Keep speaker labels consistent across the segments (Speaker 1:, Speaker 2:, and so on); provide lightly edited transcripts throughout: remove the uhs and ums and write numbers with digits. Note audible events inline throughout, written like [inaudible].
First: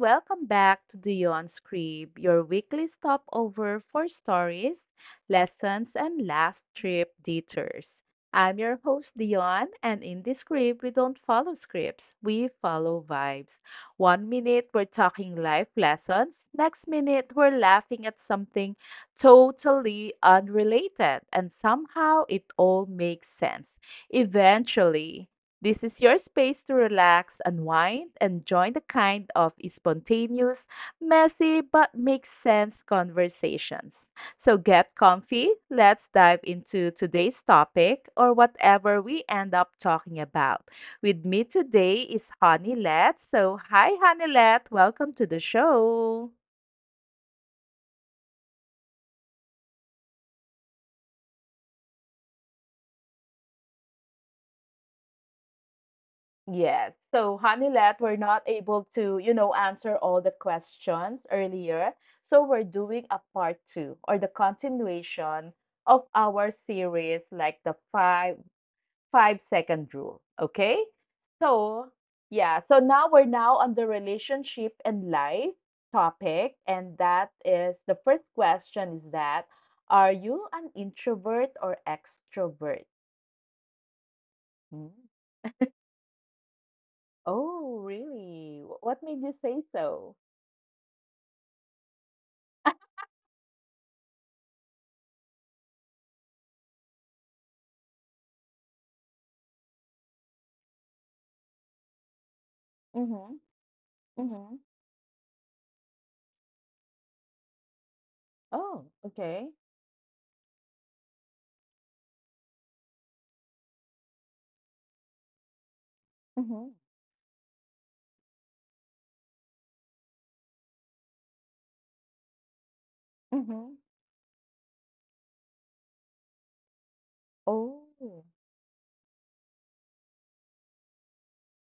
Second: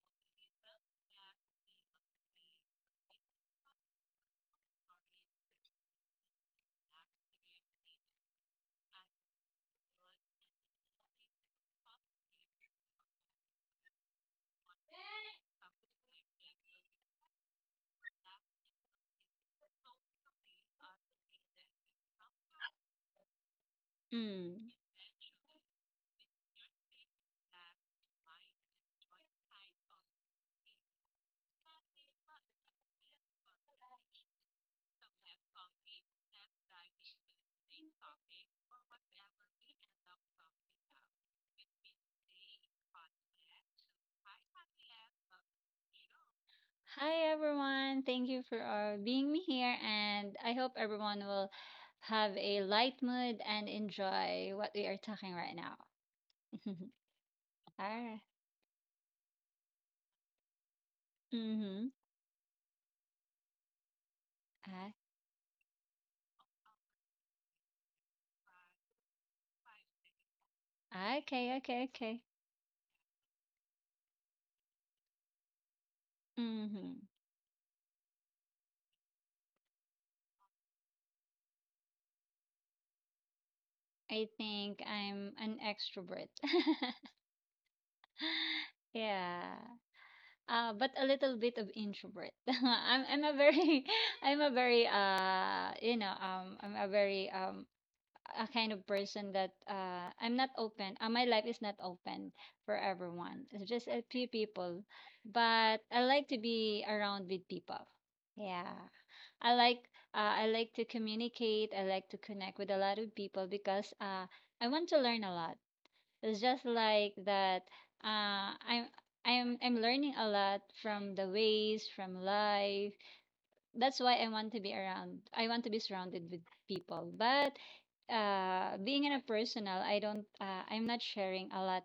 Speaker 1: welcome back to the Yon Scribe, your weekly stopover for stories, lessons, and laugh trip detours. I'm your host, Dion, and in this script, we don't follow scripts, we follow vibes. One minute, we're talking life lessons, next minute, we're laughing at something totally unrelated, and somehow it all makes sense
Speaker 2: Mm.
Speaker 1: eventually. This is your space to relax, unwind, and join the kind of spontaneous, messy, but makes sense conversations. So get comfy. Let's dive into today's topic or whatever we end up talking about. With me today is Honey Let. So, hi, Honey Let. Welcome to the show.
Speaker 2: Hi everyone. Thank you for being me here, and I hope everyone will have a light mood and enjoy what we are talking right now. [laughs]
Speaker 1: Yes. So Hanilet,
Speaker 2: Alright.
Speaker 1: we're not able to answer all the questions
Speaker 2: Mm-hmm.
Speaker 1: earlier. So we're doing a part two or the continuation of our series, like the five second rule. Okay?
Speaker 2: Okay, okay,
Speaker 1: So
Speaker 2: okay.
Speaker 1: yeah, so now we're now on the relationship and life topic,
Speaker 2: Mm-hmm.
Speaker 1: and that is, the first question is, that are you an introvert or extrovert?
Speaker 2: I think
Speaker 1: Hmm.
Speaker 2: I'm an extrovert. [laughs]
Speaker 1: Oh, really? What made you
Speaker 2: Yeah.
Speaker 1: say so?
Speaker 2: But a little bit of introvert. [laughs] I'm a very [laughs] I'm a very a kind of person that I'm not open. My life is not open for everyone.
Speaker 1: Mhm,
Speaker 2: It's just a few
Speaker 1: mhm.
Speaker 2: people, but I like to be around with people. Yeah,
Speaker 1: Oh,
Speaker 2: I
Speaker 1: okay.
Speaker 2: like I like to communicate. I like to connect with a lot of people because I want to learn a lot. It's just
Speaker 1: Mhm,
Speaker 2: like that. Uh, I'm I'm learning a lot from the ways from life.
Speaker 1: mhm.
Speaker 2: That's why I want to be around. I want to be surrounded with people. But
Speaker 1: Oh.
Speaker 2: being in a personal, I don't. I'm not sharing a lot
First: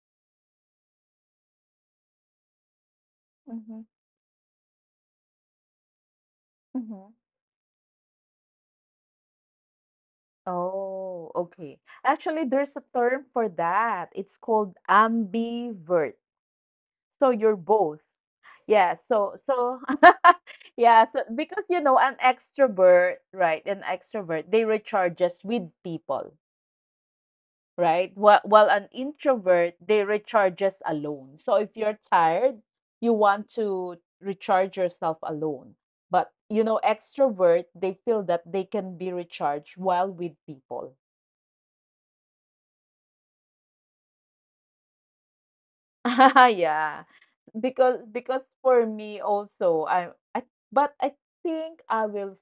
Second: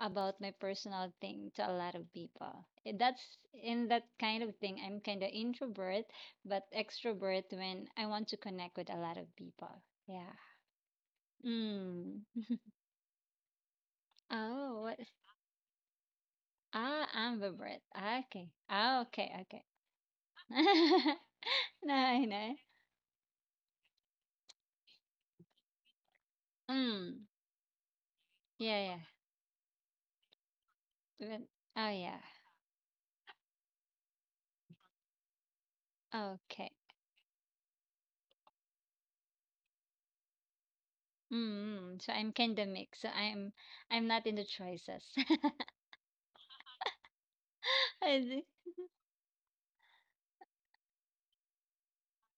Speaker 2: about my personal thing to a lot of people. That's
Speaker 1: Mhm,
Speaker 2: in that kind of thing. I'm kind of introvert, but
Speaker 1: mhm.
Speaker 2: extrovert when I want to connect with a lot of people. Yeah.
Speaker 1: Oh, okay. Actually,
Speaker 2: Mm.
Speaker 1: there's a term for that. It's called
Speaker 2: Oh, what?
Speaker 1: ambivert.
Speaker 2: Ah,
Speaker 1: So you're
Speaker 2: ambivert.
Speaker 1: both.
Speaker 2: Ah, okay.
Speaker 1: Yeah,
Speaker 2: Ah, okay.
Speaker 1: so
Speaker 2: Okay.
Speaker 1: so [laughs] yeah,
Speaker 2: [laughs]
Speaker 1: so, because
Speaker 2: No,
Speaker 1: an
Speaker 2: I know.
Speaker 1: extrovert, right? An extrovert, they recharges with people.
Speaker 2: Mm.
Speaker 1: Right? While
Speaker 2: Yeah,
Speaker 1: an
Speaker 2: yeah.
Speaker 1: introvert, they recharges alone.
Speaker 2: But-
Speaker 1: So if
Speaker 2: Oh,
Speaker 1: you're
Speaker 2: yeah.
Speaker 1: tired, you want to recharge yourself alone. But
Speaker 2: Okay.
Speaker 1: extrovert, they feel that they can be recharged while with people.
Speaker 2: Mm, so I'm kind of mixed. So I'm not in the choices. [laughs]
Speaker 1: [laughs] Yeah, because
Speaker 2: I
Speaker 1: because
Speaker 2: thi-
Speaker 1: for me also, I but I think I will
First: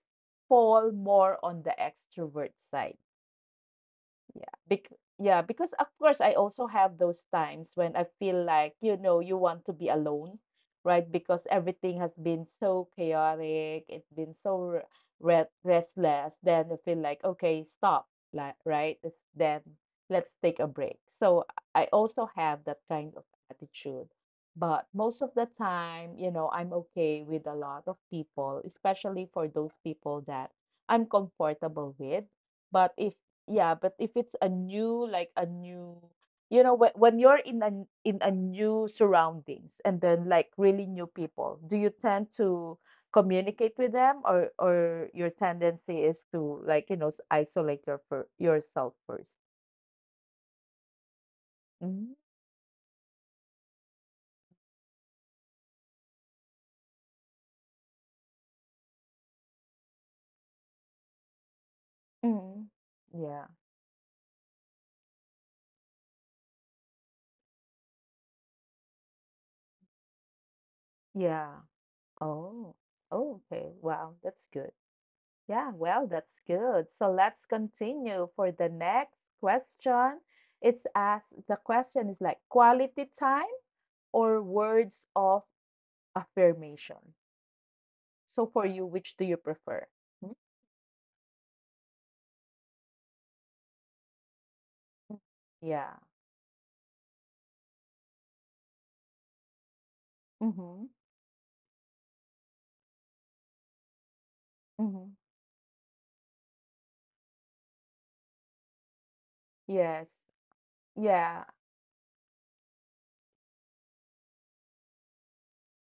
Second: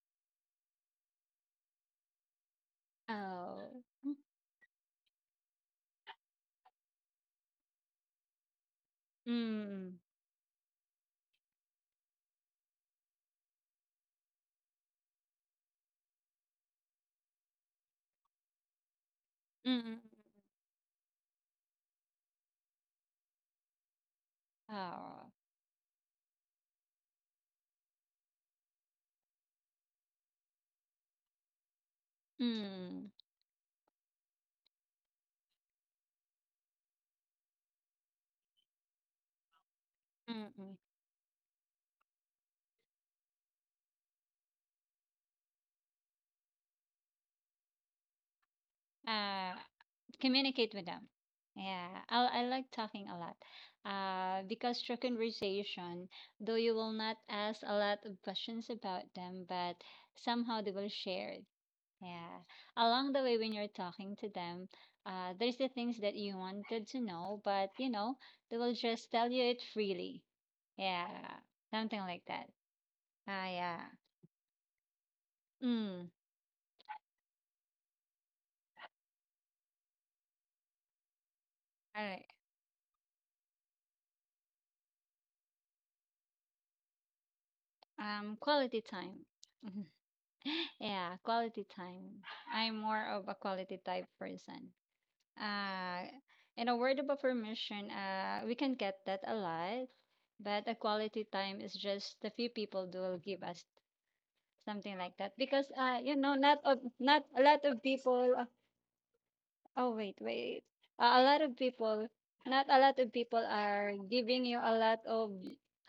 Speaker 1: fall more on the extrovert side.
Speaker 2: oh.
Speaker 1: Yeah, bec yeah, because of course I also have those times when I feel like, you want to be
Speaker 2: Mm.
Speaker 1: alone, right? Because everything has been so chaotic, it's been so r- re restless. Then I feel like, okay, stop, like, right? Then
Speaker 2: Mm.
Speaker 1: let's take a break. So I also have that kind of attitude. But most
Speaker 2: Oh.
Speaker 1: of the time, I'm okay with a lot of people, especially for those people that I'm comfortable with. But
Speaker 2: Mm.
Speaker 1: if yeah, but if it's a new, like a new, when you're in a new surroundings and then like
Speaker 2: Mm.
Speaker 1: really new people, do you tend to communicate with them, or your tendency is to, like, isolate yourself 1st?
Speaker 2: Uh, communicate with them. Yeah, I
Speaker 1: Mm-hmm.
Speaker 2: I like talking a lot. Because through conversation, though you will not ask a lot of questions about them, but somehow they will share. Yeah.
Speaker 1: Mm.
Speaker 2: Along the way,
Speaker 1: Yeah.
Speaker 2: when you're talking to them, there's the things that you wanted to know, but you know, they will just tell you it freely. Yeah.
Speaker 1: Yeah.
Speaker 2: Something like that.
Speaker 1: Oh. Oh,
Speaker 2: Ah,
Speaker 1: okay.
Speaker 2: yeah.
Speaker 1: Wow, that's good. Yeah, well,
Speaker 2: Mm.
Speaker 1: that's good. So let's continue for the next question. It's asked, the
Speaker 2: All
Speaker 1: question is
Speaker 2: right.
Speaker 1: like quality time or words of affirmation. So for
Speaker 2: Quality
Speaker 1: you, which
Speaker 2: time.
Speaker 1: do you prefer?
Speaker 2: [laughs]
Speaker 1: Mm.
Speaker 2: Yeah, quality time. I'm more of a quality type person.
Speaker 1: Mm. Yeah.
Speaker 2: Uh, in a word of affirmation, we can get that a lot, but a
Speaker 1: Mm-hmm.
Speaker 2: quality time is just the few people that will give us something like
Speaker 1: Mm-hmm.
Speaker 2: that because you know, not a lot of people oh,
Speaker 1: Yes.
Speaker 2: wait, wait, a lot
Speaker 1: Yeah.
Speaker 2: of people, not a lot of people are giving you a lot of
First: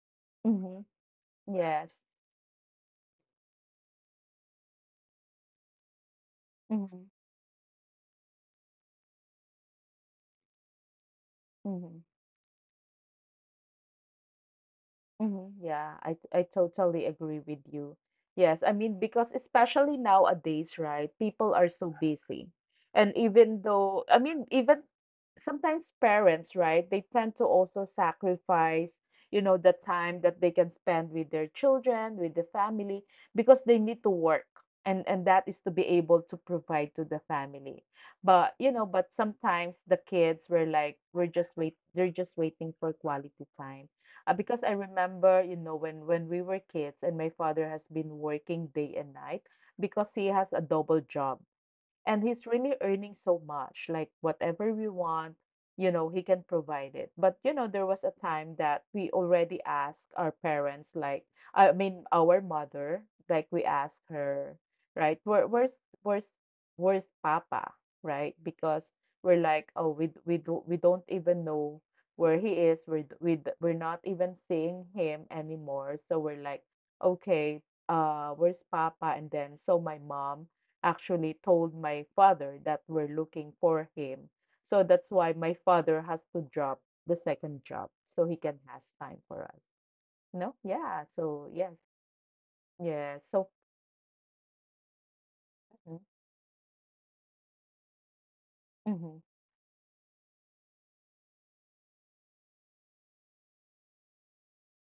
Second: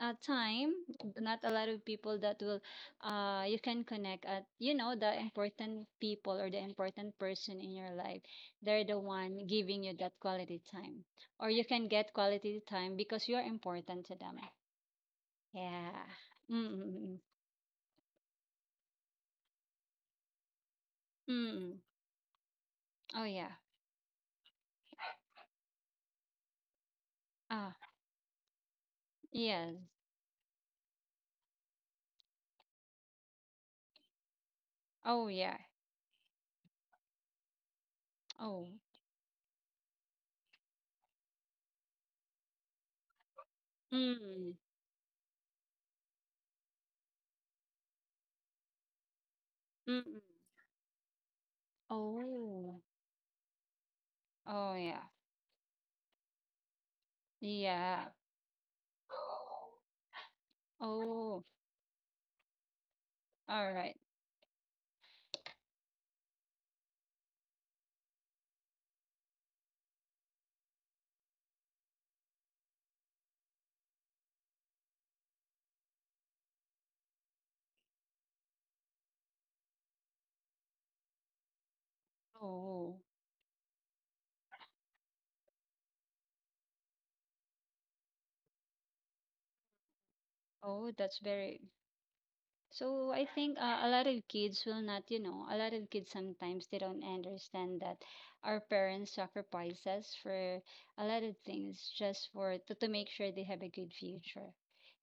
Speaker 2: time,
Speaker 1: Mm-hmm.
Speaker 2: not a lot of
Speaker 1: Yes.
Speaker 2: people that will, you can connect at, you know, the important people or the
Speaker 1: Mm-hmm.
Speaker 2: important person in your life, they're the one giving you that quality time, or you can
Speaker 1: Mm-hmm.
Speaker 2: get quality time because you're important to them.
Speaker 1: Mhm, yeah,
Speaker 2: Yeah.
Speaker 1: I
Speaker 2: Mm, mm,
Speaker 1: totally
Speaker 2: mm.
Speaker 1: agree with you. Yes, I mean, because especially nowadays, right?
Speaker 2: Mm.
Speaker 1: People are
Speaker 2: Mm.
Speaker 1: so busy. And
Speaker 2: Oh yeah.
Speaker 1: even though, I mean, even sometimes parents, right, they tend to
Speaker 2: Ah.
Speaker 1: also sacrifice, the
Speaker 2: Yes.
Speaker 1: time that they can spend with their children, with the family, because they need to work. And
Speaker 2: Oh,
Speaker 1: that
Speaker 2: yeah.
Speaker 1: is to be able to provide to the family. But
Speaker 2: Oh.
Speaker 1: you know, but sometimes the kids were like, they're just waiting for quality time. Uh,
Speaker 2: Mm.
Speaker 1: because I remember, when we were kids and my father has been working day and night because
Speaker 2: Mm.
Speaker 1: he has a double job and he's really
Speaker 2: Oh.
Speaker 1: earning so much, like whatever
Speaker 2: Oh,
Speaker 1: we
Speaker 2: yeah.
Speaker 1: want, he can provide it, but there was a
Speaker 2: Yeah.
Speaker 1: time that we already asked our parents, like,
Speaker 2: Oh.
Speaker 1: I mean, our mother, like we
Speaker 2: All right.
Speaker 1: asked her, right, where's where's papa, right? Because we're like, oh, we d- we do we don't even know where he is. We're d- we d- we're not even seeing him anymore, so we're like, okay, where's papa? And then so my mom actually told my father that
Speaker 2: Oh.
Speaker 1: we're looking for him. So that's why my father has to drop the second job so he can has time for us. No?
Speaker 2: Oh,
Speaker 1: Yeah.
Speaker 2: that's
Speaker 1: So
Speaker 2: very,
Speaker 1: yes.
Speaker 2: so I
Speaker 1: Yes. So
Speaker 2: think a lot of kids will not, you know, a lot of
Speaker 1: mm-hmm.
Speaker 2: kids sometimes they don't understand that our parents
Speaker 1: Mm-hmm,
Speaker 2: sacrifice us for a lot of things just for to make sure they have a good future.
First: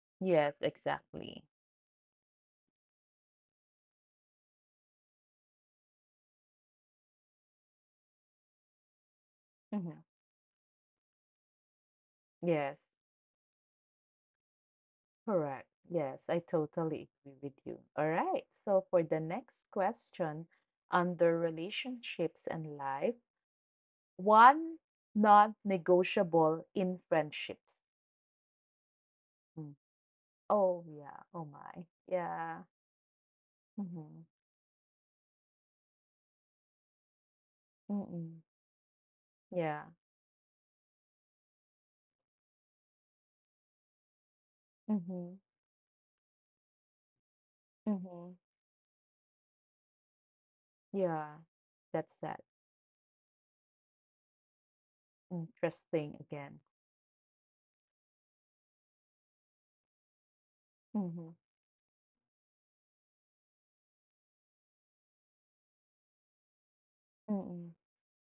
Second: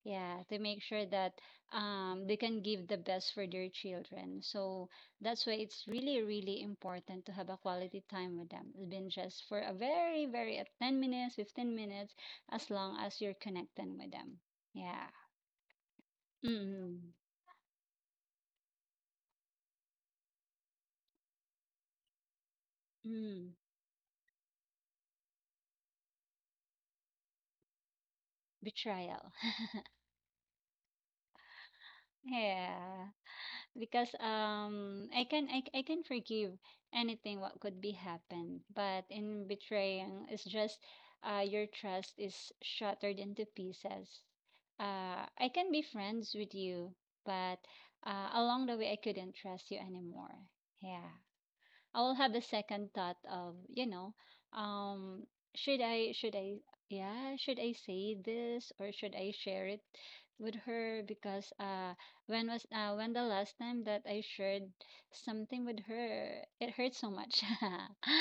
Speaker 2: Yeah,
Speaker 1: yes,
Speaker 2: to make sure that
Speaker 1: exactly.
Speaker 2: they can give the best for their children. So that's why it's really, really important to have a quality time with them, even just for a
Speaker 1: Mm-hmm.
Speaker 2: very, very 10 minutes, 15 minutes, as
Speaker 1: Yes.
Speaker 2: long as you're connecting with them. Yeah.
Speaker 1: Correct. Yes, I totally
Speaker 2: Mm-hmm.
Speaker 1: agree with you. All right. So for the next question, under relationships and life,
Speaker 2: Mm-hmm.
Speaker 1: one non-negotiable in friendships.
Speaker 2: Betrayal. [laughs]
Speaker 1: Hmm. Oh, yeah. Oh, my. Yeah.
Speaker 2: Yeah, because
Speaker 1: Mhm.
Speaker 2: I can forgive anything what could be
Speaker 1: Mm-mm.
Speaker 2: happened, but in
Speaker 1: Yeah.
Speaker 2: betraying it's just your trust is shattered into pieces. Uh,
Speaker 1: Mhm.
Speaker 2: I can be friends with you, but
Speaker 1: Mhm.
Speaker 2: along the way I couldn't trust you anymore. Yeah.
Speaker 1: Yeah. That's
Speaker 2: I will
Speaker 1: that.
Speaker 2: have the second thought of, you know, um,
Speaker 1: Interesting
Speaker 2: should
Speaker 1: again.
Speaker 2: I, yeah, should I say this, or should I share it with her?
Speaker 1: Mhm.
Speaker 2: Because when the last time that I shared something with her, it hurt so much.
Speaker 1: Mm-mm.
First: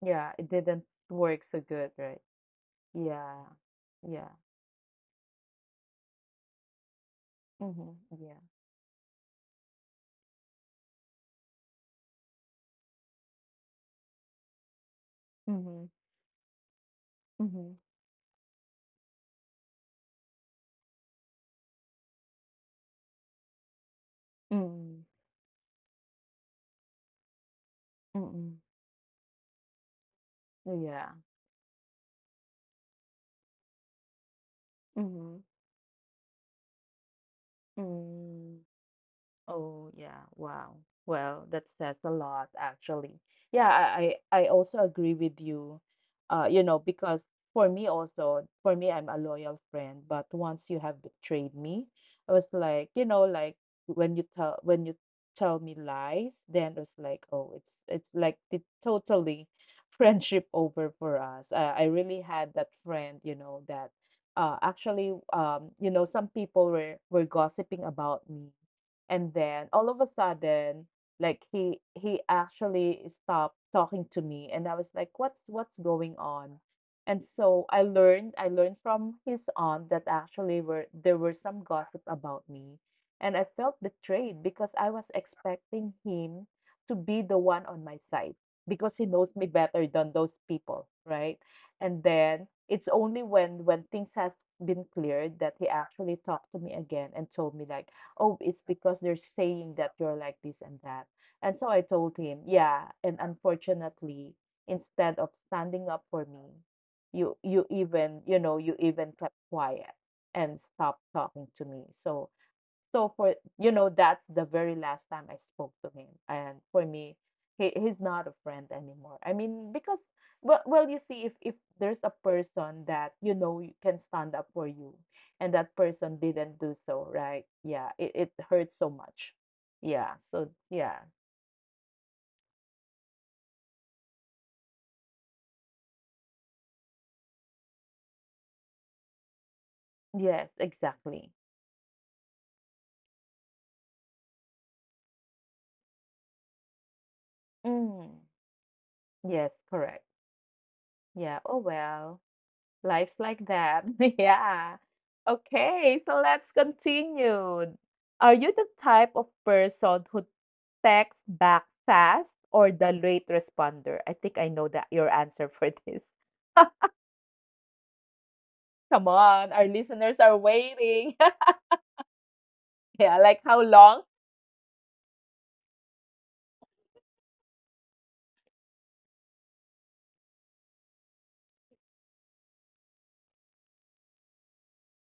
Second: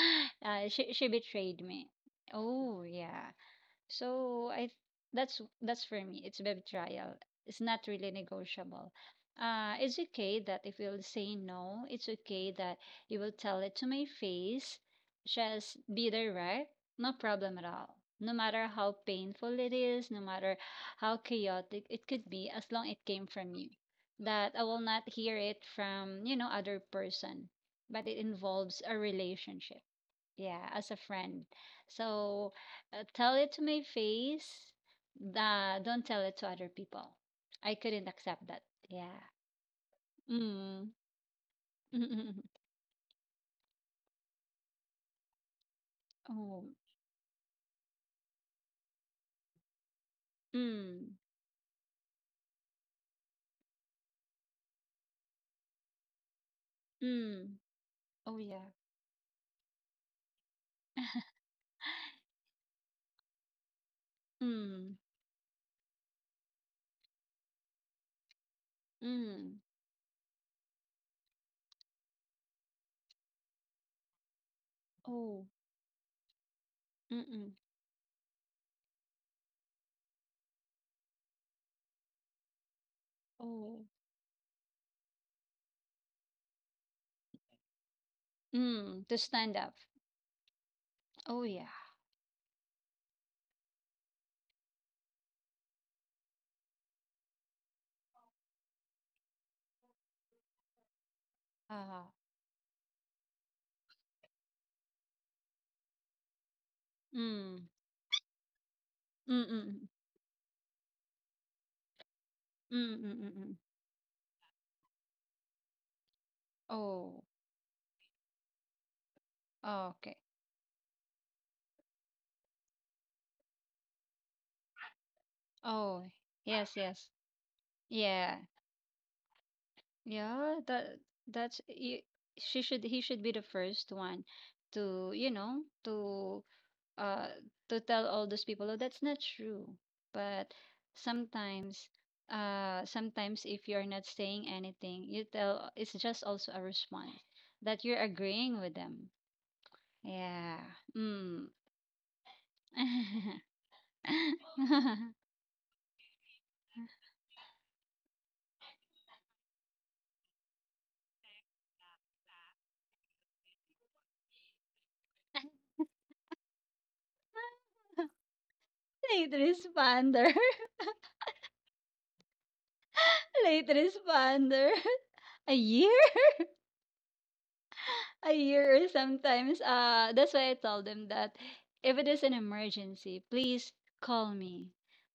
Speaker 1: Yeah, it didn't
Speaker 2: she
Speaker 1: work
Speaker 2: betrayed
Speaker 1: so
Speaker 2: me.
Speaker 1: good, right?
Speaker 2: Oh yeah,
Speaker 1: Yeah. Yeah.
Speaker 2: so I th- that's for me. It's baby trial. It's not
Speaker 1: Mhm.
Speaker 2: really
Speaker 1: Yeah.
Speaker 2: negotiable. It's okay that if you'll say no, it's okay that you will tell it to my face. Just
Speaker 1: Mhm.
Speaker 2: be direct. No problem at
Speaker 1: Mhm.
Speaker 2: all. No matter how painful it is, no matter how chaotic it could be, as long it came from you. That I will
Speaker 1: Mm.
Speaker 2: not hear it from, you know, other person, but it
Speaker 1: Mm-mm.
Speaker 2: involves a relationship. Yeah, as a
Speaker 1: Yeah.
Speaker 2: friend. So tell it to my face.
Speaker 1: Mhm.
Speaker 2: Don't tell it to other people. I couldn't accept
Speaker 1: Mm.
Speaker 2: that. Yeah.
Speaker 1: Oh, yeah. Wow.
Speaker 2: Mm.
Speaker 1: Well, that says a lot,
Speaker 2: [laughs]
Speaker 1: actually. Yeah, I also agree with you. Uh, you
Speaker 2: Oh.
Speaker 1: know, because for me also, for me, I'm a loyal friend, but once you have
Speaker 2: Mm.
Speaker 1: betrayed me, I was like, like, when you tell me lies, then it was like,
Speaker 2: Mm.
Speaker 1: oh, it's like
Speaker 2: Oh
Speaker 1: the
Speaker 2: yeah.
Speaker 1: totally [laughs] friendship over for us. I really had that friend, that
Speaker 2: Mm.
Speaker 1: actually some people were gossiping about me, and
Speaker 2: Mm.
Speaker 1: then all of a sudden, like he actually stopped talking to me, and I was like, what's
Speaker 2: Oh.
Speaker 1: what's going on? And
Speaker 2: Mm-mm.
Speaker 1: so I learned from his aunt that actually were there were some gossip about me. And I felt
Speaker 2: Oh.
Speaker 1: betrayed because I was expecting him to be the one on my side, because
Speaker 2: Mm.
Speaker 1: he
Speaker 2: To
Speaker 1: knows me
Speaker 2: stand up.
Speaker 1: better than those people, right?
Speaker 2: Oh yeah.
Speaker 1: And then it's only when things has been cleared that he actually talked to me again and told me, like, oh, it's because they're saying that you're like this and that. And so I
Speaker 2: Ah.
Speaker 1: told him, yeah, and, unfortunately, instead of standing up for me, you
Speaker 2: Mm.
Speaker 1: you even, you know, you even kept
Speaker 2: Mm-mm.
Speaker 1: quiet and stopped talking to me. So
Speaker 2: Mm-mm.
Speaker 1: so for
Speaker 2: Mm-mm.
Speaker 1: you know, that's the very last time I spoke to him. And for me,
Speaker 2: Oh.
Speaker 1: he's not a friend anymore. I mean, because
Speaker 2: Okay.
Speaker 1: well, you see, if there's a person that you know you can stand up for you, and that
Speaker 2: Oh.
Speaker 1: person didn't
Speaker 2: Yes.
Speaker 1: do
Speaker 2: Yes.
Speaker 1: so, right? Yeah, it
Speaker 2: Yeah.
Speaker 1: hurts so much. Yeah. So
Speaker 2: Yeah,
Speaker 1: yeah.
Speaker 2: that's y- she should, he should be the first one to, you know, uh to tell all those people, oh, that's not true.
Speaker 1: Yes,
Speaker 2: But
Speaker 1: exactly.
Speaker 2: sometimes if you're not saying anything, you tell, it's just also a response that you're
Speaker 1: Mm,
Speaker 2: agreeing with them.
Speaker 1: yes, correct.
Speaker 2: Yeah.
Speaker 1: Yeah.
Speaker 2: Mm.
Speaker 1: Oh well. Life's like that. [laughs] Yeah.
Speaker 2: [laughs]
Speaker 1: Okay, so let's continue. Are you the type of person who texts back fast or the late responder? I think I know that your answer for this. [laughs] Come
Speaker 2: Late
Speaker 1: on, our listeners
Speaker 2: responder.
Speaker 1: are waiting. [laughs] Yeah,
Speaker 2: [laughs]
Speaker 1: like
Speaker 2: Late
Speaker 1: how long?
Speaker 2: responder. [laughs] A year? A year, [laughs] sometimes. That's why I told them that if it is an emergency, please call me.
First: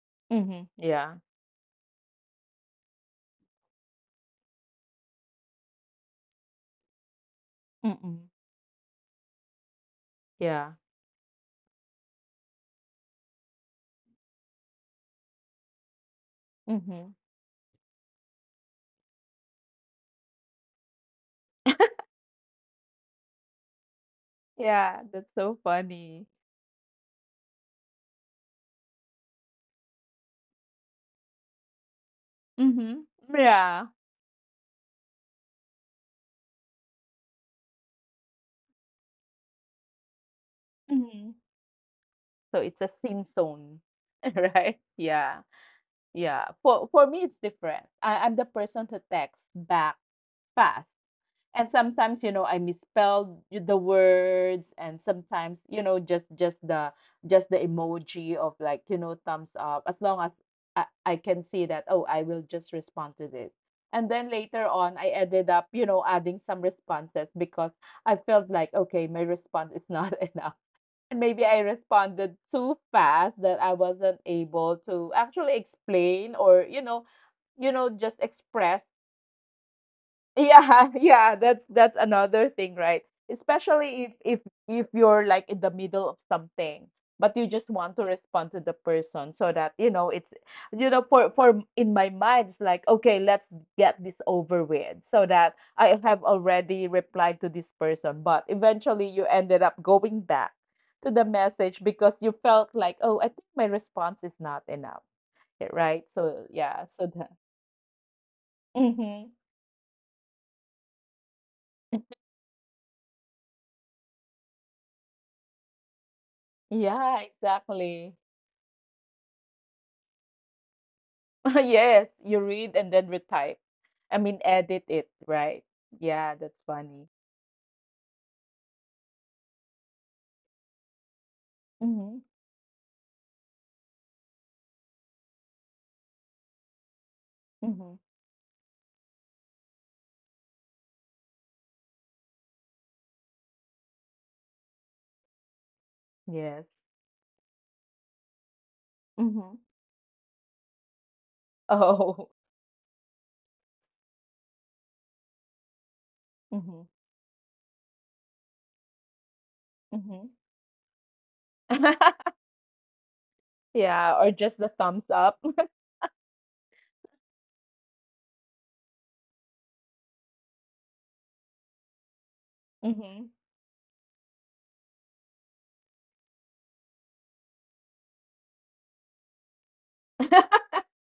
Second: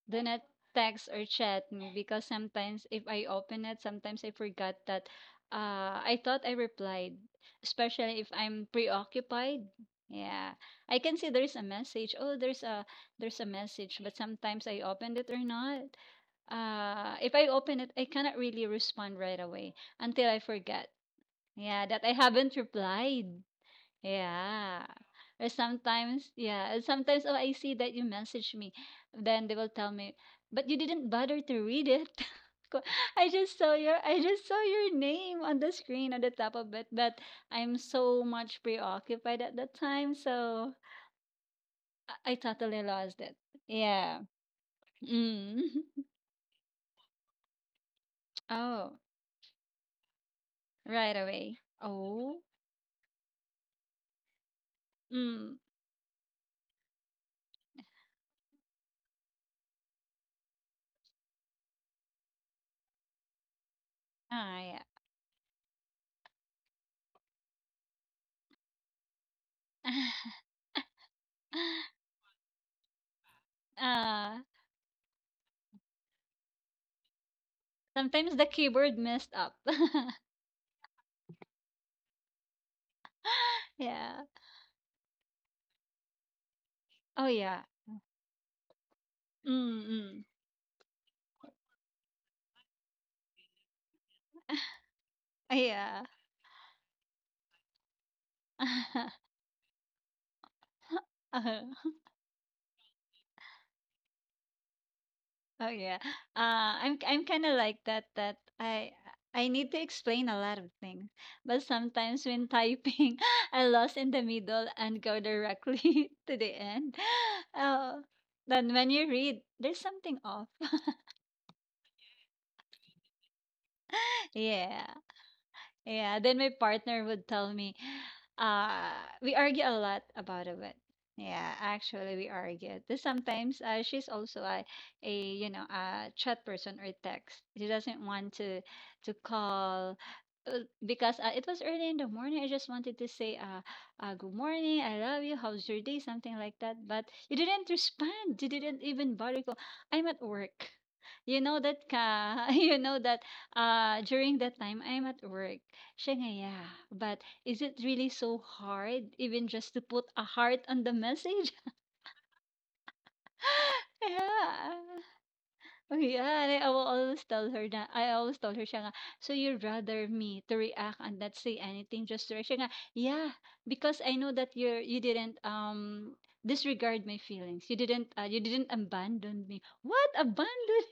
Speaker 2: Do not
Speaker 1: Mm-hmm.
Speaker 2: text
Speaker 1: Yeah.
Speaker 2: or chat me because sometimes if I open it, sometimes I forgot that I thought I replied, especially
Speaker 1: Mm-mm.
Speaker 2: if I'm preoccupied. Yeah,
Speaker 1: Yeah.
Speaker 2: I can see there's a message. Oh, there's a message, but sometimes I opened it or not.
Speaker 1: Mm-hmm.
Speaker 2: If I open it, I cannot really respond right away until I forget. Yeah, that I haven't replied. Yeah.
Speaker 1: Yeah, that's
Speaker 2: Or
Speaker 1: so funny.
Speaker 2: sometimes, yeah, and sometimes oh I see that you message me. Then they will tell me, but you didn't bother to read it. [laughs] Ko-
Speaker 1: Mm-hmm. Yeah.
Speaker 2: I just saw your name on the screen at the top of it, but I'm so much preoccupied at that time, so
Speaker 1: Mm-hmm.
Speaker 2: I
Speaker 1: So it's
Speaker 2: totally
Speaker 1: a sin
Speaker 2: lost it.
Speaker 1: zone,
Speaker 2: Yeah.
Speaker 1: [laughs] right? Yeah.
Speaker 2: Mm. [laughs]
Speaker 1: Yeah, for me it's different. I'm the person who
Speaker 2: Oh,
Speaker 1: texts back fast.
Speaker 2: right away.
Speaker 1: And sometimes,
Speaker 2: Oh.
Speaker 1: I misspelled the words, and sometimes,
Speaker 2: Mm.
Speaker 1: just the emoji of, like, thumbs up. As long as I can see that, oh, I will just respond to this. And then later
Speaker 2: Ah, yeah.
Speaker 1: on, I ended up, adding some responses because I felt like, okay, my response is not [laughs] enough. And maybe I
Speaker 2: [laughs]
Speaker 1: responded too fast that I wasn't
Speaker 2: Ah.
Speaker 1: able to actually explain, or, just
Speaker 2: Sometimes the
Speaker 1: express.
Speaker 2: keyboard messed up. [laughs]
Speaker 1: Yeah, [laughs] yeah, that's another thing, right? Especially
Speaker 2: Yeah.
Speaker 1: if if you're, like, in the middle of something, but
Speaker 2: Oh
Speaker 1: you just
Speaker 2: yeah.
Speaker 1: want to respond to the person so that,
Speaker 2: Mm,
Speaker 1: it's,
Speaker 2: mm.
Speaker 1: for in my mind it's like, okay, let's get this over with so that
Speaker 2: [laughs] Oh,
Speaker 1: I
Speaker 2: yeah.
Speaker 1: have already replied to this person, but eventually you ended up going back to the message
Speaker 2: uh
Speaker 1: because you felt like, oh, I think my response is not enough,
Speaker 2: oh
Speaker 1: right?
Speaker 2: yeah.
Speaker 1: So yeah,
Speaker 2: Uh, I'm
Speaker 1: so that.
Speaker 2: I'm kind of like that.
Speaker 1: Hmm.
Speaker 2: I need to explain a lot of things, but sometimes when typing, [laughs] I lost in the middle and go directly [laughs] to the
Speaker 1: [laughs]
Speaker 2: end. [gasps]
Speaker 1: Yeah,
Speaker 2: [laughs] Oh,
Speaker 1: exactly.
Speaker 2: then when you read, there's something off. [laughs]
Speaker 1: [laughs] Yes, you read and then retype. I mean, edit
Speaker 2: Yeah.
Speaker 1: it, right?
Speaker 2: Yeah,
Speaker 1: Yeah,
Speaker 2: then my
Speaker 1: that's funny.
Speaker 2: partner would tell me, uh, we argue a lot about it. Yeah,
Speaker 1: Mm-hmm.
Speaker 2: actually we argue. Then sometimes she's also a you know a chat person or text. She
Speaker 1: Mm-hmm.
Speaker 2: doesn't want to call because it was early in the morning. I just wanted to say good morning, I love you, how's your day, something like
Speaker 1: Yes.
Speaker 2: that. But you didn't respond. You didn't even bother.
Speaker 1: Mm-hmm.
Speaker 2: Go, I'm at work. You know that
Speaker 1: Oh. [laughs]
Speaker 2: ka, [laughs] you know that during that time I'm at work. Siya nga, yeah,
Speaker 1: Mm-hmm.
Speaker 2: but is it really so hard even just to put
Speaker 1: Mm-hmm.
Speaker 2: a heart on the message?
Speaker 1: [laughs]
Speaker 2: [laughs]
Speaker 1: Yeah, or just the thumbs
Speaker 2: Yeah.
Speaker 1: up.
Speaker 2: Oh, yeah. And I will always tell her that. I always told her, Shanga, so you'd rather me to react and not say anything, just to react. Shanga,
Speaker 1: Mm-hmm.
Speaker 2: yeah, because I know that you didn't disregard my feelings. You didn't abandon me. What
Speaker 1: [laughs]
Speaker 2: abandon?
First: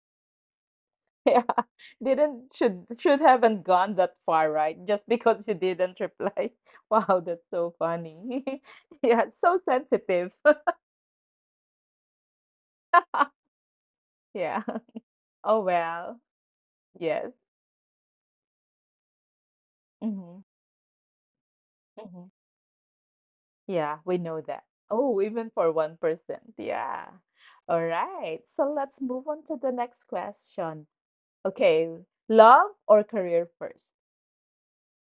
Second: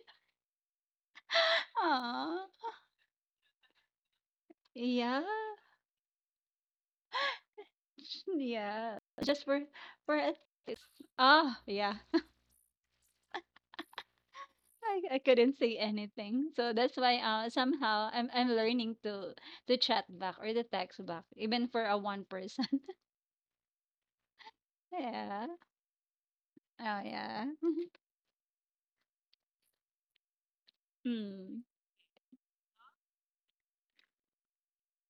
Speaker 1: Yeah.
Speaker 2: [laughs]
Speaker 1: Didn't
Speaker 2: Aww.
Speaker 1: should haven't gone that far, right? Just
Speaker 2: Yeah.
Speaker 1: because you
Speaker 2: [laughs]
Speaker 1: didn't reply. [laughs] Wow, that's so funny. [laughs]
Speaker 2: Yeah.
Speaker 1: Yeah,
Speaker 2: Just
Speaker 1: so
Speaker 2: for
Speaker 1: sensitive.
Speaker 2: a
Speaker 1: [laughs]
Speaker 2: Ah, yeah.
Speaker 1: Yeah.
Speaker 2: I couldn't
Speaker 1: Oh
Speaker 2: say
Speaker 1: well.
Speaker 2: anything. So that's why
Speaker 1: Yes.
Speaker 2: somehow I'm learning to chat back
Speaker 1: Mm-hmm.
Speaker 2: or to text back, even for a one
Speaker 1: Mm-hmm.
Speaker 2: person.
Speaker 1: Yeah, we know that.
Speaker 2: [laughs]
Speaker 1: Oh,
Speaker 2: Yeah.
Speaker 1: even for 1%.
Speaker 2: Oh
Speaker 1: Yeah.
Speaker 2: yeah.
Speaker 1: All right. So let's move on to the next question.
Speaker 2: [laughs] Hmm.
Speaker 1: Okay. Love or career first?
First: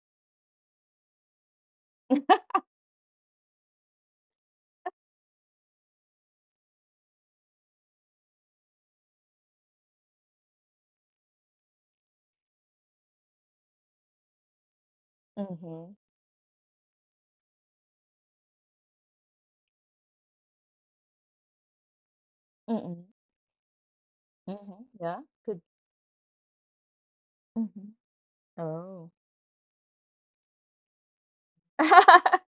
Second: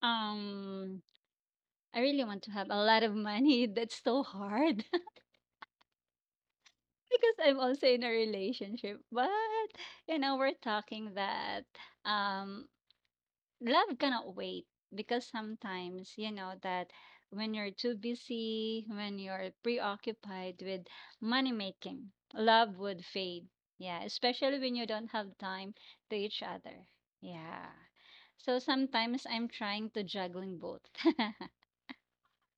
Speaker 2: Um I really want to have a lot of money. [laughs] That's so hard [laughs] because I'm also in a relationship. But you know, we're talking that um love cannot wait, because
Speaker 1: Mm-hmm.
Speaker 2: sometimes you know that when you're too busy, when you're preoccupied with money making, love
Speaker 1: Mm-hmm.
Speaker 2: would fade, yeah, especially when
Speaker 1: Mm-hmm.
Speaker 2: you don't
Speaker 1: Yeah.
Speaker 2: have
Speaker 1: Good.
Speaker 2: time to each other. Yeah,
Speaker 1: Mm-hmm.
Speaker 2: so
Speaker 1: Oh.
Speaker 2: sometimes I'm trying to juggling both. [laughs]
Speaker 1: [laughs]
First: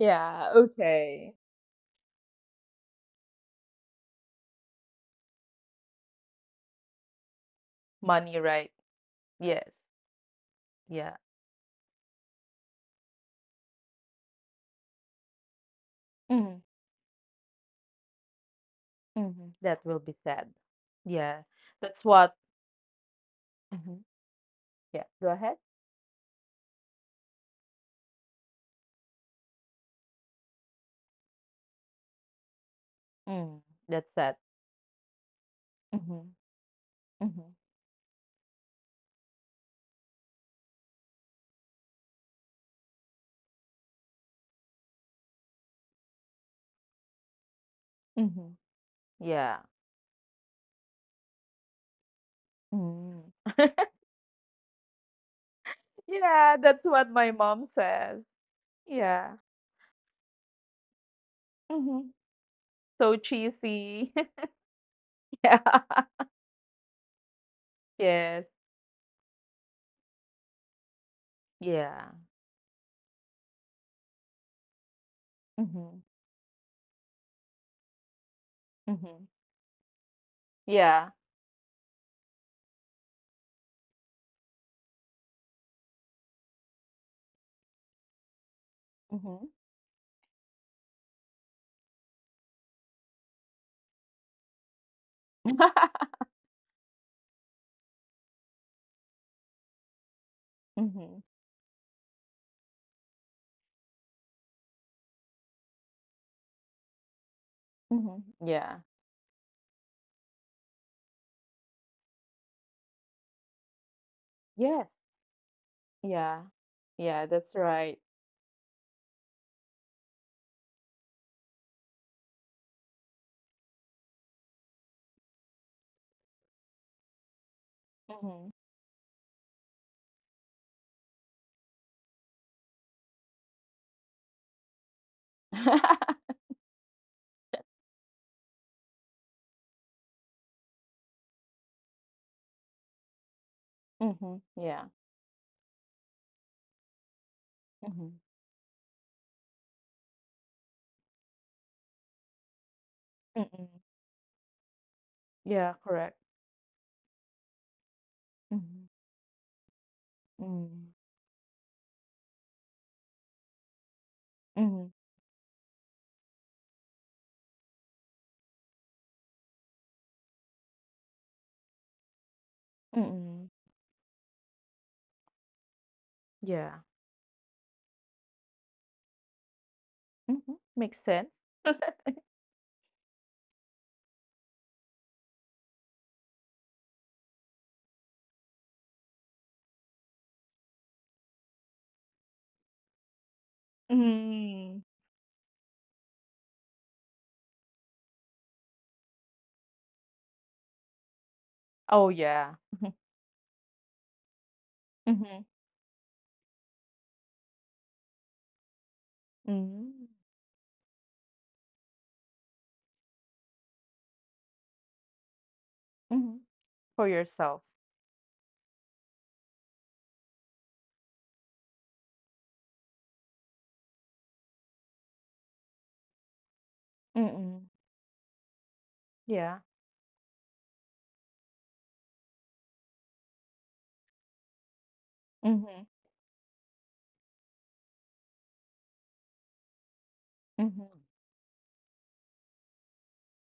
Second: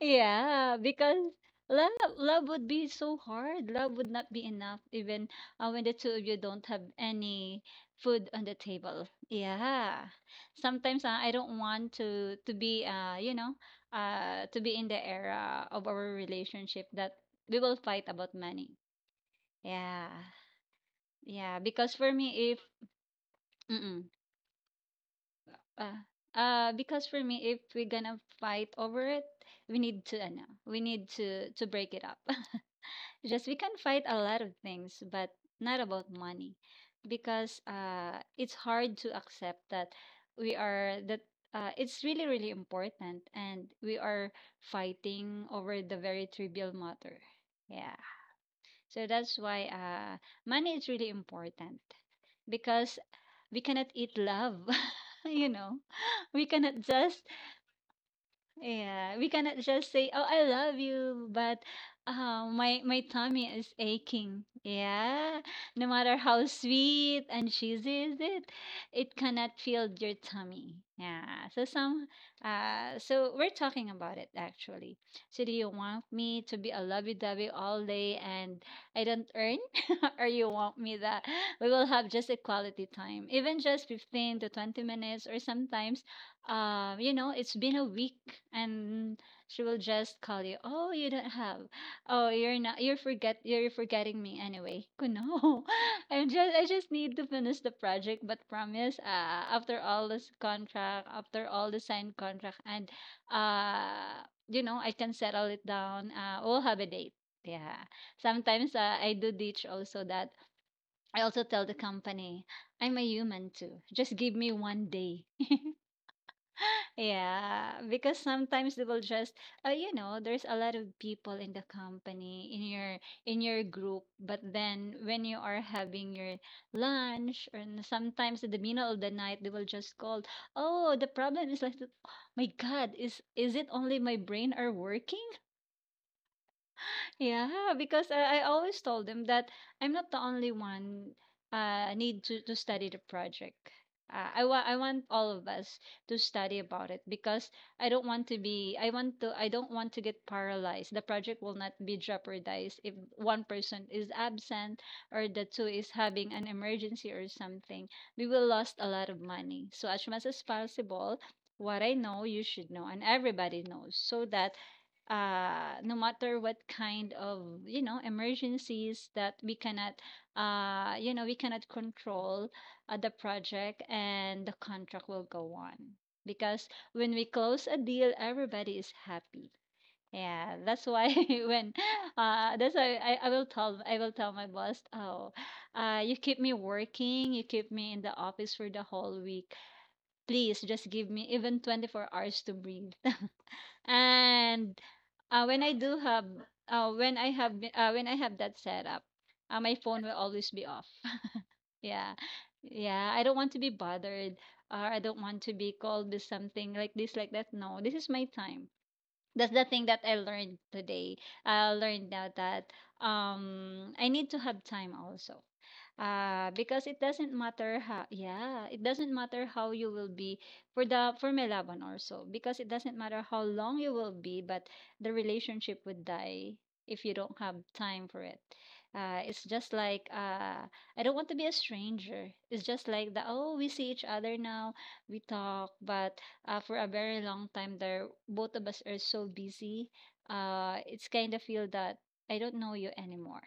Speaker 1: Yeah.
Speaker 2: Yeah, because
Speaker 1: Okay.
Speaker 2: love love would be so hard. Love would not be enough even when the two of you don't have any food
Speaker 1: Money,
Speaker 2: on the
Speaker 1: right?
Speaker 2: table.
Speaker 1: Yes.
Speaker 2: Yeah. Sometimes
Speaker 1: Yeah.
Speaker 2: I don't want to be you know to be in the era of our
Speaker 1: Mm-hmm.
Speaker 2: relationship that we will fight about money.
Speaker 1: Mm-hmm. That will
Speaker 2: Yeah.
Speaker 1: be sad. Yeah.
Speaker 2: Yeah, because for
Speaker 1: That's what.
Speaker 2: me if
Speaker 1: Mm-hmm.
Speaker 2: mm-mm,
Speaker 1: Yeah. Go ahead.
Speaker 2: uh, because for me if we're gonna fight over it, we need to no, we need to break it up. Just we
Speaker 1: Mm.
Speaker 2: can fight
Speaker 1: That's
Speaker 2: a lot
Speaker 1: sad.
Speaker 2: of things, but not about
Speaker 1: Mm-hmm.
Speaker 2: money,
Speaker 1: Mm-hmm.
Speaker 2: because it's hard to accept that we are that it's really really important, and we are fighting over the very trivial matter. Yeah,
Speaker 1: Mm-hmm.
Speaker 2: so that's why
Speaker 1: Yeah.
Speaker 2: money is really important because
Speaker 1: Mm.
Speaker 2: we
Speaker 1: [laughs]
Speaker 2: cannot eat love. [laughs] You know, we
Speaker 1: Yeah,
Speaker 2: cannot
Speaker 1: that's
Speaker 2: just,
Speaker 1: what my mom says.
Speaker 2: yeah, we
Speaker 1: Yeah.
Speaker 2: cannot just say, "Oh, I love you," but
Speaker 1: Mhm.
Speaker 2: my my
Speaker 1: So
Speaker 2: tummy is
Speaker 1: cheesy.
Speaker 2: aching.
Speaker 1: [laughs]
Speaker 2: Yeah,
Speaker 1: Yeah.
Speaker 2: no matter how sweet and cheesy is it,
Speaker 1: Yes.
Speaker 2: it cannot feel your tummy. Yeah. So some,
Speaker 1: Yeah.
Speaker 2: so we're talking about it actually. So do you want
Speaker 1: Mhm.
Speaker 2: me to be a lovey-dovey all day and I don't
Speaker 1: Mhm.
Speaker 2: earn, [laughs] or you want me
Speaker 1: Yeah.
Speaker 2: that we will have just a quality time, even just 15 to 20 minutes, or sometimes it's been a week and
Speaker 1: Mhm.
Speaker 2: she will just call you, "Oh, you don't have. Oh, you're forgetting me anyway." [laughs] No. I just need to finish the project, but promise, after all this
Speaker 1: Mhm.
Speaker 2: contract,
Speaker 1: Mhm.
Speaker 2: after all the signed contract. And I can settle it down. We'll have a date. Yeah.
Speaker 1: [laughs]
Speaker 2: Sometimes
Speaker 1: Yeah.
Speaker 2: I do ditch also. That I also tell the company, "I'm a human too. Just give me one
Speaker 1: Yes.
Speaker 2: day."
Speaker 1: Yeah. Yeah, that's
Speaker 2: Yeah,
Speaker 1: right.
Speaker 2: because sometimes they will just, there's a lot of people in the company, in your group, but then when you are having your lunch, and sometimes in
Speaker 1: Mhm.
Speaker 2: the middle of the night, they will just call, "Oh, the problem is like, oh my God, is it only my brain are working?"
Speaker 1: Mhm. [laughs]
Speaker 2: Yeah, because I always told them that I'm not the only one need to study the project. I
Speaker 1: Yeah.
Speaker 2: want all of us to study about it because
Speaker 1: Mhm.
Speaker 2: I don't want to get paralyzed. The project will not be jeopardized if one
Speaker 1: Mm-mm.
Speaker 2: person is absent, or the two
Speaker 1: Yeah,
Speaker 2: is
Speaker 1: correct.
Speaker 2: having an emergency or something. We will lost a
Speaker 1: Mhm.
Speaker 2: lot of money. So as much as
Speaker 1: Mm.
Speaker 2: possible, what I know you should know, and everybody knows, so that
Speaker 1: Mhm.
Speaker 2: no matter what kind of emergencies that we cannot we cannot control, the
Speaker 1: Mm-mm.
Speaker 2: project and the contract will go on. Because
Speaker 1: Yeah.
Speaker 2: when we close a deal, everybody is happy. Yeah,
Speaker 1: Mhm.
Speaker 2: that's
Speaker 1: Makes
Speaker 2: why. [laughs]
Speaker 1: sense.
Speaker 2: When that's why I will tell my boss, "Oh, you keep me working, you keep me in the office for the whole week, please just give me even 24 hours to breathe." [laughs] And
Speaker 1: Mm.
Speaker 2: when I do have when I have the- when I have that setup, my phone will always be off. [laughs]
Speaker 1: Oh,
Speaker 2: Yeah.
Speaker 1: yeah.
Speaker 2: Yeah, I don't want to be bothered or I don't want
Speaker 1: Mhm.
Speaker 2: to be called with something like this like that. No, this is my time. That's the thing that
Speaker 1: Mhm.
Speaker 2: I learned today. I learned now that I need to have time also.
Speaker 1: Mhm.
Speaker 2: Because it
Speaker 1: For
Speaker 2: doesn't
Speaker 1: yourself.
Speaker 2: matter how, yeah, it doesn't matter how you will be, for the for Melaban also, because it doesn't matter how long you will be, but the relationship would die if you don't have
Speaker 1: Mm.
Speaker 2: time for it. Uh, it's
Speaker 1: Yeah.
Speaker 2: just like uh, I don't want to be a stranger. It's just like the oh we see each other now, we talk,
Speaker 1: Mhm,
Speaker 2: but for a very long time there, both of us are so busy,
Speaker 1: mhm.
Speaker 2: it's kind of feel that I don't know you anymore.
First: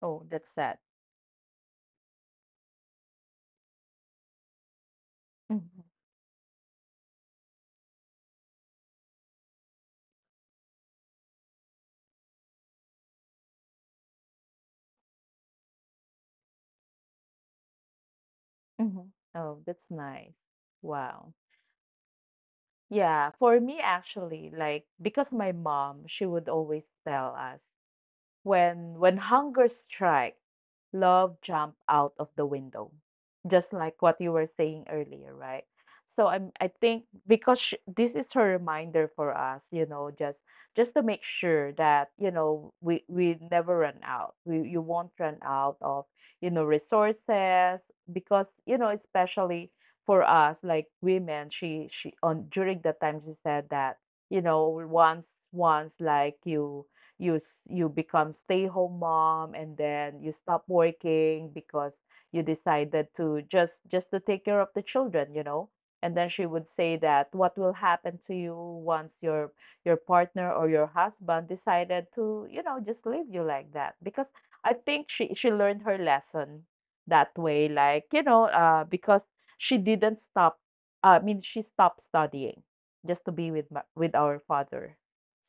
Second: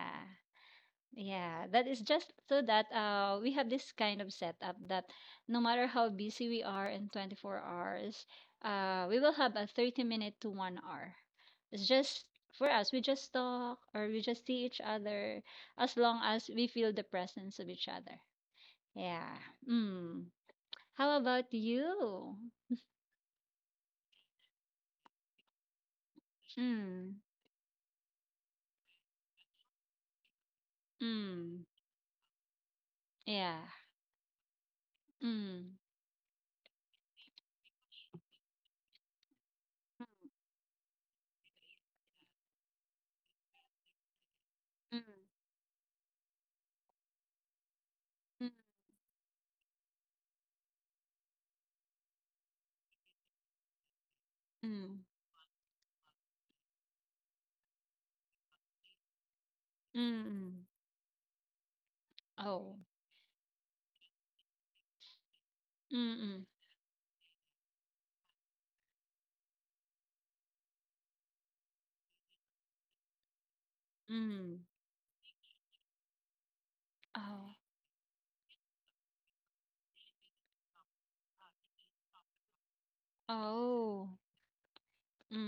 Speaker 1: Oh, that's sad.
Speaker 2: Yeah, that is just, so that we have this kind of setup that no
Speaker 1: Mhm,
Speaker 2: matter how busy we are, in 24 hours we will have a 30 minute to 1 hour. It's just for us. We just talk, or we just see each other, as long as we feel the presence of each other.
Speaker 1: mhm.
Speaker 2: Yeah.
Speaker 1: Oh, that's
Speaker 2: Mm.
Speaker 1: nice.
Speaker 2: How
Speaker 1: Wow.
Speaker 2: about you?
Speaker 1: Yeah, for me actually, like, because my mom, she would always
Speaker 2: Mm.
Speaker 1: tell us, when hunger strikes, love
Speaker 2: Mm,
Speaker 1: jump out of the window,
Speaker 2: yeah.
Speaker 1: just like what you were saying earlier, right?
Speaker 2: Mm,
Speaker 1: So I think because sh this is her reminder for us, you know, just to make sure that you know we never run out. We You
Speaker 2: mm,
Speaker 1: won't run out of, you know, resources, because
Speaker 2: mm,
Speaker 1: you know, especially for us like women, she on during that time, she said that you know,
Speaker 2: mm,
Speaker 1: once like you you become stay-home mom and then you stop
Speaker 2: mm.
Speaker 1: working because you
Speaker 2: Oh.
Speaker 1: decided to just to take care of the children, you know.
Speaker 2: Mm,
Speaker 1: And then
Speaker 2: mm,
Speaker 1: she would say that what will happen to you once your partner or your husband decided to, you know, just leave you like that. Because
Speaker 2: mm.
Speaker 1: I think she learned her lesson that
Speaker 2: Oh.
Speaker 1: way, like, you know, because she didn't stop, she stopped studying just to be with with
Speaker 2: Oh.
Speaker 1: our father.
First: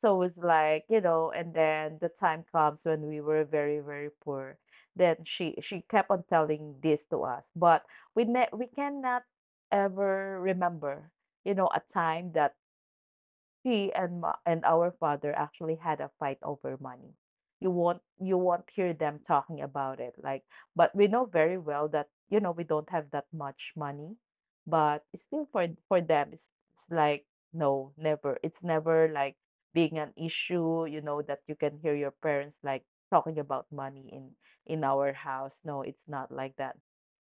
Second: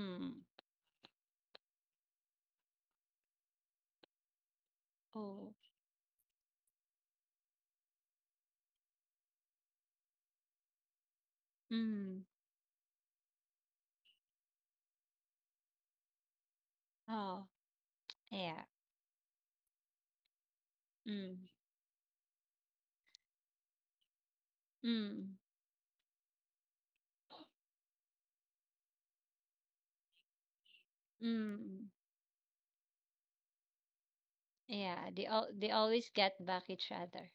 Speaker 1: So it's like, you know, and then the time comes when we were very, very poor. Then
Speaker 2: Oh.
Speaker 1: she kept on telling this to us, but we cannot ever remember, you know, a
Speaker 2: Mm.
Speaker 1: time that she and our father actually had a fight over money.
Speaker 2: Oh.
Speaker 1: You
Speaker 2: Yeah.
Speaker 1: won't hear them talking about it, like, but we know
Speaker 2: Mm.
Speaker 1: very well that, you know, we don't have that much money, but it's
Speaker 2: Mm.
Speaker 1: still for them, it's like, no, never. It's never like being an issue, you know, that you can
Speaker 2: Mm.
Speaker 1: hear your parents like talking about money in
Speaker 2: Yeah.
Speaker 1: our
Speaker 2: They all
Speaker 1: house.
Speaker 2: they
Speaker 1: No, it's
Speaker 2: always
Speaker 1: not
Speaker 2: get
Speaker 1: like
Speaker 2: back
Speaker 1: that.
Speaker 2: each other.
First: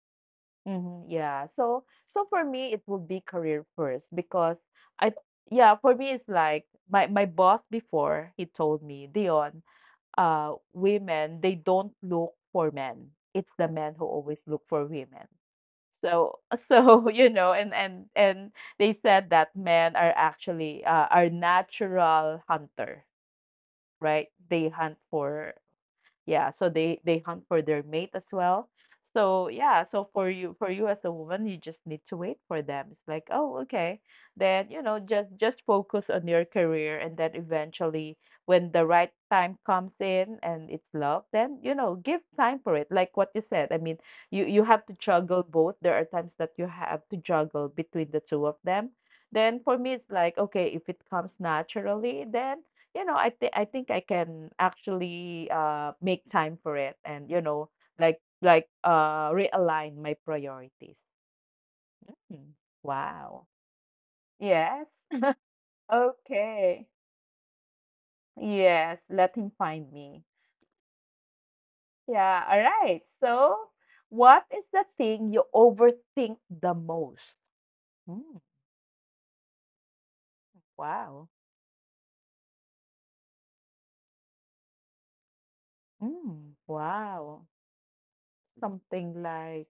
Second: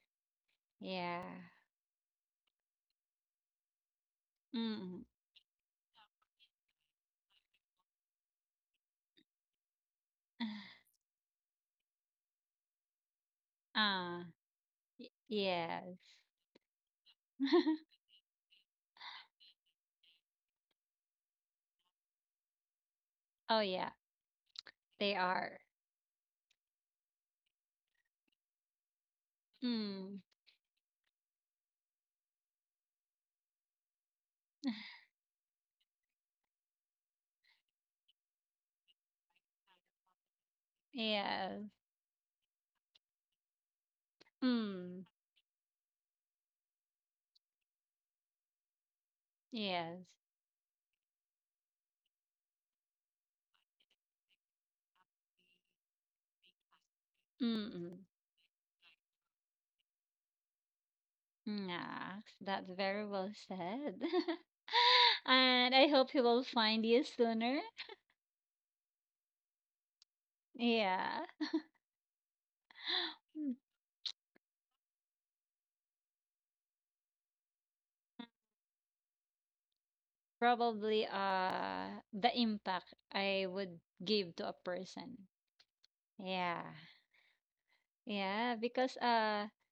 Speaker 1: Mhm, yeah.
Speaker 2: Yeah.
Speaker 1: So for me it would be career first because
Speaker 2: Mm.
Speaker 1: I, yeah, for me it's like my boss before, he told me, Dion, uh,
Speaker 2: [sighs]
Speaker 1: women, they don't look for men. It's the men who
Speaker 2: Ah.
Speaker 1: always look for
Speaker 2: Y-
Speaker 1: women.
Speaker 2: yes.
Speaker 1: So so [laughs] you know, and
Speaker 2: [laughs]
Speaker 1: and and they said that men are actually are natural hunter,
Speaker 2: Oh yeah.
Speaker 1: right? They hunt
Speaker 2: They
Speaker 1: for,
Speaker 2: are.
Speaker 1: yeah, so they hunt for their mate as well. So yeah, so
Speaker 2: Mm.
Speaker 1: for you as a woman, you just need to wait for them. It's like, oh, okay. Then, you know, just focus on your career and then eventually when the right time comes in and it's love, then,
Speaker 2: Yes.
Speaker 1: you know, give time for it. Like what you said. I mean, you have to
Speaker 2: Mm.
Speaker 1: juggle both. There are times that you have to juggle between the two of them. Then for me,
Speaker 2: Yes.
Speaker 1: it's like, okay, if it comes naturally, then you know, I think I can actually, uh, make time for it and you know,
Speaker 2: Mm.
Speaker 1: like, uh, realign my priorities.
Speaker 2: Yeah,
Speaker 1: Hmm.
Speaker 2: that's very well
Speaker 1: Wow.
Speaker 2: said. [laughs]
Speaker 1: Yes. [laughs]
Speaker 2: And I hope he will find
Speaker 1: Okay.
Speaker 2: you sooner.
Speaker 1: Yes, let him find me.
Speaker 2: Yeah.
Speaker 1: Yeah, all right.
Speaker 2: Hmm,
Speaker 1: So, what is the thing you overthink the most? Mm,
Speaker 2: probably
Speaker 1: wow.
Speaker 2: the impact I would give to a person.
Speaker 1: Mm,
Speaker 2: Yeah.
Speaker 1: wow.
Speaker 2: Yeah, because
Speaker 1: Something like,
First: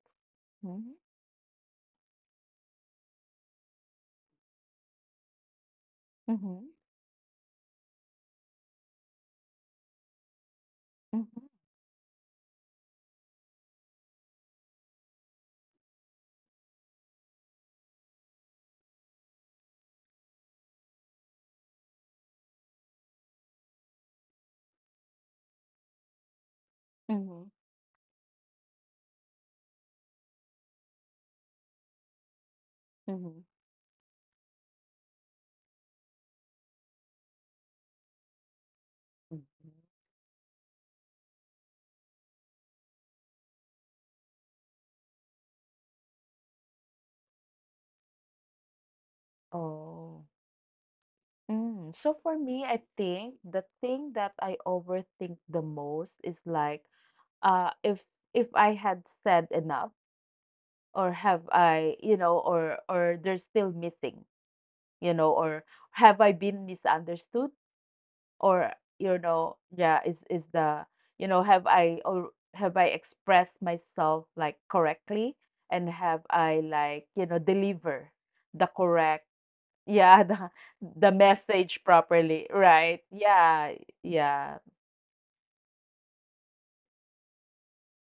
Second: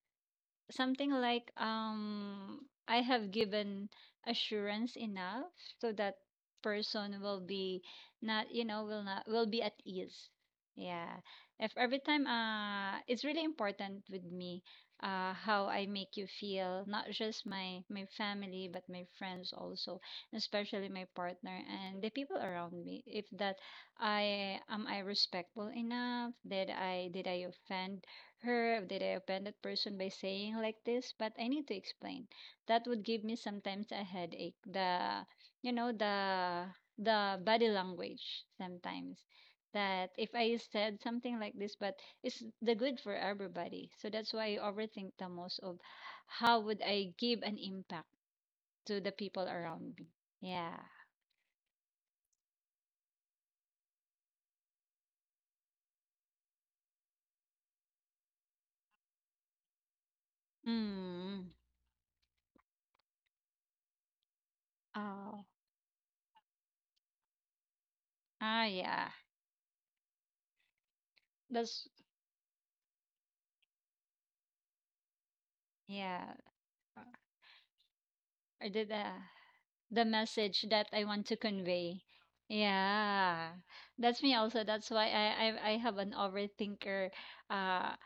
Speaker 1: mm-hmm,
Speaker 2: something like I have given assurance enough so that
Speaker 1: mm-hmm,
Speaker 2: person will be not you know will not will be at ease. Yeah. If every time, it's really important with me how I make you feel, not just my my family but my friends also, especially my partner and the people around me. If that I am I respectful enough, did I did
Speaker 1: mm-hmm,
Speaker 2: I offend her, did I offend that person by saying like this? But I need to explain. That would give me
Speaker 1: mm-hmm.
Speaker 2: sometimes a headache. The you know The body language, sometimes, that if I said something like this, but it's the good for everybody. So that's why I overthink the most of how would I give an impact to the people around me.
Speaker 1: Oh.
Speaker 2: Yeah.
Speaker 1: Mm, so for me, I think the thing that I overthink the most is like, uh, if if I had said enough, or have
Speaker 2: Mm.
Speaker 1: I, you know, or there's still missing, you know,
Speaker 2: Oh.
Speaker 1: or have I been misunderstood,
Speaker 2: Ah.
Speaker 1: or
Speaker 2: Yeah.
Speaker 1: you know, yeah, is the, you know,
Speaker 2: That's
Speaker 1: have I expressed myself like correctly, and have
Speaker 2: yeah.
Speaker 1: I like, you know, deliver the
Speaker 2: I did that.
Speaker 1: correct,
Speaker 2: The
Speaker 1: yeah,
Speaker 2: message that I
Speaker 1: the
Speaker 2: want to
Speaker 1: message
Speaker 2: convey.
Speaker 1: properly, right?
Speaker 2: Yeah,
Speaker 1: Yeah,
Speaker 2: that's me
Speaker 1: yeah.
Speaker 2: also. That's why I have an overthinker. Uh,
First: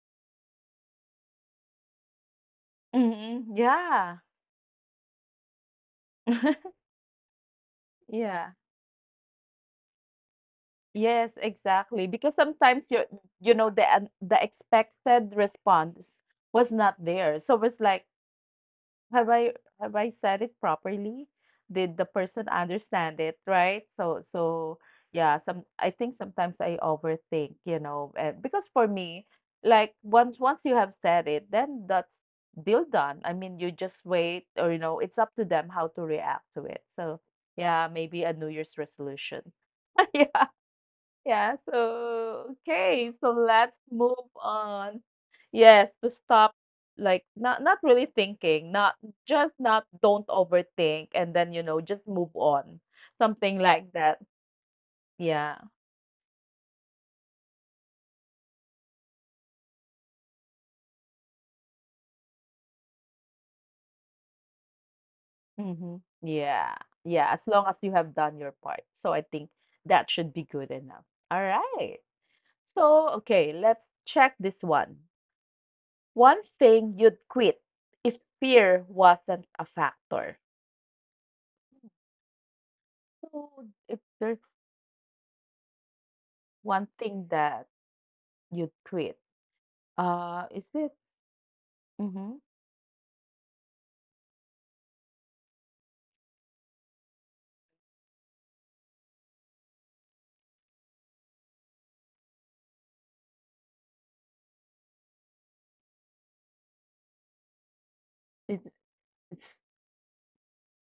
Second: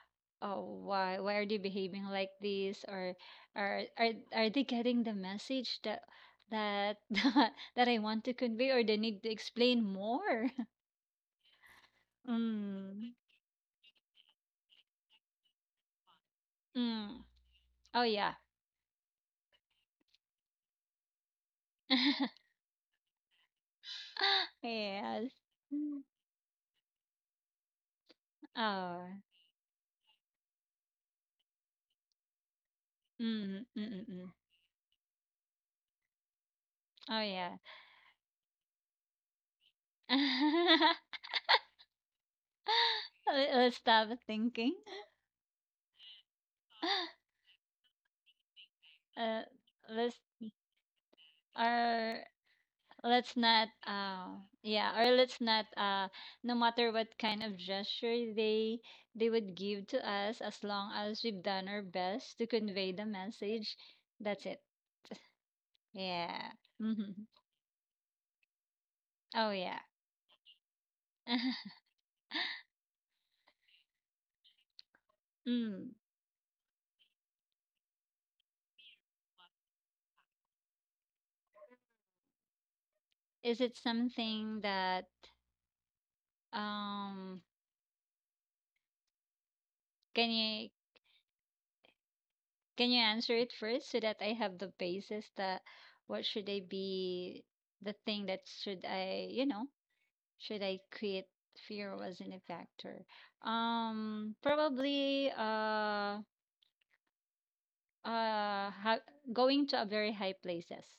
Speaker 2: oh, why are they behaving like this? Or
Speaker 1: Hmm.
Speaker 2: are are
Speaker 1: Yeah.
Speaker 2: are they getting the message that
Speaker 1: [laughs]
Speaker 2: that [laughs] that I want to
Speaker 1: Yeah.
Speaker 2: convey, or they need to explain more?
Speaker 1: Yes, exactly.
Speaker 2: [laughs]
Speaker 1: Because sometimes you,
Speaker 2: Mm.
Speaker 1: you know, the expected response was not
Speaker 2: Mm.
Speaker 1: there. So it's
Speaker 2: Oh
Speaker 1: like,
Speaker 2: yeah.
Speaker 1: have I, said it properly? Did the person understand it, right? So
Speaker 2: [laughs]
Speaker 1: so
Speaker 2: Yes.
Speaker 1: yeah, some, I
Speaker 2: Mm.
Speaker 1: think sometimes I overthink, you know, and because for
Speaker 2: Oh.
Speaker 1: me, like once you have said it, then that's deal done.
Speaker 2: Mm,
Speaker 1: I mean, you
Speaker 2: mm,
Speaker 1: just
Speaker 2: mm, mm. Mm.
Speaker 1: wait or you know, it's up to them how to react to it. So
Speaker 2: Oh
Speaker 1: yeah, maybe a New Year's resolution. [laughs] Yeah.
Speaker 2: yeah. [laughs]
Speaker 1: Yeah, so okay,
Speaker 2: [laughs]
Speaker 1: so
Speaker 2: Let- let's
Speaker 1: let's
Speaker 2: stop
Speaker 1: move
Speaker 2: thinking.
Speaker 1: on. Yes, to stop like
Speaker 2: [laughs]
Speaker 1: not really thinking, not
Speaker 2: Uh,
Speaker 1: just not,
Speaker 2: let's
Speaker 1: don't overthink and then you know just
Speaker 2: or
Speaker 1: move on.
Speaker 2: let's
Speaker 1: Something
Speaker 2: not.
Speaker 1: like that.
Speaker 2: Yeah, or Let's
Speaker 1: Yeah.
Speaker 2: not. No matter what kind of gesture they would give to us, as long as we've done our best to convey the message, that's it.
Speaker 1: Mm-hmm.
Speaker 2: Yeah.
Speaker 1: Yeah.
Speaker 2: Hmm.
Speaker 1: Yeah, as long as you have done your part. So I
Speaker 2: Oh
Speaker 1: think
Speaker 2: yeah.
Speaker 1: that should be good enough. All
Speaker 2: [laughs]
Speaker 1: right. So, okay, let's check this one.
Speaker 2: Mm.
Speaker 1: One thing you'd quit if fear wasn't a factor.
Speaker 2: Is
Speaker 1: So
Speaker 2: it
Speaker 1: if there's
Speaker 2: something that
Speaker 1: one thing
Speaker 2: um?
Speaker 1: that you'd quit.
Speaker 2: Can
Speaker 1: Is
Speaker 2: you
Speaker 1: it, mhm.
Speaker 2: can you answer it first, so that I have the basis that what should I be, the thing that should I, you know, should I create fear wasn't a factor? Probably
Speaker 1: Is
Speaker 2: uh ha-
Speaker 1: it's,
Speaker 2: going to a very high places.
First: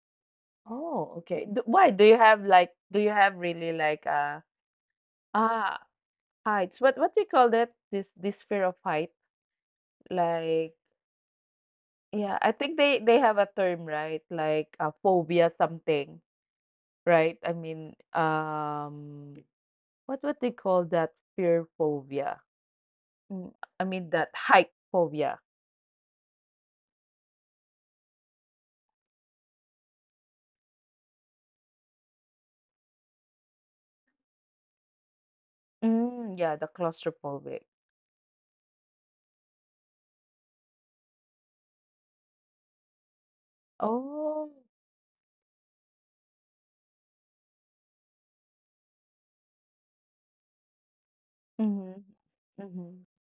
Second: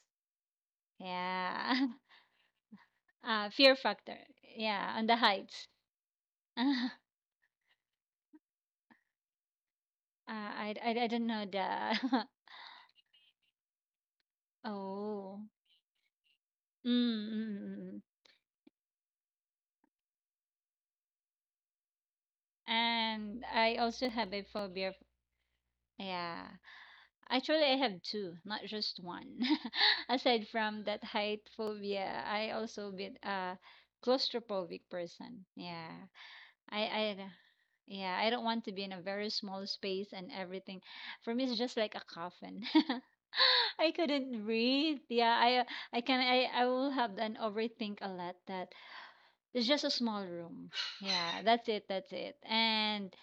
Speaker 1: oh, okay. D
Speaker 2: Yeah.
Speaker 1: Why? Do
Speaker 2: [laughs]
Speaker 1: you have like, do you have really
Speaker 2: Fear
Speaker 1: like,
Speaker 2: factor.
Speaker 1: uh,
Speaker 2: Yeah, on the heights.
Speaker 1: ah,
Speaker 2: [laughs]
Speaker 1: heights?
Speaker 2: Uh,
Speaker 1: What do you call that? This fear of height? Like
Speaker 2: I don't know the.
Speaker 1: yeah, I think they have a term, right?
Speaker 2: [laughs]
Speaker 1: Like a
Speaker 2: Oh.
Speaker 1: phobia something,
Speaker 2: Mm, mm,
Speaker 1: right? I
Speaker 2: mm. Mm.
Speaker 1: mean,
Speaker 2: Mm.
Speaker 1: um, what do you call that fear phobia?
Speaker 2: And
Speaker 1: Mm,
Speaker 2: I
Speaker 1: I
Speaker 2: also
Speaker 1: mean that
Speaker 2: have a
Speaker 1: height
Speaker 2: phobia of-
Speaker 1: phobia.
Speaker 2: yeah. Actually, I have two, not just one. [laughs] Aside from that height phobia, I also bit a claustrophobic person. Yeah.
Speaker 1: Mm, yeah, the
Speaker 2: I
Speaker 1: claustrophobic.
Speaker 2: Yeah, I don't want to be in a very small space and everything. For me, it's just like a coffin. [laughs] I couldn't
Speaker 1: Oh.
Speaker 2: breathe. Yeah, I can I will have an overthink a lot that it's just a small room. Yeah, that's it,
Speaker 1: Mhm.
Speaker 2: that's it.
Speaker 1: Mhm.
Speaker 2: And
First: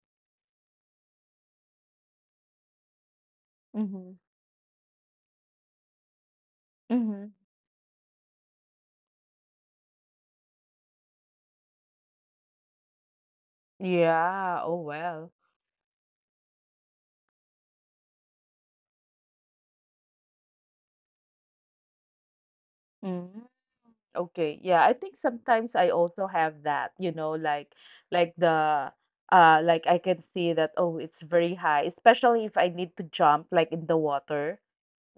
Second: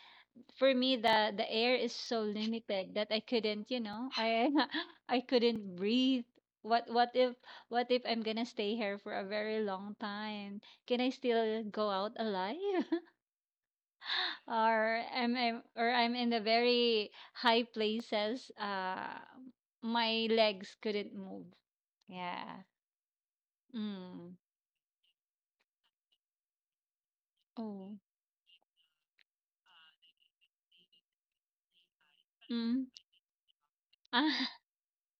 Speaker 2: for me the air is so limited that I couldn't, you know,
Speaker 1: Mhm.
Speaker 2: I [laughs] I couldn't breathe. What what
Speaker 1: Mhm.
Speaker 2: if what if I'm gonna stay here for a very long time? Can I still go out alive? [laughs]
Speaker 1: Yeah. Oh,
Speaker 2: Or
Speaker 1: well.
Speaker 2: am I, or I'm in the very high places, my legs couldn't move. Yeah.
Speaker 1: Mhm.
Speaker 2: Mm.
Speaker 1: Okay. Yeah, I think sometimes I also have that, you know,
Speaker 2: Oh.
Speaker 1: like the, uh, like I can see that, oh, it's very high, especially if I
Speaker 2: Mm.
Speaker 1: need to jump like in the
Speaker 2: Ah,
Speaker 1: water.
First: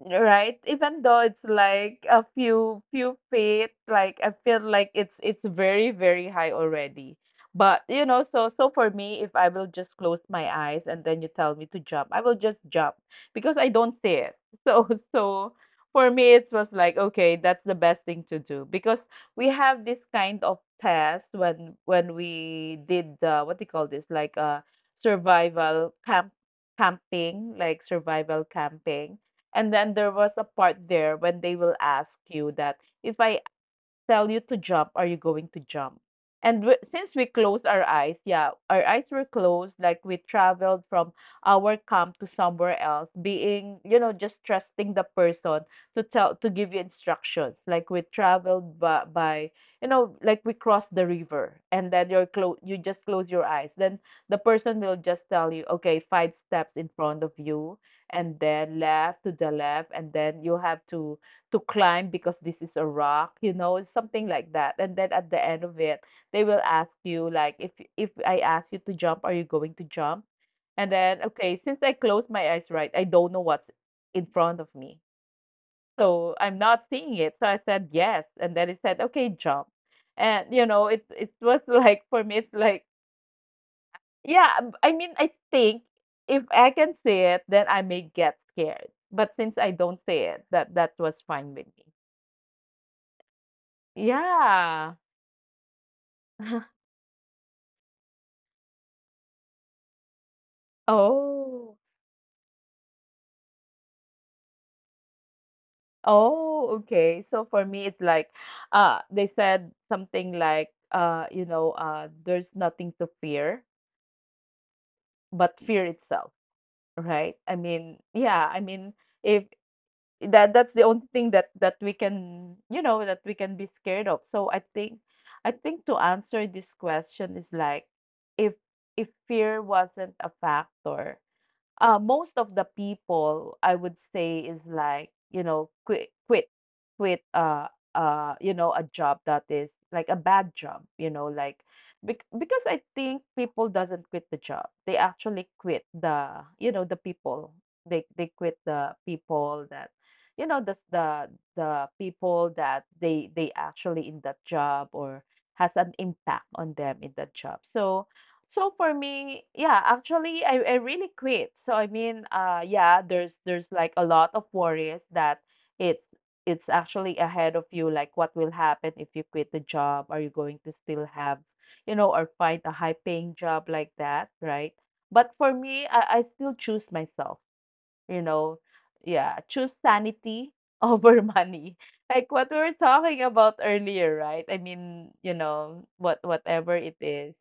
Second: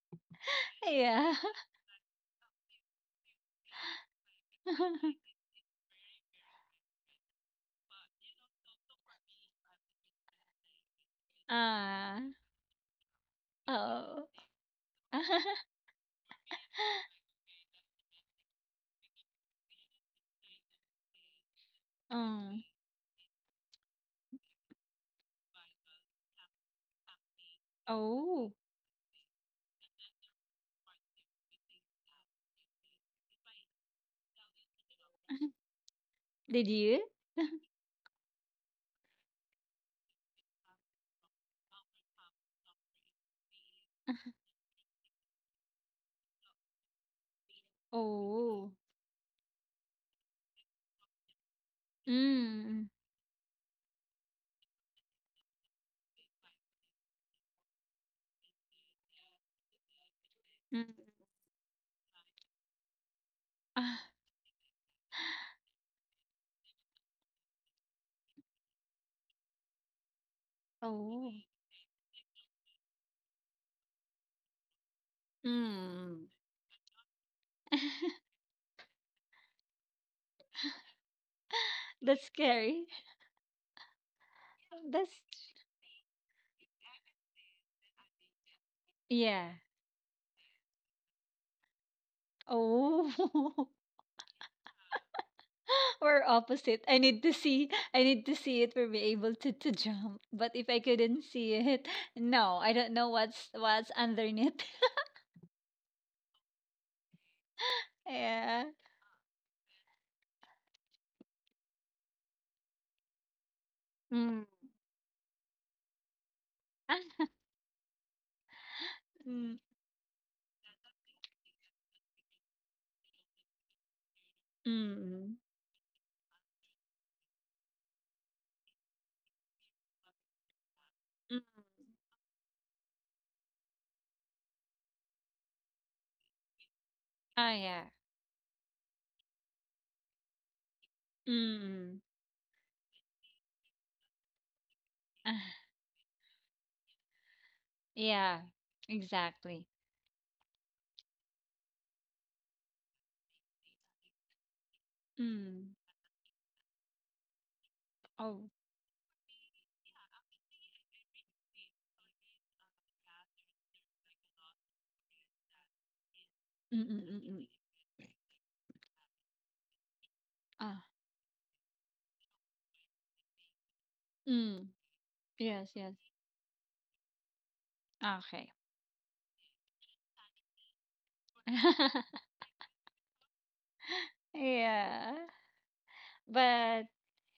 Speaker 1: Right, even though
Speaker 2: [laughs] yeah.
Speaker 1: it's like a few feet, like I feel like it's
Speaker 2: [laughs]
Speaker 1: it's very, very high already. But you know, so so for me, if I will just close my eyes and then you tell me to jump, I
Speaker 2: Ah.
Speaker 1: will just jump because I don't see
Speaker 2: Oh.
Speaker 1: it. [laughs] So
Speaker 2: [laughs]
Speaker 1: so for me, it was like, okay, that's the best thing to do because we have this kind of test when
Speaker 2: Mm.
Speaker 1: we did the, what do you call this, like a survival camp, camping like survival
Speaker 2: Oh.
Speaker 1: camping, and then there was a part there when they will ask you that if I tell you to jump, are you going to jump? And
Speaker 2: Did you?
Speaker 1: since we closed our eyes, yeah, our eyes were closed, like we traveled from our camp to somewhere else, being, you know, just trusting the person to tell, to give you instructions. Like we
Speaker 2: Oh.
Speaker 1: traveled by, you know, like we crossed the river and then you're close, you
Speaker 2: Mm.
Speaker 1: just close your eyes. Then the person will just tell you, okay, five steps in front of you and then left to the left and then you have
Speaker 2: Mm.
Speaker 1: to climb because this is a rock, you know,
Speaker 2: Ah.
Speaker 1: something like that. And then at the end of it, they will ask you like if, I ask you to jump, are you going to jump? And then
Speaker 2: Oh.
Speaker 1: okay, since I closed my eyes, right, I don't know what's in front of me.
Speaker 2: Mm.
Speaker 1: So I'm not seeing it. So I said yes.
Speaker 2: [laughs]
Speaker 1: And then it said, okay, jump. And you know, it, was [laughs] like for
Speaker 2: That's
Speaker 1: me it's like,
Speaker 2: scary.
Speaker 1: yeah, I mean
Speaker 2: That's
Speaker 1: I think if I can see it, then I may get scared. But
Speaker 2: yeah.
Speaker 1: since I don't see it, that was fine with me.
Speaker 2: Oh, [laughs]
Speaker 1: Yeah.
Speaker 2: we're opposite.
Speaker 1: [laughs]
Speaker 2: I need to see. I need to see it for be able to jump. But if I couldn't see
Speaker 1: Oh,
Speaker 2: it, no, I don't know what's underneath. [laughs]
Speaker 1: oh, okay. So for me, it's like,
Speaker 2: Yeah.
Speaker 1: they said something like, you know, there's nothing to fear
Speaker 2: Mm.
Speaker 1: but fear itself,
Speaker 2: [laughs] Ah.
Speaker 1: right? I mean, yeah, I mean, if
Speaker 2: Mm,
Speaker 1: that that's the only thing that we can, you know, that we can be scared of. So
Speaker 2: mm.
Speaker 1: I think to answer this question is like, if if fear wasn't a factor.
Speaker 2: Mm.
Speaker 1: Most of the people I would say is like, you know, quit quit quit
Speaker 2: Ah yeah.
Speaker 1: uh, you know, a job that is like a bad job, you know, like,
Speaker 2: Mm.
Speaker 1: because I think people doesn't quit the job. They actually
Speaker 2: Ah.
Speaker 1: quit the, you know, the people. They
Speaker 2: Yeah.
Speaker 1: quit the people
Speaker 2: Exactly.
Speaker 1: that you know, the people that they actually in that job or has
Speaker 2: Mm.
Speaker 1: an impact on them in that job. So
Speaker 2: Oh.
Speaker 1: so for me, yeah, actually I really quit. So I mean, uh, yeah, there's like a lot of worries that it's it's
Speaker 2: Mm, mm,
Speaker 1: actually
Speaker 2: mm. Mm.
Speaker 1: ahead of you, like what will happen if you quit the job? Are you going to
Speaker 2: Ah,
Speaker 1: still have, you know, or find a high paying job like that,
Speaker 2: mm.
Speaker 1: right? But for
Speaker 2: Yes,
Speaker 1: me,
Speaker 2: yes.
Speaker 1: I still choose myself,
Speaker 2: Ah,
Speaker 1: you
Speaker 2: okay.
Speaker 1: know. Yeah, choose sanity [laughs] over money. Like
Speaker 2: [laughs]
Speaker 1: what we were talking about earlier, right? I mean,
Speaker 2: Yeah.
Speaker 1: you know, what, whatever
Speaker 2: But
Speaker 1: it is.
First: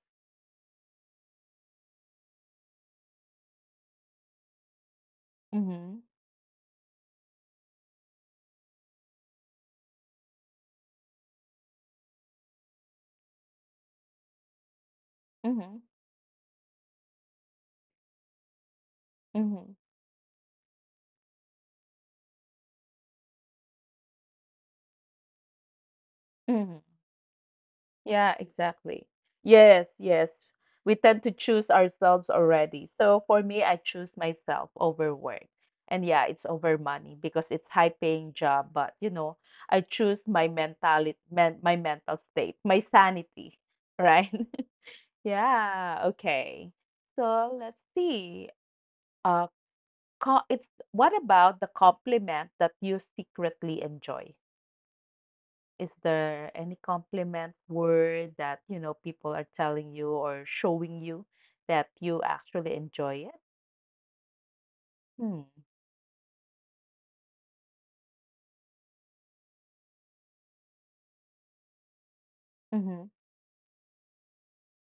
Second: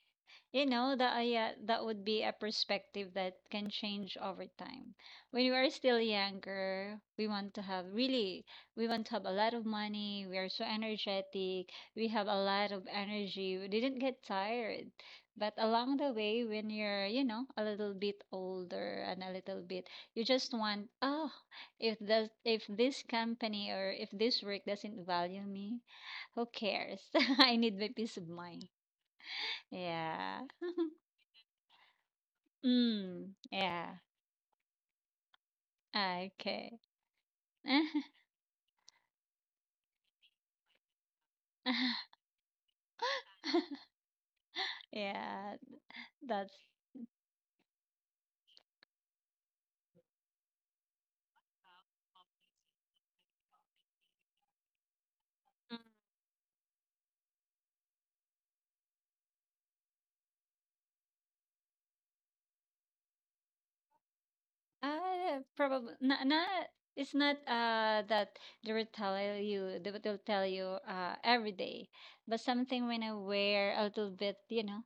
Speaker 2: you know, that yeah, that would be a perspective that can change over time. When we are
Speaker 1: Mm-hmm.
Speaker 2: still younger, we want to have a lot of money. We are so energetic. We have a lot of energy. We didn't get tired. But
Speaker 1: Mm-hmm.
Speaker 2: along the way, when you're, you know, a little bit older and a little
Speaker 1: Mhm,
Speaker 2: bit, you just want, oh, if this company or if this work doesn't value me, who
Speaker 1: mhm.
Speaker 2: cares? [laughs] I need my peace of
Speaker 1: Yeah,
Speaker 2: mind.
Speaker 1: exactly. Yes, yes.
Speaker 2: Yeah.
Speaker 1: We tend to choose ourselves already. So
Speaker 2: Mm,
Speaker 1: for me, I
Speaker 2: yeah.
Speaker 1: choose myself over work. And yeah, it's over
Speaker 2: Okay.
Speaker 1: money because it's high
Speaker 2: [laughs]
Speaker 1: paying job, but you know, I choose my mentality, my mental state, my sanity, right? [laughs]
Speaker 2: Yeah,
Speaker 1: Yeah,
Speaker 2: that's
Speaker 1: okay. So let's see. Uh, it's, what about the compliment that you secretly enjoy? Is there any compliment word that, you know, people are telling you or showing you that you actually enjoy it? Hmm.
Speaker 2: probably not it's not that they will tell you, every day, but something when
Speaker 1: Mhm.
Speaker 2: I wear a little bit, you know,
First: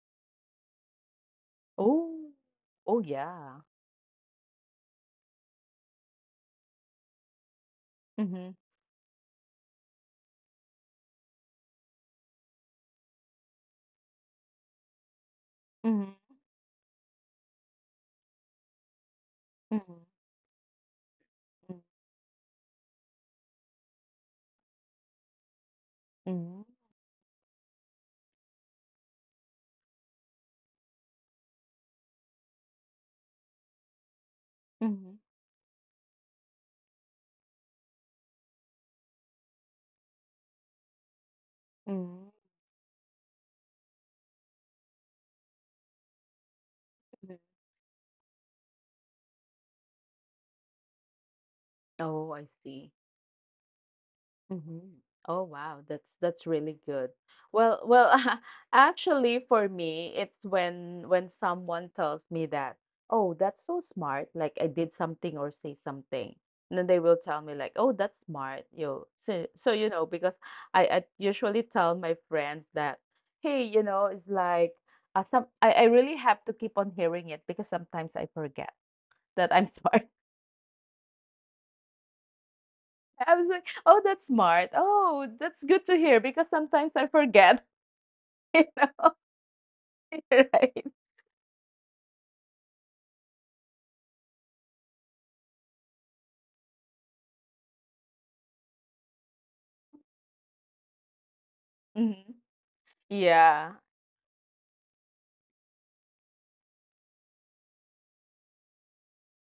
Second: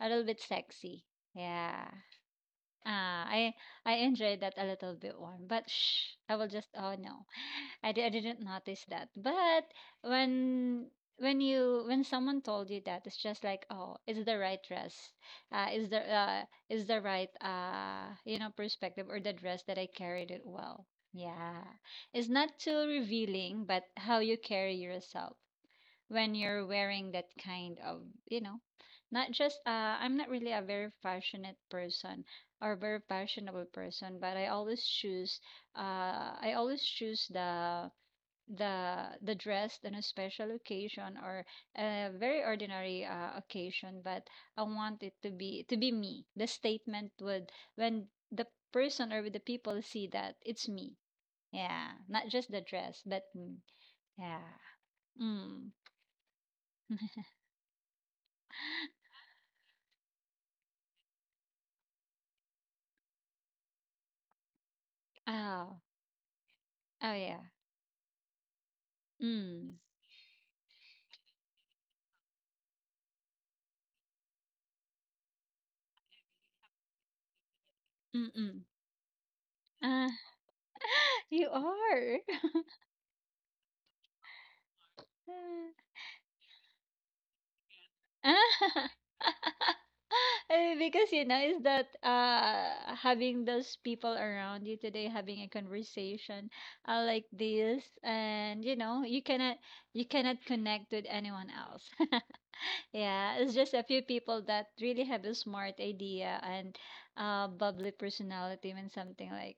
Speaker 2: a little bit sexy. Yeah.
Speaker 1: Oh. Oh,
Speaker 2: Ah,
Speaker 1: yeah.
Speaker 2: I enjoyed that a little bit one, but shh, I will just, oh no, [sighs] I, di- I didn't
Speaker 1: Mhm.
Speaker 2: notice that. But when when you when someone told you that, it's just like, oh, it's the right dress,
Speaker 1: Mhm.
Speaker 2: is the right you know, perspective, or the dress that I
Speaker 1: Mhm.
Speaker 2: carried it well. Yeah,
Speaker 1: Mhm.
Speaker 2: it's not too revealing, but how you carry yourself when
Speaker 1: Mhm.
Speaker 2: you're wearing that kind of, you know, not just I'm not really a very passionate person or very fashionable person, but I always
Speaker 1: Mhm.
Speaker 2: choose, uh I always choose the the dress on a special occasion or a very ordinary occasion, but I want it to be, to be me, the statement
Speaker 1: Mhm.
Speaker 2: would, when the person or the people see that it's me, yeah, not
Speaker 1: Oh, I
Speaker 2: just the
Speaker 1: see.
Speaker 2: dress but me. Yeah.
Speaker 1: Mhm. Oh
Speaker 2: Mm.
Speaker 1: wow, that's really good. Well, well, [laughs] actually for me, it's when someone tells me that, "Oh, that's so smart," like I did something or say
Speaker 2: Oh.
Speaker 1: something. And then they
Speaker 2: Oh,
Speaker 1: will tell
Speaker 2: yeah.
Speaker 1: me like, "Oh, that's smart." You so so
Speaker 2: Mm.
Speaker 1: you know because I usually tell my friends that, "Hey, you know, it's like some I really have to keep on hearing it because sometimes I
Speaker 2: Mm-mm.
Speaker 1: forget that I'm [laughs] smart."
Speaker 2: Uh, [laughs] you are.
Speaker 1: I was like, "Oh, that's smart. Oh, that's good
Speaker 2: [laughs]
Speaker 1: to hear because sometimes I forget."
Speaker 2: Ah.
Speaker 1: [laughs]
Speaker 2: [laughs] Eh,
Speaker 1: Right.
Speaker 2: because you know is that having those people around you today having a conversation like this and you know you cannot connect with anyone else. [laughs]
Speaker 1: Mhm.
Speaker 2: Yeah, it's just
Speaker 1: Yeah.
Speaker 2: a few people that really have a smart idea and bubbly personality when something like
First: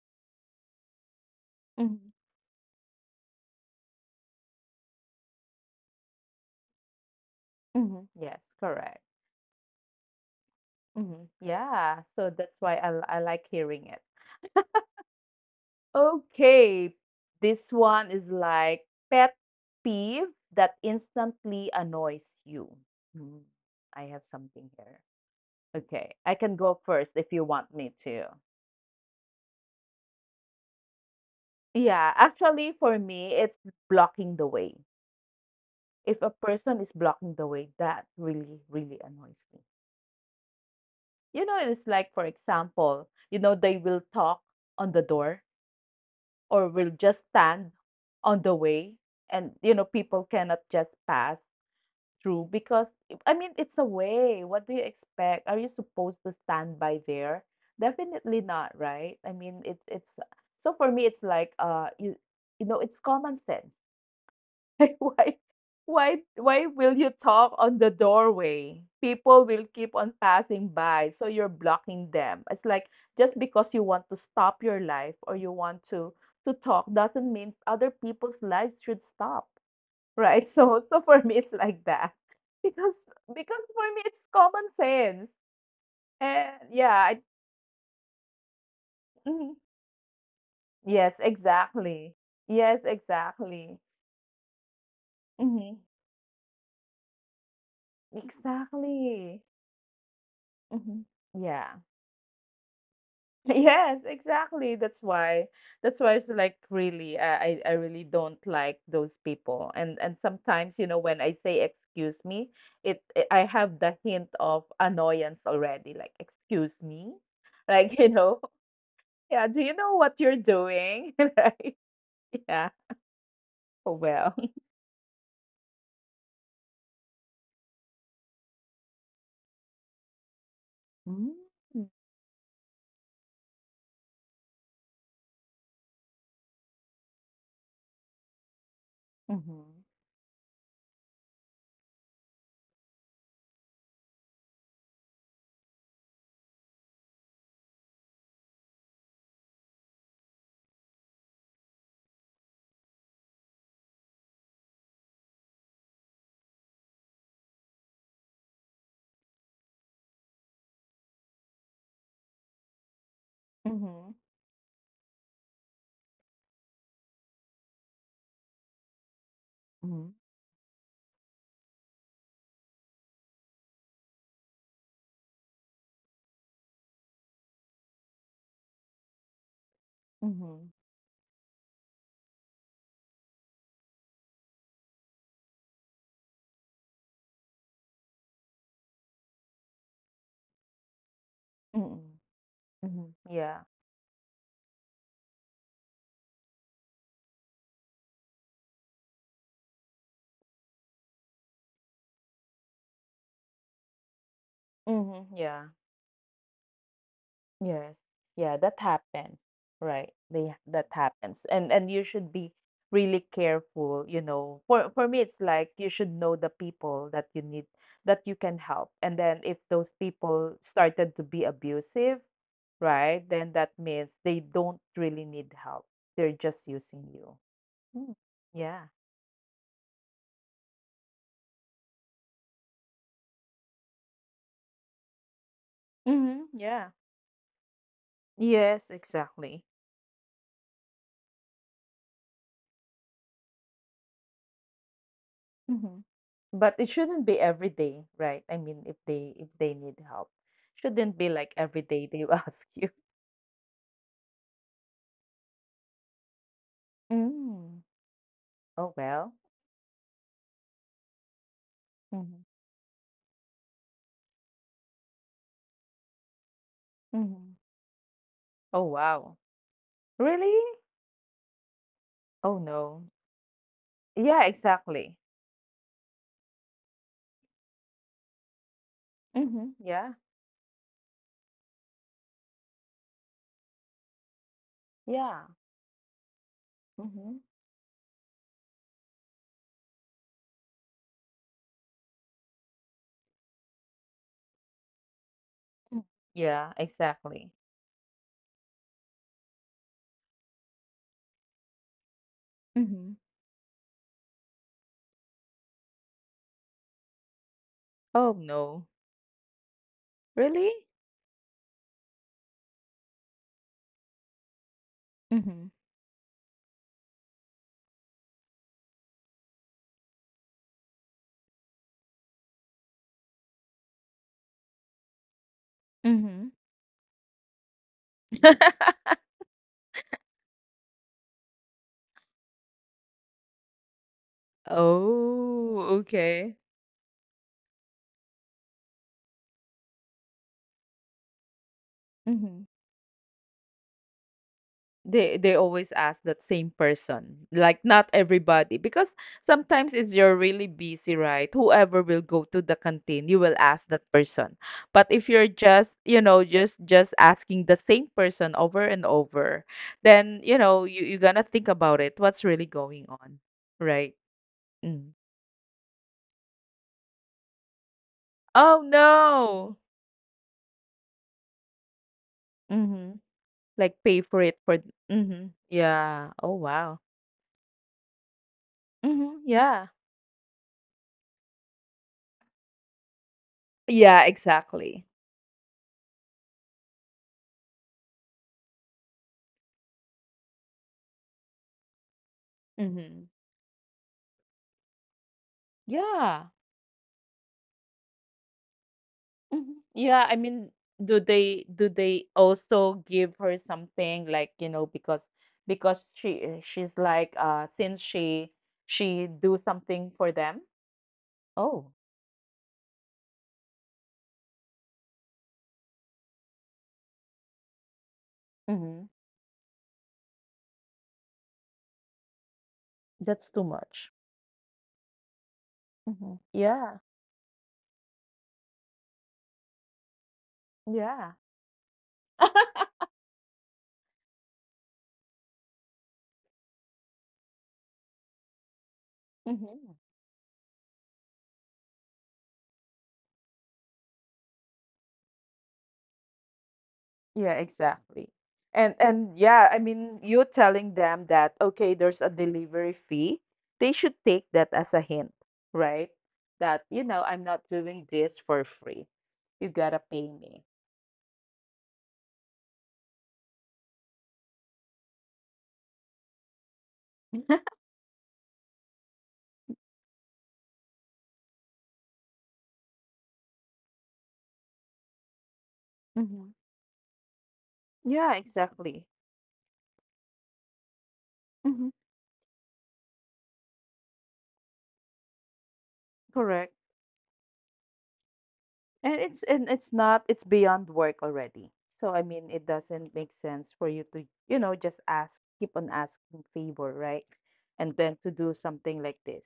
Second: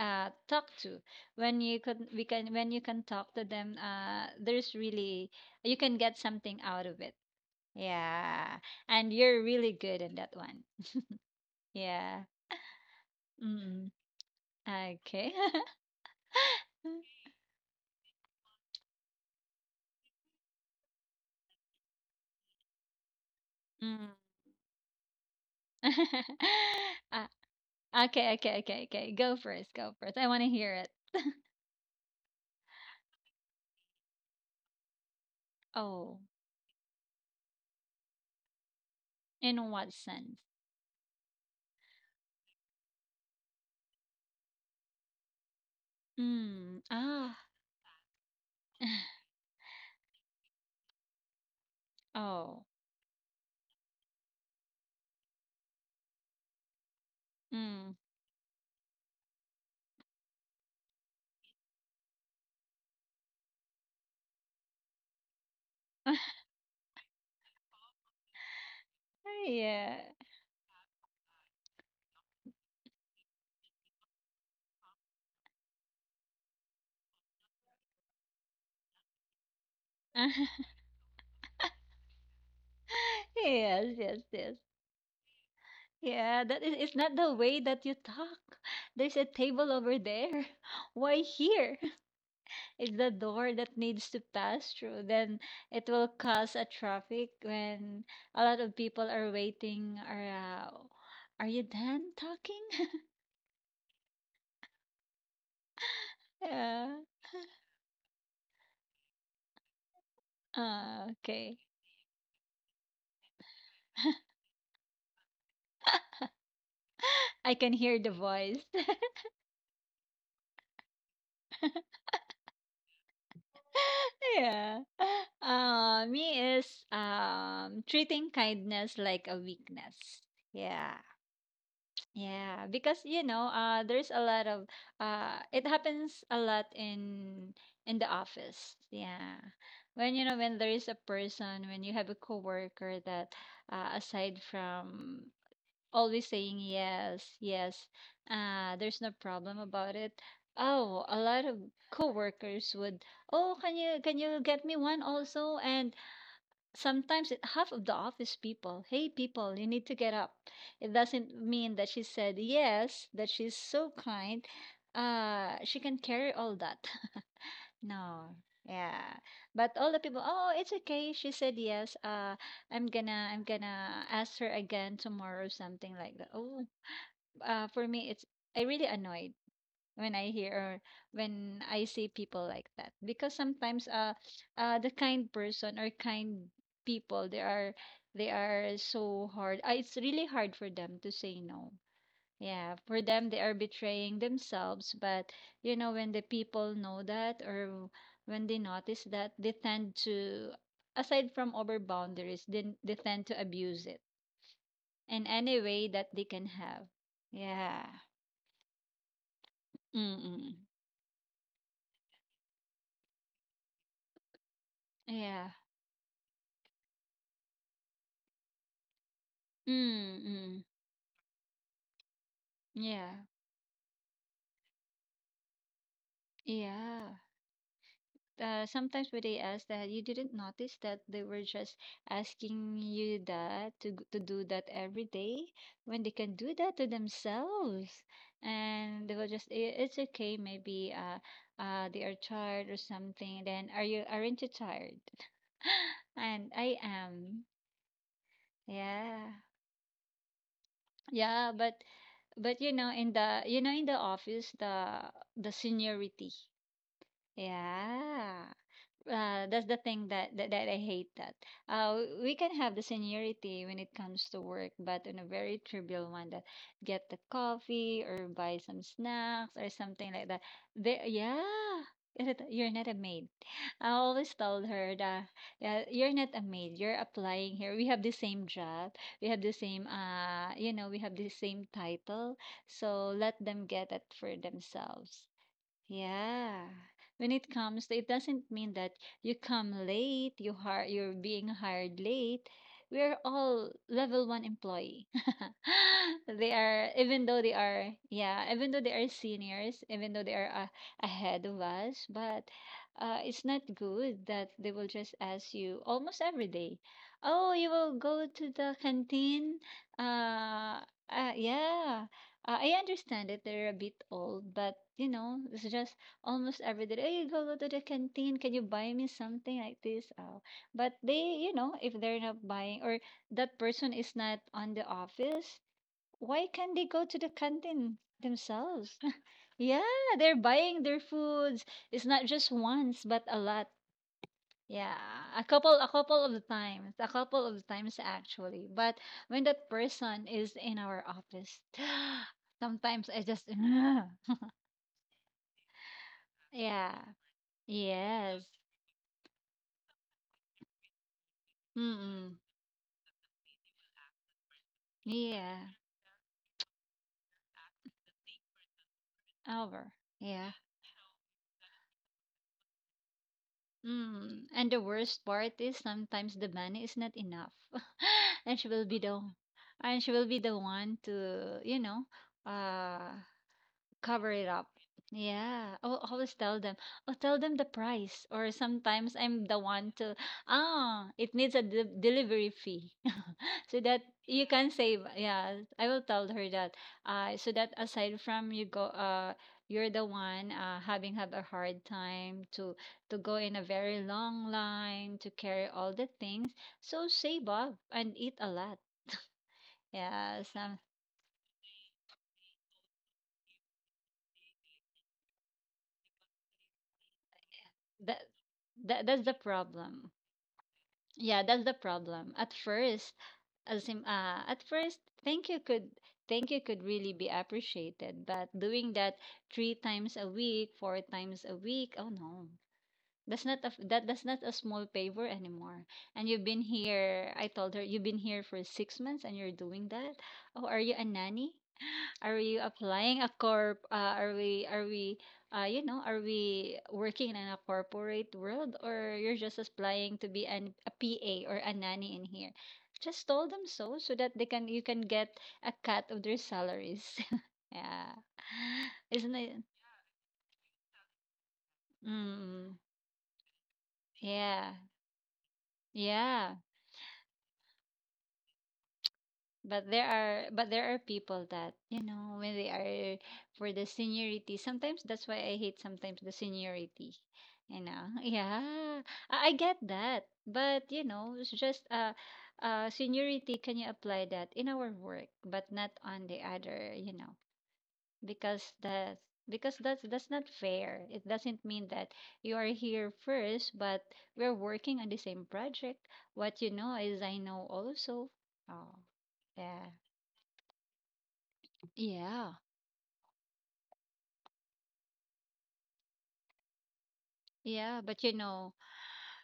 Speaker 2: talk to
Speaker 1: Mhm.
Speaker 2: when you can talk to them, there's really you can get something out of it.
Speaker 1: Mhm. Yes,
Speaker 2: Yeah,
Speaker 1: correct.
Speaker 2: and you're really good in that one.
Speaker 1: Mhm. Yeah,
Speaker 2: Yeah.
Speaker 1: so that's why I like
Speaker 2: mm,
Speaker 1: hearing it.
Speaker 2: okay. [laughs]
Speaker 1: Okay, this one is like pet peeve that instantly annoys you. Hmm,
Speaker 2: Mm.
Speaker 1: I have something here. Okay, I can
Speaker 2: [laughs]
Speaker 1: go
Speaker 2: uh,
Speaker 1: first if you want
Speaker 2: okay,
Speaker 1: me
Speaker 2: okay,
Speaker 1: to.
Speaker 2: okay, okay, go first, go first, I want to hear it.
Speaker 1: Yeah, actually for me, it's blocking the way.
Speaker 2: Oh.
Speaker 1: If a person is blocking the way, that really, really annoys
Speaker 2: In
Speaker 1: me.
Speaker 2: what sense?
Speaker 1: You know, it's like, for example, they will talk on the door or
Speaker 2: Mm.
Speaker 1: will just
Speaker 2: Ah.
Speaker 1: stand on the way.
Speaker 2: [laughs]
Speaker 1: And, people cannot just pass through
Speaker 2: Oh.
Speaker 1: because, I mean, it's a way. What do you expect? Are you supposed to stand by there?
Speaker 2: Mm.
Speaker 1: Definitely not, right? I mean, so for me, it's like, you know, it's common sense. [laughs] Why,
Speaker 2: [laughs]
Speaker 1: why will you talk on the doorway? People will
Speaker 2: Yeah.
Speaker 1: keep on passing by, so you're blocking them. It's like just because you want to stop your life or you want to talk doesn't mean other people's lives should stop, right? [laughs]
Speaker 2: [laughs]
Speaker 1: So for me, it's like that, [laughs] because because for
Speaker 2: Yes,
Speaker 1: me,
Speaker 2: yes,
Speaker 1: it's
Speaker 2: yes.
Speaker 1: common sense.
Speaker 2: Yeah,
Speaker 1: And
Speaker 2: that is it's
Speaker 1: yeah,
Speaker 2: not
Speaker 1: I,
Speaker 2: the way that you talk. There's a
Speaker 1: mhm.
Speaker 2: table over there. [laughs]
Speaker 1: Yes,
Speaker 2: Why here? [laughs]
Speaker 1: exactly. Yes,
Speaker 2: It's the door that
Speaker 1: exactly.
Speaker 2: needs to pass through. Then
Speaker 1: Hmm.
Speaker 2: it will cause a traffic when a lot of people are
Speaker 1: Exactly.
Speaker 2: waiting are around.
Speaker 1: Hmm.
Speaker 2: Are you
Speaker 1: Yeah.
Speaker 2: done talking? [laughs]
Speaker 1: Yes, exactly. That's why. That's why it's like
Speaker 2: Yeah.
Speaker 1: really, I really don't like those people. And sometimes, you know, when I
Speaker 2: Okay.
Speaker 1: say excuse me, it, I have the hint of annoyance already. Like, excuse me,
Speaker 2: I can hear
Speaker 1: like, [laughs]
Speaker 2: the
Speaker 1: you know,
Speaker 2: voice.
Speaker 1: yeah. Do you know what you're doing? [laughs] Right? Yeah. Oh
Speaker 2: [laughs]
Speaker 1: well.
Speaker 2: Yeah. Me is treating kindness like a weakness. Yeah.
Speaker 1: Mm-hmm.
Speaker 2: Yeah, because you know, there's a lot of it happens a lot in the office. Yeah,
Speaker 1: Mm-hmm.
Speaker 2: when you know when there is a person, when you have a coworker that aside from always saying yes, yes, there's no problem about it. Oh, a lot of coworkers would, oh, can you get me one also? And sometimes it, half of the office people, hey people, you need to get up. It doesn't mean that she said yes, that she's so
Speaker 1: Mm-hmm.
Speaker 2: kind. She can carry all that. [laughs] No. Yeah. But all the
Speaker 1: Mm-hmm.
Speaker 2: people, oh, it's okay. She said yes. I'm gonna ask her again tomorrow or something like that. Oh, for me it's I really annoyed when I hear or when I see people like that. Because sometimes the kind person or kind people they are so hard. It's really hard for them to say no.
Speaker 1: Mm-hmm.
Speaker 2: Yeah, for
Speaker 1: Mm-hmm.
Speaker 2: them they are
Speaker 1: Yeah.
Speaker 2: betraying themselves, but you know when the people know that or when they notice that they tend to aside from over boundaries, then they tend to abuse it in
Speaker 1: Mm-hmm.
Speaker 2: any
Speaker 1: Yeah.
Speaker 2: way that they can have. Yeah.
Speaker 1: Yes. Yeah, that happens. Right.
Speaker 2: Mm-mm.
Speaker 1: They, that happens. And you should be really careful, you know. For me it's
Speaker 2: Yeah.
Speaker 1: like you should know the people that you need that you can help. And then if those people
Speaker 2: Mm-mm.
Speaker 1: started to be abusive,
Speaker 2: Yeah,
Speaker 1: right? Then that means they don't really need help. They're just using
Speaker 2: yeah.
Speaker 1: you. Mm. Yeah.
Speaker 2: Sometimes when they ask that, you didn't notice that they were just asking you that to do that every day when they can
Speaker 1: Hmm.
Speaker 2: do that to
Speaker 1: Yeah.
Speaker 2: themselves,
Speaker 1: Yes,
Speaker 2: and they will just,
Speaker 1: exactly.
Speaker 2: It's okay, maybe they are tired or something. Then aren't you tired?"
Speaker 1: Hmm.
Speaker 2: [laughs] And
Speaker 1: But
Speaker 2: I
Speaker 1: it shouldn't be
Speaker 2: am.
Speaker 1: every day, right? I mean, if they
Speaker 2: Yeah.
Speaker 1: if they need help, shouldn't be
Speaker 2: Yeah,
Speaker 1: like every
Speaker 2: but
Speaker 1: day they will [laughs]
Speaker 2: but
Speaker 1: ask
Speaker 2: you
Speaker 1: you.
Speaker 2: know in the you know in the office, the seniority.
Speaker 1: Mm.
Speaker 2: Yeah.
Speaker 1: Oh well.
Speaker 2: That's the thing that I hate that. We
Speaker 1: Mhm.
Speaker 2: can have the seniority when it comes to work, but in a very trivial one that get the
Speaker 1: Mhm.
Speaker 2: coffee or buy
Speaker 1: Oh
Speaker 2: some
Speaker 1: wow.
Speaker 2: snacks or something like that.
Speaker 1: Really?
Speaker 2: They, yeah,
Speaker 1: Oh
Speaker 2: you're not a
Speaker 1: no.
Speaker 2: maid. [laughs] I always
Speaker 1: Yeah,
Speaker 2: told her
Speaker 1: exactly.
Speaker 2: that, yeah, you're not a maid. You're applying here. We have the same job.
Speaker 1: Mhm. Yeah.
Speaker 2: We have the same title. So let them get it for themselves.
Speaker 1: Yeah.
Speaker 2: Yeah. When
Speaker 1: Mhm.
Speaker 2: it comes to, it doesn't mean that you come late, you're being hired late. We're all level one employee.
Speaker 1: Mm.
Speaker 2: [laughs] They
Speaker 1: Yeah,
Speaker 2: are, even though
Speaker 1: exactly.
Speaker 2: they are, yeah, even though they are seniors, even though they are ahead of us, but
Speaker 1: Mm-hmm.
Speaker 2: it's not good that they will just ask you almost every day, oh, you will go
Speaker 1: Oh
Speaker 2: to the
Speaker 1: no.
Speaker 2: canteen?
Speaker 1: Really?
Speaker 2: Uh, yeah. I understand it. They're a bit old, but you know,
Speaker 1: Mm-hmm.
Speaker 2: it's just almost every day. Hey, go, go to the canteen. Can you buy me something like this? But they, you know, if they're not buying or that person is not on the office, why
Speaker 1: Mm-hmm.
Speaker 2: can't they go to the canteen themselves? [laughs]
Speaker 1: [laughs]
Speaker 2: Yeah, they're buying their foods. It's not just once, but a lot. Yeah,
Speaker 1: Oh,
Speaker 2: a couple of
Speaker 1: okay.
Speaker 2: times, a couple of times actually. But when that person is in our office, [gasps]
Speaker 1: Mm-hmm.
Speaker 2: sometimes I just [sighs]
Speaker 1: They always ask that same
Speaker 2: yeah.
Speaker 1: person, like not
Speaker 2: Yes.
Speaker 1: everybody, because sometimes it's, you're really busy, right? Whoever will
Speaker 2: Mm-mm.
Speaker 1: go to the canteen, you will ask that person. But if you're
Speaker 2: Yeah.
Speaker 1: just, you know, just asking the same person over and over,
Speaker 2: Over.
Speaker 1: then
Speaker 2: Yeah.
Speaker 1: you know you're gonna think about it. What's really going on, right?
Speaker 2: Mm. And the
Speaker 1: Mm.
Speaker 2: worst part is sometimes the money is not enough. [laughs] and she
Speaker 1: Oh
Speaker 2: will be the
Speaker 1: no.
Speaker 2: and she will be the one to, you know,
Speaker 1: Mm-hmm.
Speaker 2: uh
Speaker 1: Like pay
Speaker 2: cover
Speaker 1: for
Speaker 2: it
Speaker 1: it
Speaker 2: up.
Speaker 1: for. Mm-hmm.
Speaker 2: Yeah. I'll
Speaker 1: Yeah.
Speaker 2: always
Speaker 1: Oh
Speaker 2: tell them.
Speaker 1: wow.
Speaker 2: I'll tell them the price. Or sometimes
Speaker 1: Mm-hmm.
Speaker 2: I'm the
Speaker 1: Yeah.
Speaker 2: one to, ah, it needs a delivery fee. [laughs] So that
Speaker 1: Yeah.
Speaker 2: you can save.
Speaker 1: Exactly.
Speaker 2: Yeah. I will tell her that. So that aside from you go, you're the one having had a hard time to
Speaker 1: Mm-hmm.
Speaker 2: go in a very long line to carry all the
Speaker 1: Yeah.
Speaker 2: things. So save up and eat a lot.
Speaker 1: Mhm. Yeah, I
Speaker 2: Yeah,
Speaker 1: mean,
Speaker 2: some
Speaker 1: do they also give her something like, you know, because she, eh, she's like, uh, since
Speaker 2: that, that
Speaker 1: she
Speaker 2: that's the
Speaker 1: do something
Speaker 2: problem.
Speaker 1: for them?
Speaker 2: Yeah, that's the
Speaker 1: Oh,
Speaker 2: problem. At first, thank you could thank you could really be appreciated, but doing
Speaker 1: mm-hmm.
Speaker 2: that three times a week, four times a week, oh no,
Speaker 1: That's too much.
Speaker 2: that's not a small favor anymore. And
Speaker 1: Mm-hmm.
Speaker 2: you've been
Speaker 1: Yeah.
Speaker 2: here. I told her you've been here for 6 months, and you're doing that. Oh, are you a
Speaker 1: Yeah.
Speaker 2: nanny? Are we applying a corp? Are we working in a corporate world or you're just
Speaker 1: Mm-hmm.
Speaker 2: applying to be a PA or a nanny in here? Just tell them so that they can you can get a cut of their salaries.
Speaker 1: Yeah,
Speaker 2: [laughs] Yeah,
Speaker 1: exactly. And
Speaker 2: isn't
Speaker 1: and
Speaker 2: it?
Speaker 1: yeah, I mean, you telling them that okay, there's a
Speaker 2: Mm,
Speaker 1: delivery fee. They should take that
Speaker 2: yeah,
Speaker 1: as a hint, right?
Speaker 2: yeah.
Speaker 1: That, you know, I'm not doing this for free, you gotta pay me.
Speaker 2: But there are people that, you know, when they are for the seniority, sometimes that's why I hate sometimes the seniority. You know. [laughs] Yeah. I get that. But you know, it's just seniority can you apply that in our work, but not on the
Speaker 1: Mhm.
Speaker 2: other, you know,
Speaker 1: Yeah,
Speaker 2: because
Speaker 1: exactly.
Speaker 2: that's because that's not fair. It doesn't mean
Speaker 1: Hmm.
Speaker 2: that you are here first, but we're working on the same project. What you
Speaker 1: Correct.
Speaker 2: know is I know also. Oh.
Speaker 1: And it's and
Speaker 2: Yeah.
Speaker 1: it's not, it's beyond work already. So I mean,
Speaker 2: Yeah.
Speaker 1: it doesn't make sense for you to, you know, just ask, keep on asking favor, right? And
Speaker 2: Yeah,
Speaker 1: then to do something like this.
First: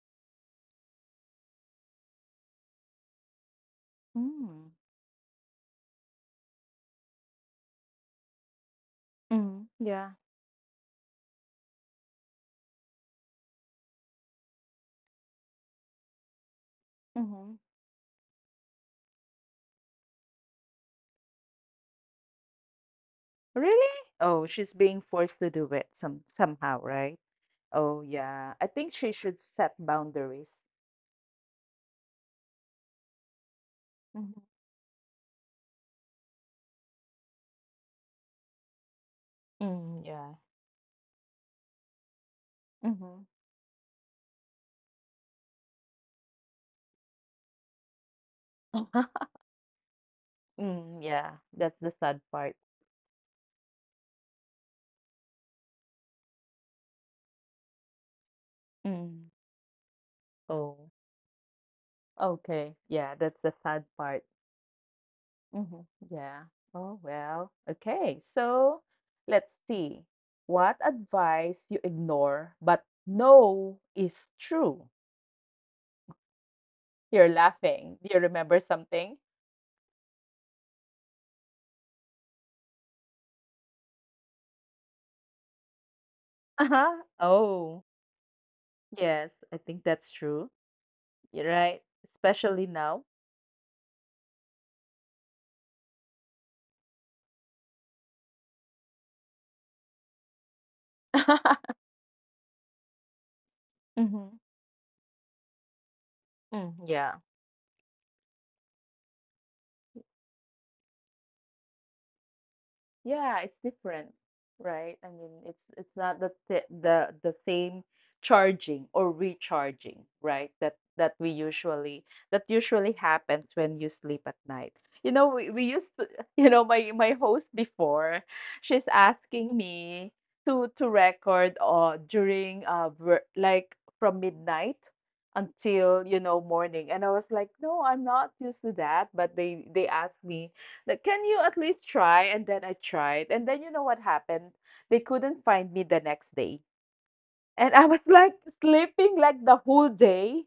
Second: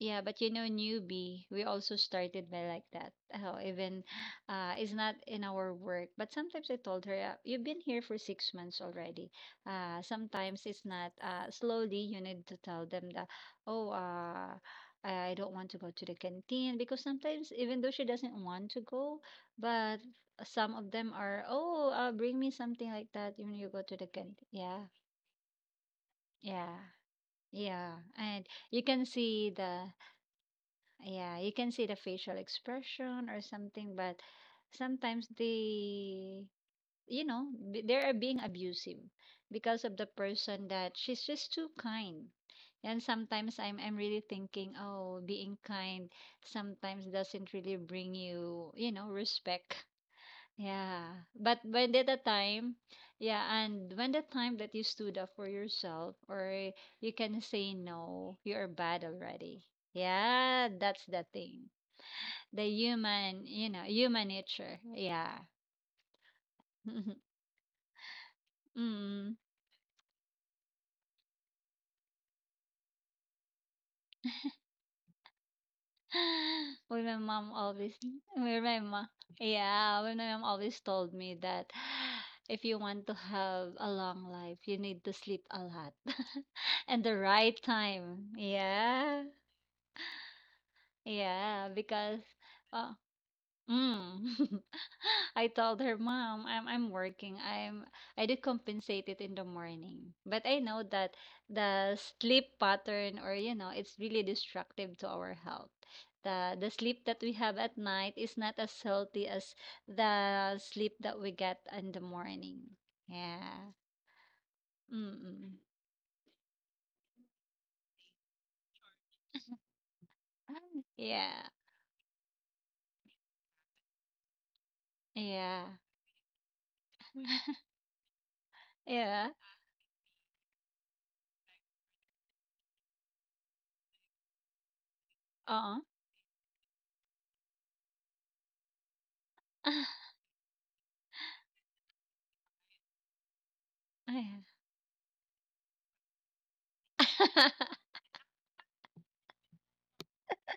Speaker 2: but you know, newbie, we also started by like that. Oh, even [sighs]
Speaker 1: Mm.
Speaker 2: it's not in our work. But sometimes I told her, you've been here for 6 months already.
Speaker 1: Mm. Yeah.
Speaker 2: Sometimes it's not slowly you need to tell them that, oh, I don't want to go to the canteen because sometimes
Speaker 1: Mm-hmm.
Speaker 2: even though she doesn't want to go, but some of them are, oh, bring me something like that when you go to
Speaker 1: Really?
Speaker 2: the canteen.
Speaker 1: Oh, she's
Speaker 2: Yeah,
Speaker 1: being forced to do it some
Speaker 2: yeah.
Speaker 1: somehow, right?
Speaker 2: Yeah,
Speaker 1: Oh,
Speaker 2: and
Speaker 1: yeah. I
Speaker 2: you
Speaker 1: think
Speaker 2: can
Speaker 1: she should
Speaker 2: see
Speaker 1: set
Speaker 2: the
Speaker 1: boundaries.
Speaker 2: yeah, you can see the facial expression or something, but
Speaker 1: Hmm.
Speaker 2: sometimes they, you know, they are being abusive because of
Speaker 1: Mm,
Speaker 2: the
Speaker 1: yeah.
Speaker 2: person that she's just too kind. And
Speaker 1: Mm-hmm.
Speaker 2: sometimes I'm really thinking, oh, being kind sometimes doesn't really bring you, you know,
Speaker 1: [laughs]
Speaker 2: respect.
Speaker 1: Mm,
Speaker 2: Yeah,
Speaker 1: yeah.
Speaker 2: but
Speaker 1: That's
Speaker 2: when
Speaker 1: the
Speaker 2: did the
Speaker 1: sad part.
Speaker 2: time, yeah, and when the time that you stood up for yourself or you can say no, you are bad
Speaker 1: Mm.
Speaker 2: already. Yeah,
Speaker 1: Oh,
Speaker 2: that's the thing. The
Speaker 1: okay. Yeah, that's
Speaker 2: human,
Speaker 1: the
Speaker 2: you know,
Speaker 1: sad part.
Speaker 2: human nature. Yeah.
Speaker 1: Hmm. Yeah. Oh,
Speaker 2: [laughs]
Speaker 1: well. Okay. So
Speaker 2: Mm.
Speaker 1: let's see. What advice you ignore but know is true?
Speaker 2: [sighs] Well, [gasps] my
Speaker 1: You're
Speaker 2: mom always,
Speaker 1: laughing. Do you remember
Speaker 2: well, my mom,
Speaker 1: something?
Speaker 2: yeah, well, my mom always told me that [sighs] if you want to have a long life, you need to sleep a lot [laughs] and
Speaker 1: Uh-huh.
Speaker 2: the right
Speaker 1: Oh,
Speaker 2: time. Yeah.
Speaker 1: yes. I think that's true. You're
Speaker 2: Yeah,
Speaker 1: right.
Speaker 2: because
Speaker 1: Especially
Speaker 2: uh,
Speaker 1: now.
Speaker 2: mm, [laughs] I told her, "Mom, I'm working. I do compensate it in the morning, but I know that
Speaker 1: [laughs]
Speaker 2: the sleep pattern, or you know, it's really
Speaker 1: Mm-hmm.
Speaker 2: destructive to our health. The
Speaker 1: Mm,
Speaker 2: sleep that we
Speaker 1: yeah.
Speaker 2: have at night is not as healthy as the sleep that we get in the morning.
Speaker 1: Yeah,
Speaker 2: Yeah,
Speaker 1: it's different, right?
Speaker 2: mm,
Speaker 1: I mean,
Speaker 2: mm.
Speaker 1: it's not the the same charging or recharging, right?
Speaker 2: [sighs]
Speaker 1: That
Speaker 2: [laughs]
Speaker 1: that we
Speaker 2: yeah,
Speaker 1: usually, that usually happens when you sleep at night. You know, we,
Speaker 2: yeah,
Speaker 1: we used to, [laughs] you know, my host before, she's
Speaker 2: yeah.
Speaker 1: asking me to record during like from midnight
Speaker 2: Uh-uh.
Speaker 1: until, you know, morning. And I was like, "No, I'm not used to that." But they
Speaker 2: [laughs]
Speaker 1: they asked me like, can you at least try? And then I tried. And then you know what
Speaker 2: Yeah.
Speaker 1: happened? They couldn't find me the next day. And I was like sleeping like the whole day.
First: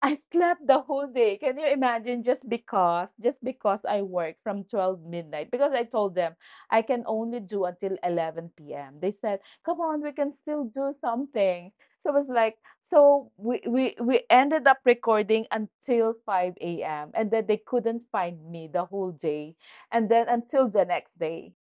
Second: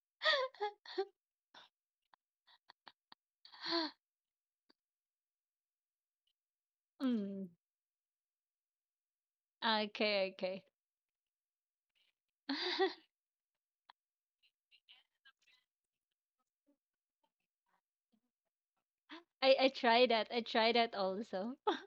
Speaker 1: I slept the whole day. Can you imagine, just because
Speaker 2: [laughs]
Speaker 1: I work from 12 midnight because I told them I can
Speaker 2: Mm.
Speaker 1: only do until 11 p.m. They said, "Come on,
Speaker 2: Okay,
Speaker 1: we can
Speaker 2: okay.
Speaker 1: still do something." So I was like,
Speaker 2: [laughs]
Speaker 1: so we ended up recording until 5 a.m. and then they couldn't find me the whole
Speaker 2: I
Speaker 1: day
Speaker 2: tried that.
Speaker 1: and
Speaker 2: I
Speaker 1: then
Speaker 2: tried
Speaker 1: until
Speaker 2: that
Speaker 1: the next
Speaker 2: also.
Speaker 1: day. [laughs]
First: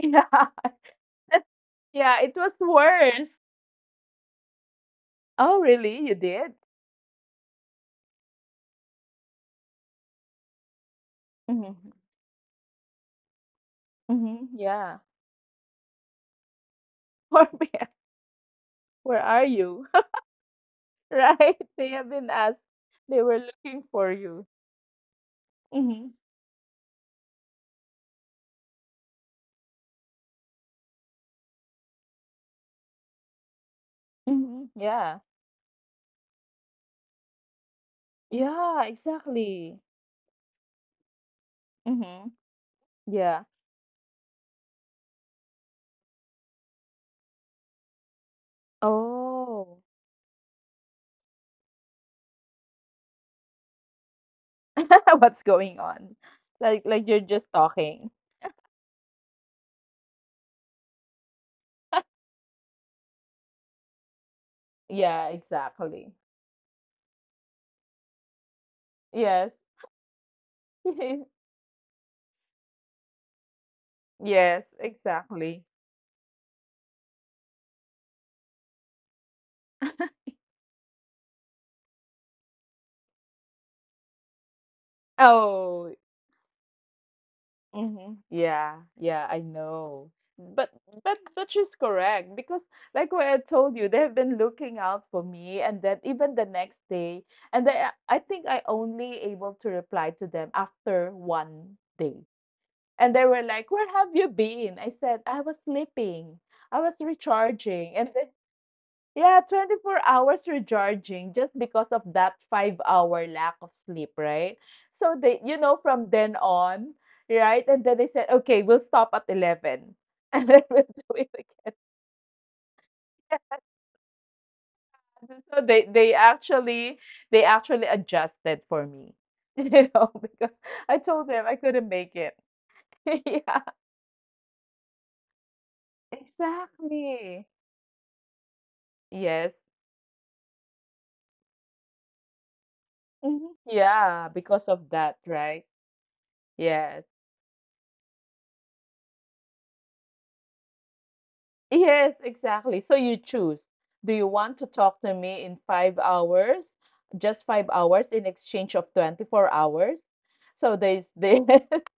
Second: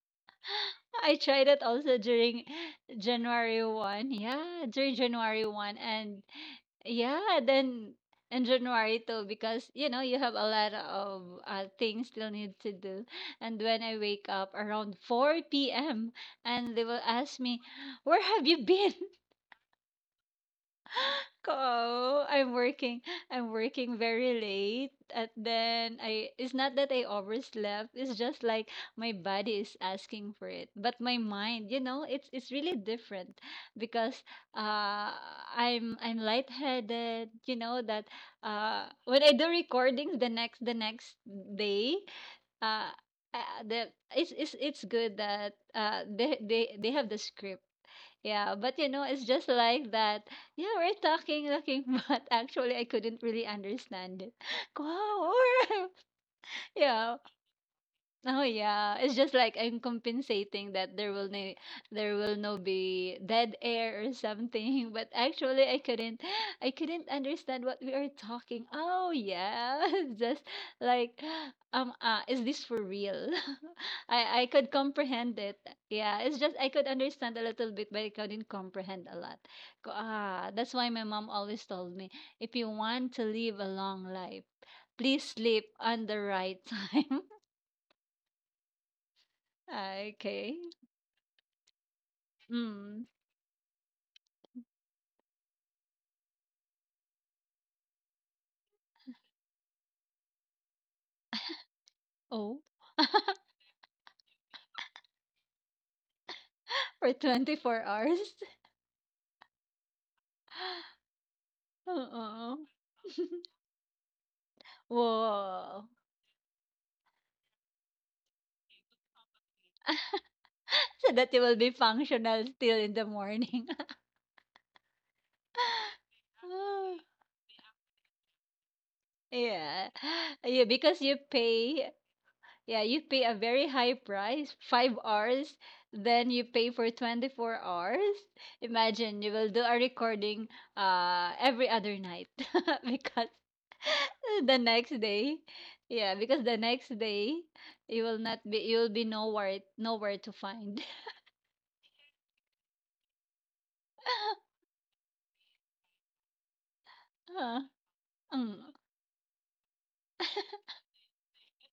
Speaker 1: Yeah.
Speaker 2: [laughs] I tried that also
Speaker 1: Yeah, it
Speaker 2: during
Speaker 1: was worse.
Speaker 2: January 1. Yeah, during January
Speaker 1: Oh,
Speaker 2: 1
Speaker 1: really? You
Speaker 2: and
Speaker 1: did?
Speaker 2: yeah, then in January 2 because you know, you have a lot of
Speaker 1: Mhm.
Speaker 2: things still need to do. And when I wake
Speaker 1: Mhm.
Speaker 2: up
Speaker 1: Yeah.
Speaker 2: around 4 p.m. and they will
Speaker 1: [laughs] Where
Speaker 2: ask me, "Where have you been?"
Speaker 1: where are you?
Speaker 2: [laughs]
Speaker 1: Right? [laughs] They have been
Speaker 2: Oh,
Speaker 1: asked.
Speaker 2: I'm working.
Speaker 1: They were
Speaker 2: I'm
Speaker 1: looking
Speaker 2: working
Speaker 1: for
Speaker 2: very
Speaker 1: you.
Speaker 2: late, and then
Speaker 1: Mm-hmm.
Speaker 2: I. it's not that I overslept. It's just like my body is asking for it, but my mind, you know, it's really different because
Speaker 1: Mm-hmm. Yeah.
Speaker 2: uh, I'm lightheaded. You know that
Speaker 1: Yeah,
Speaker 2: when I do
Speaker 1: exactly.
Speaker 2: recordings the next day,
Speaker 1: Mm-hmm.
Speaker 2: uh,
Speaker 1: Yeah.
Speaker 2: the it's good that they have the script. Yeah, but you know, it's just
Speaker 1: Oh.
Speaker 2: like that. Yeah, we're talking, looking, [laughs] but actually, I couldn't really understand it. [laughs]
Speaker 1: [laughs] What's
Speaker 2: Wow.
Speaker 1: going on? Like
Speaker 2: [laughs]
Speaker 1: like you're
Speaker 2: Yeah,
Speaker 1: just talking.
Speaker 2: oh yeah, it's just like I'm compensating that there will no be dead air or something. [laughs]
Speaker 1: Yeah,
Speaker 2: But actually,
Speaker 1: exactly.
Speaker 2: I couldn't understand what we are talking. Oh
Speaker 1: Yes.
Speaker 2: yeah, [laughs] just like,
Speaker 1: [laughs]
Speaker 2: is this for real? [laughs] I
Speaker 1: Yes,
Speaker 2: I could comprehend
Speaker 1: exactly.
Speaker 2: it. Yeah, it's just I could understand a little bit, but I couldn't comprehend a lot. Ah, that's why my mom always told me, if you want to live a long life, please sleep
Speaker 1: Oh,
Speaker 2: on the right [laughs] time.
Speaker 1: mm-hmm. Yeah, yeah, I know.
Speaker 2: Ah,
Speaker 1: But
Speaker 2: okay.
Speaker 1: but she's correct because like what
Speaker 2: Mm.
Speaker 1: I told you, they've been looking out for me and then even the next day and they, I think I only able to reply to them after 1 day.
Speaker 2: Oh,
Speaker 1: And they were
Speaker 2: [laughs]
Speaker 1: like, "Where have you been?" I said, "I was sleeping. I was
Speaker 2: for
Speaker 1: recharging." And
Speaker 2: 24 hours?
Speaker 1: yeah, 24 hours
Speaker 2: [laughs]
Speaker 1: recharging just because of that five
Speaker 2: Oh.
Speaker 1: hour lack of
Speaker 2: [laughs]
Speaker 1: sleep, right? So they, you know, from
Speaker 2: Whoa.
Speaker 1: then on, right? And then they said, okay, we'll stop at 11 [laughs] and then we'll do
Speaker 2: So
Speaker 1: it
Speaker 2: that you will
Speaker 1: again. [laughs]
Speaker 2: be functional still in the morning. [laughs]
Speaker 1: So they, they actually,
Speaker 2: Ah,
Speaker 1: they actually adjusted for me, [laughs] you know,
Speaker 2: yeah.
Speaker 1: because
Speaker 2: [gasps] [sighs] Yeah,
Speaker 1: I
Speaker 2: because
Speaker 1: told
Speaker 2: you
Speaker 1: them I couldn't
Speaker 2: pay,
Speaker 1: make it.
Speaker 2: yeah,
Speaker 1: [laughs]
Speaker 2: you pay a
Speaker 1: Yeah,
Speaker 2: very high price, 5 hours, then you pay for
Speaker 1: exactly.
Speaker 2: 24 hours. Imagine
Speaker 1: Yes.
Speaker 2: you will do a recording every other night [laughs] because
Speaker 1: Mhm. Yeah, because
Speaker 2: [laughs] the
Speaker 1: of that,
Speaker 2: next day,
Speaker 1: right?
Speaker 2: yeah, because the
Speaker 1: Yes.
Speaker 2: next day you will not be, you will be nowhere to find.
Speaker 1: Yes, exactly. So you choose. Do you want to
Speaker 2: [laughs]
Speaker 1: talk to me in 5 hours? Just five
Speaker 2: uh,
Speaker 1: hours in exchange of
Speaker 2: mm,
Speaker 1: 24 hours? So they [laughs]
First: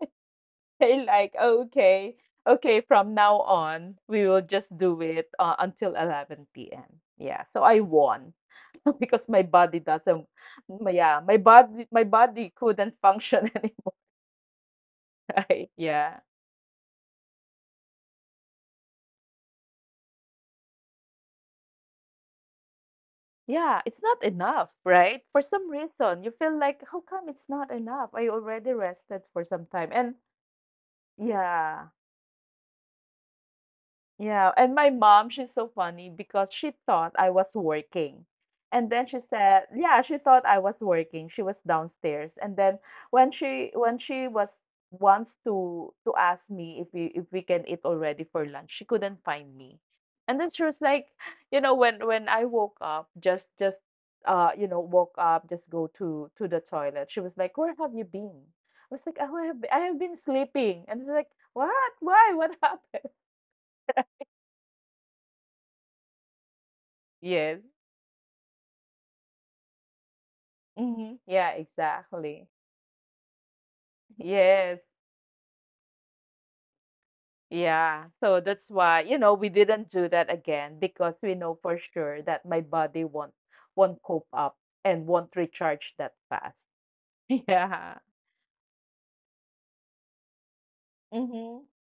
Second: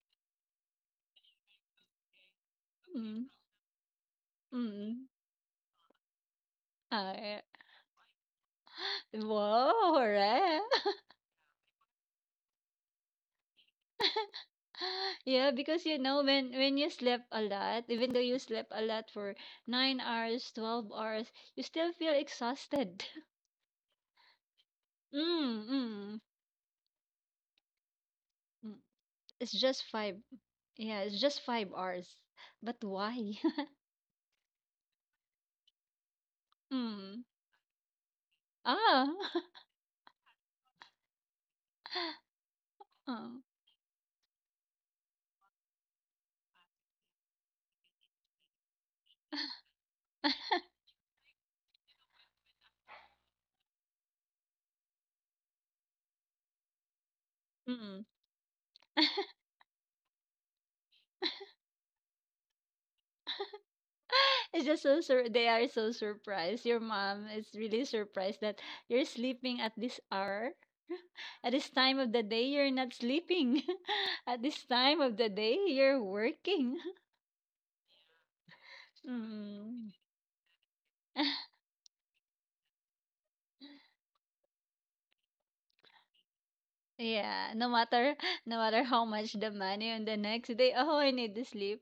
Speaker 1: they like, okay, okay, from
Speaker 2: mm,
Speaker 1: now on, we will just do
Speaker 2: mm,
Speaker 1: it until 11 p.m.
Speaker 2: uh,
Speaker 1: Yeah, so I won [laughs] because my
Speaker 2: Whoa,
Speaker 1: body doesn't,
Speaker 2: hooray.
Speaker 1: yeah, my body my body couldn't function [laughs] anymore,
Speaker 2: [laughs] Yeah,
Speaker 1: right?
Speaker 2: because you
Speaker 1: Yeah.
Speaker 2: know, when you sleep a lot, even though you sleep a lot for 9 hours, 12 hours, you still feel exhausted.
Speaker 1: Yeah, it's not enough,
Speaker 2: [laughs]
Speaker 1: right? For some
Speaker 2: mm, mm,
Speaker 1: reason, you feel like, how come it's not enough? I already
Speaker 2: mm.
Speaker 1: rested for
Speaker 2: It's
Speaker 1: some
Speaker 2: just
Speaker 1: time. And
Speaker 2: five, yeah, it's just five
Speaker 1: yeah,
Speaker 2: hours but why?
Speaker 1: yeah, and my mom, she's so funny because she
Speaker 2: [laughs]
Speaker 1: thought
Speaker 2: Mm.
Speaker 1: I was working. And then
Speaker 2: Ah.
Speaker 1: she
Speaker 2: [laughs]
Speaker 1: said, yeah, she thought I was working. She was downstairs. And then
Speaker 2: Oh.
Speaker 1: when she was wants to ask me if we can eat already for lunch, she couldn't find me. And then she was like, you know, when I woke up, woke up, just go to the toilet. She was like, where have you
Speaker 2: Mm.
Speaker 1: been? I was like, oh, I have been sleeping. And she's like, what? Why? What [laughs] happened?
Speaker 2: [laughs] It's just so they are so surprised. Your mom is
Speaker 1: Yes.
Speaker 2: really surprised that you're sleeping at this hour.
Speaker 1: Mhm.
Speaker 2: [laughs]
Speaker 1: Yeah,
Speaker 2: At this time of the day,
Speaker 1: exactly.
Speaker 2: you're not sleeping. [laughs] At this
Speaker 1: Yes.
Speaker 2: time of the day, you're working. [laughs]
Speaker 1: Yeah. So that's why, you know, we didn't
Speaker 2: Mm.
Speaker 1: do that again because we know for sure that my body won't cope up and won't recharge that fast. [laughs]
Speaker 2: Yeah, no
Speaker 1: Yeah.
Speaker 2: matter, no matter how much the money on the next day, [laughs] oh, I need to
Speaker 1: Mm-hmm.
Speaker 2: sleep.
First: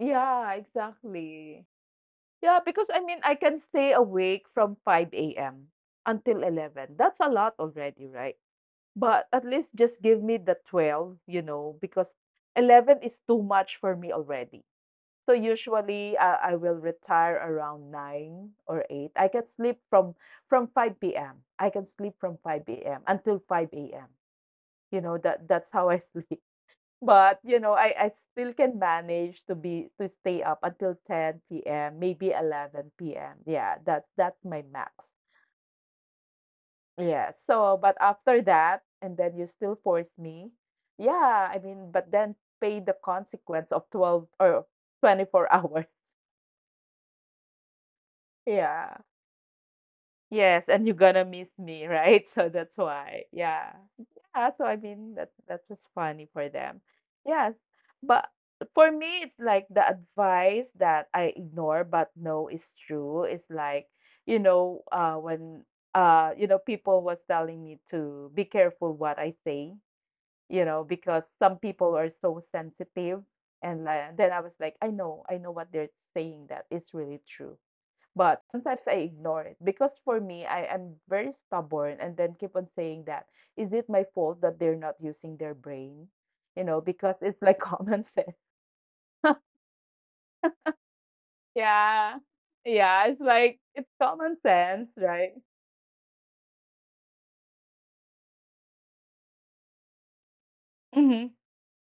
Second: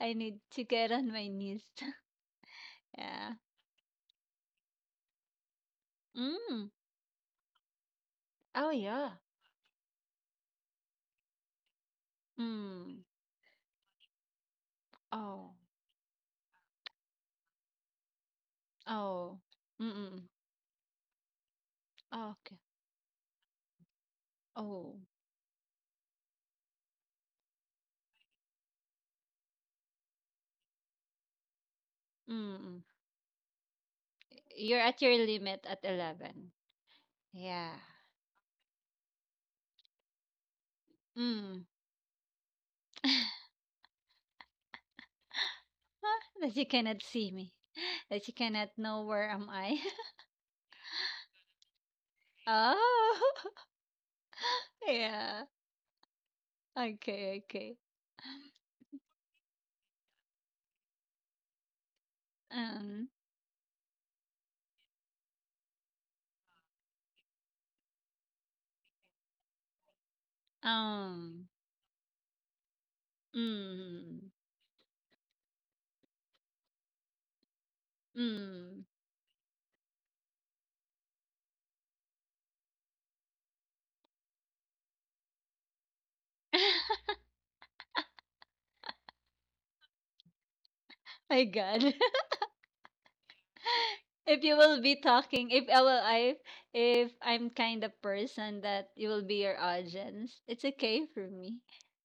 Speaker 2: I need
Speaker 1: Yeah,
Speaker 2: to get on my knees.
Speaker 1: exactly.
Speaker 2: [laughs]
Speaker 1: Yeah, because I mean,
Speaker 2: Yeah.
Speaker 1: I can stay awake from 5 a.m. until
Speaker 2: Mm.
Speaker 1: 11. That's a lot already, right?
Speaker 2: Oh yeah.
Speaker 1: But at least just give me the 12, you know, because 11
Speaker 2: Mm.
Speaker 1: is too much for me already. So
Speaker 2: Oh.
Speaker 1: usually I will retire around 9 or 8. I
Speaker 2: Oh.
Speaker 1: can sleep from
Speaker 2: Mm.
Speaker 1: from 5 p.m. I can sleep from
Speaker 2: Okay.
Speaker 1: 5 p.m. until 5 a.m.
Speaker 2: Oh.
Speaker 1: You know that that's how I sleep. [laughs] But you know I still can manage to stay up until 10 p.m. maybe
Speaker 2: Mm.
Speaker 1: 11 p.m. Yeah, that's my
Speaker 2: You're
Speaker 1: max.
Speaker 2: at your limit at 11.
Speaker 1: Yeah. So
Speaker 2: Yeah.
Speaker 1: but after that and then you still force me. Yeah, I
Speaker 2: Mm.
Speaker 1: mean but then pay the consequence of 12 or 24 hours. [laughs]
Speaker 2: Huh? That you cannot see me. [gasps] [laughs] That you cannot
Speaker 1: Yeah.
Speaker 2: know where am I.
Speaker 1: Yes, and you're gonna miss me, right? [laughs] So
Speaker 2: [laughs]
Speaker 1: that's why.
Speaker 2: Oh.
Speaker 1: Yeah. Yeah, so I
Speaker 2: [laughs]
Speaker 1: mean that
Speaker 2: Yeah.
Speaker 1: that was funny for them.
Speaker 2: Okay,
Speaker 1: Yes.
Speaker 2: okay.
Speaker 1: But for me it's like the advice that I ignore but know is
Speaker 2: Um,
Speaker 1: true is like, you know, when you know people was telling me to be careful what I say, you know, because
Speaker 2: um,
Speaker 1: some people are so sensitive and like,
Speaker 2: mm,
Speaker 1: then I was like, I know what they're saying that is really true but
Speaker 2: mm.
Speaker 1: sometimes I ignore it because for me, I am very stubborn and then keep on saying that, is it my fault that they're not using their brain? You know,
Speaker 2: [laughs]
Speaker 1: because it's like [laughs] common sense.
Speaker 2: My God. [laughs]
Speaker 1: Yeah. Yeah, it's like it's
Speaker 2: If you
Speaker 1: common
Speaker 2: will be
Speaker 1: sense,
Speaker 2: talking,
Speaker 1: right?
Speaker 2: if I'm kind of person that you will be your audience, it's okay for
Speaker 1: Hmm.
Speaker 2: me.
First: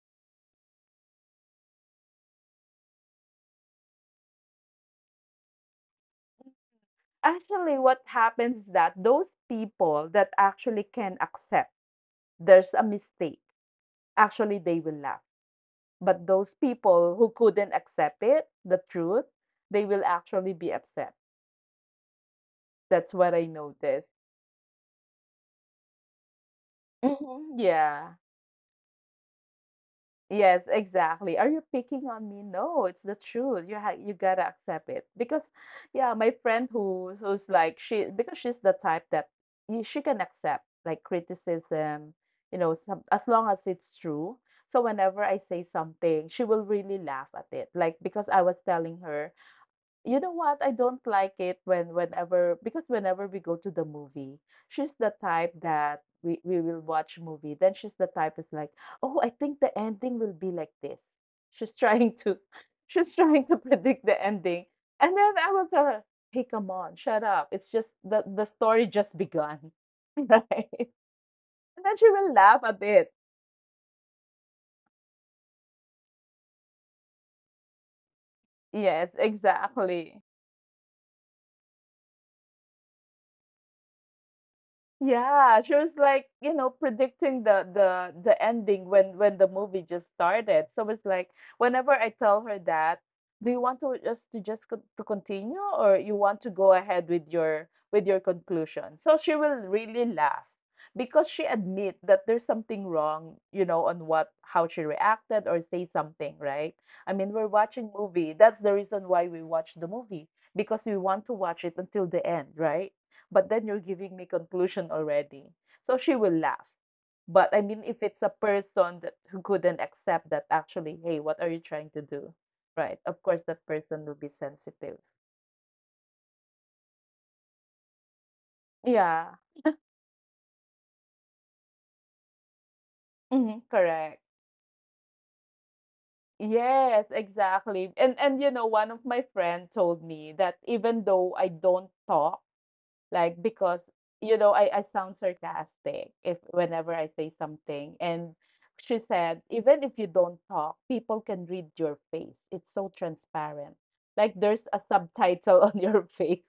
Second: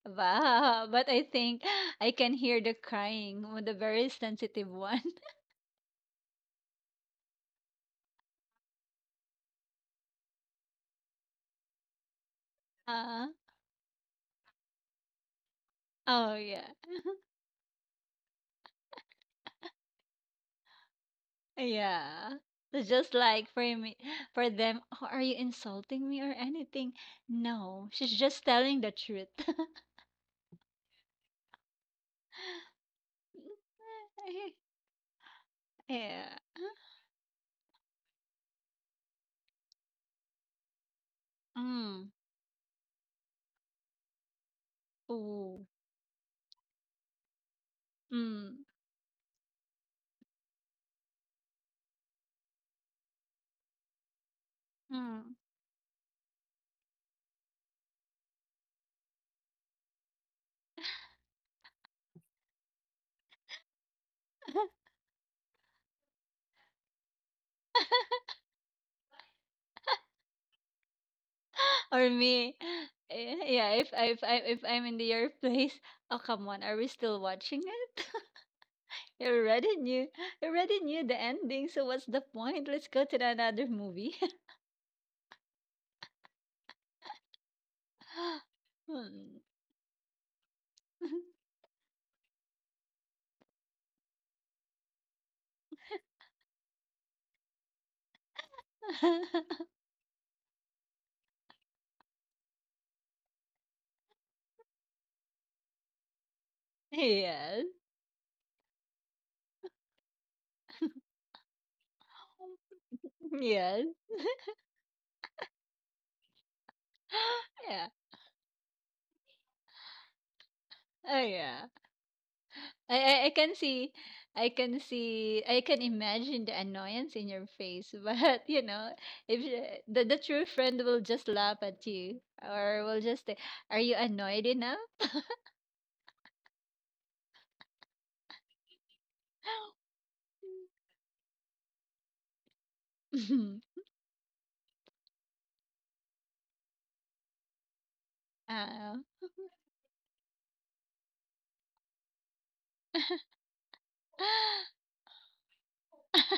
Speaker 2: Wow, but I think I can hear the crying with the very sensitive one. [laughs]
Speaker 1: Actually, what happens is that those people that actually can accept there's a
Speaker 2: Uh,
Speaker 1: mistake, actually they will laugh. But
Speaker 2: oh
Speaker 1: those
Speaker 2: yeah.
Speaker 1: people who couldn't accept it, the truth, they will actually be upset.
Speaker 2: Yeah. So
Speaker 1: That's
Speaker 2: just
Speaker 1: what I
Speaker 2: like for me,
Speaker 1: noticed.
Speaker 2: for them, "Oh, are you insulting me or anything?
Speaker 1: Mhm,
Speaker 2: No, she's
Speaker 1: yeah.
Speaker 2: just telling the truth." [laughs]
Speaker 1: Yes, exactly. Are you picking on me? No, it's the truth. You gotta accept it. Because yeah,
Speaker 2: Yeah.
Speaker 1: my friend who's like she, because she's the type that you, she can accept like
Speaker 2: Mm.
Speaker 1: criticism, you know, some, as long as it's true. So whenever I
Speaker 2: Ooh.
Speaker 1: say something, she will really laugh at it. Like because I was
Speaker 2: Mm.
Speaker 1: telling her, you know what? I don't like it when whenever, because whenever we go to the movie, she's the
Speaker 2: Mm.
Speaker 1: type that we will watch movie. Then she's the type is like, "Oh, I think the ending will be like this." She's trying to [laughs] she's trying to predict the ending. And then I will tell her, "Hey, come on, shut up. It's just the story just begun." [laughs] Right? And then she
Speaker 2: Or
Speaker 1: will laugh
Speaker 2: me.
Speaker 1: at
Speaker 2: [laughs]
Speaker 1: it.
Speaker 2: Yeah, if I'm in the your place, [laughs] oh come on, are we still watching it?
Speaker 1: Yes,
Speaker 2: [laughs] you already
Speaker 1: exactly.
Speaker 2: knew you already knew the ending, so what's the point? Let's go to the another movie. [laughs]
Speaker 1: Yeah, she was like, you know, predicting the ending when the
Speaker 2: Hmm.
Speaker 1: movie just started. So it's like
Speaker 2: [laughs]
Speaker 1: whenever I tell her that, do you want to just to just continue, or you want to go ahead with your conclusion? So she will really laugh because she admit that there's something wrong, you know, on what how she reacted or say something, right? I mean, we're
Speaker 2: Yes,
Speaker 1: watching movie. That's the reason why we watch the movie, because we want to watch it until the end, right? But then you're
Speaker 2: yes.
Speaker 1: giving me conclusion already. So she will laugh. But I mean,
Speaker 2: [gasps]
Speaker 1: if
Speaker 2: Yeah.
Speaker 1: it's a person that who couldn't accept that, actually, hey,
Speaker 2: Oh
Speaker 1: what are you
Speaker 2: yeah.
Speaker 1: trying to do? Right.
Speaker 2: I
Speaker 1: Of course,
Speaker 2: I
Speaker 1: that
Speaker 2: can
Speaker 1: person
Speaker 2: see,
Speaker 1: will be
Speaker 2: I can
Speaker 1: sensitive.
Speaker 2: see I can imagine the annoyance in your face, [laughs] but you know,
Speaker 1: Yeah.
Speaker 2: if you- the true friend will just laugh at you or will just say,
Speaker 1: Hmm,
Speaker 2: "Are you
Speaker 1: correct.
Speaker 2: annoyed enough?"
Speaker 1: Yes, exactly. And you know, one of my friend told me that even though I don't talk. Like,
Speaker 2: [laughs]
Speaker 1: because, you know, I sound sarcastic if whenever I say something. And she
Speaker 2: Ah.
Speaker 1: said, even if you don't talk, people can read your face. It's so transparent. Like there's a subtitle [laughs] on your face.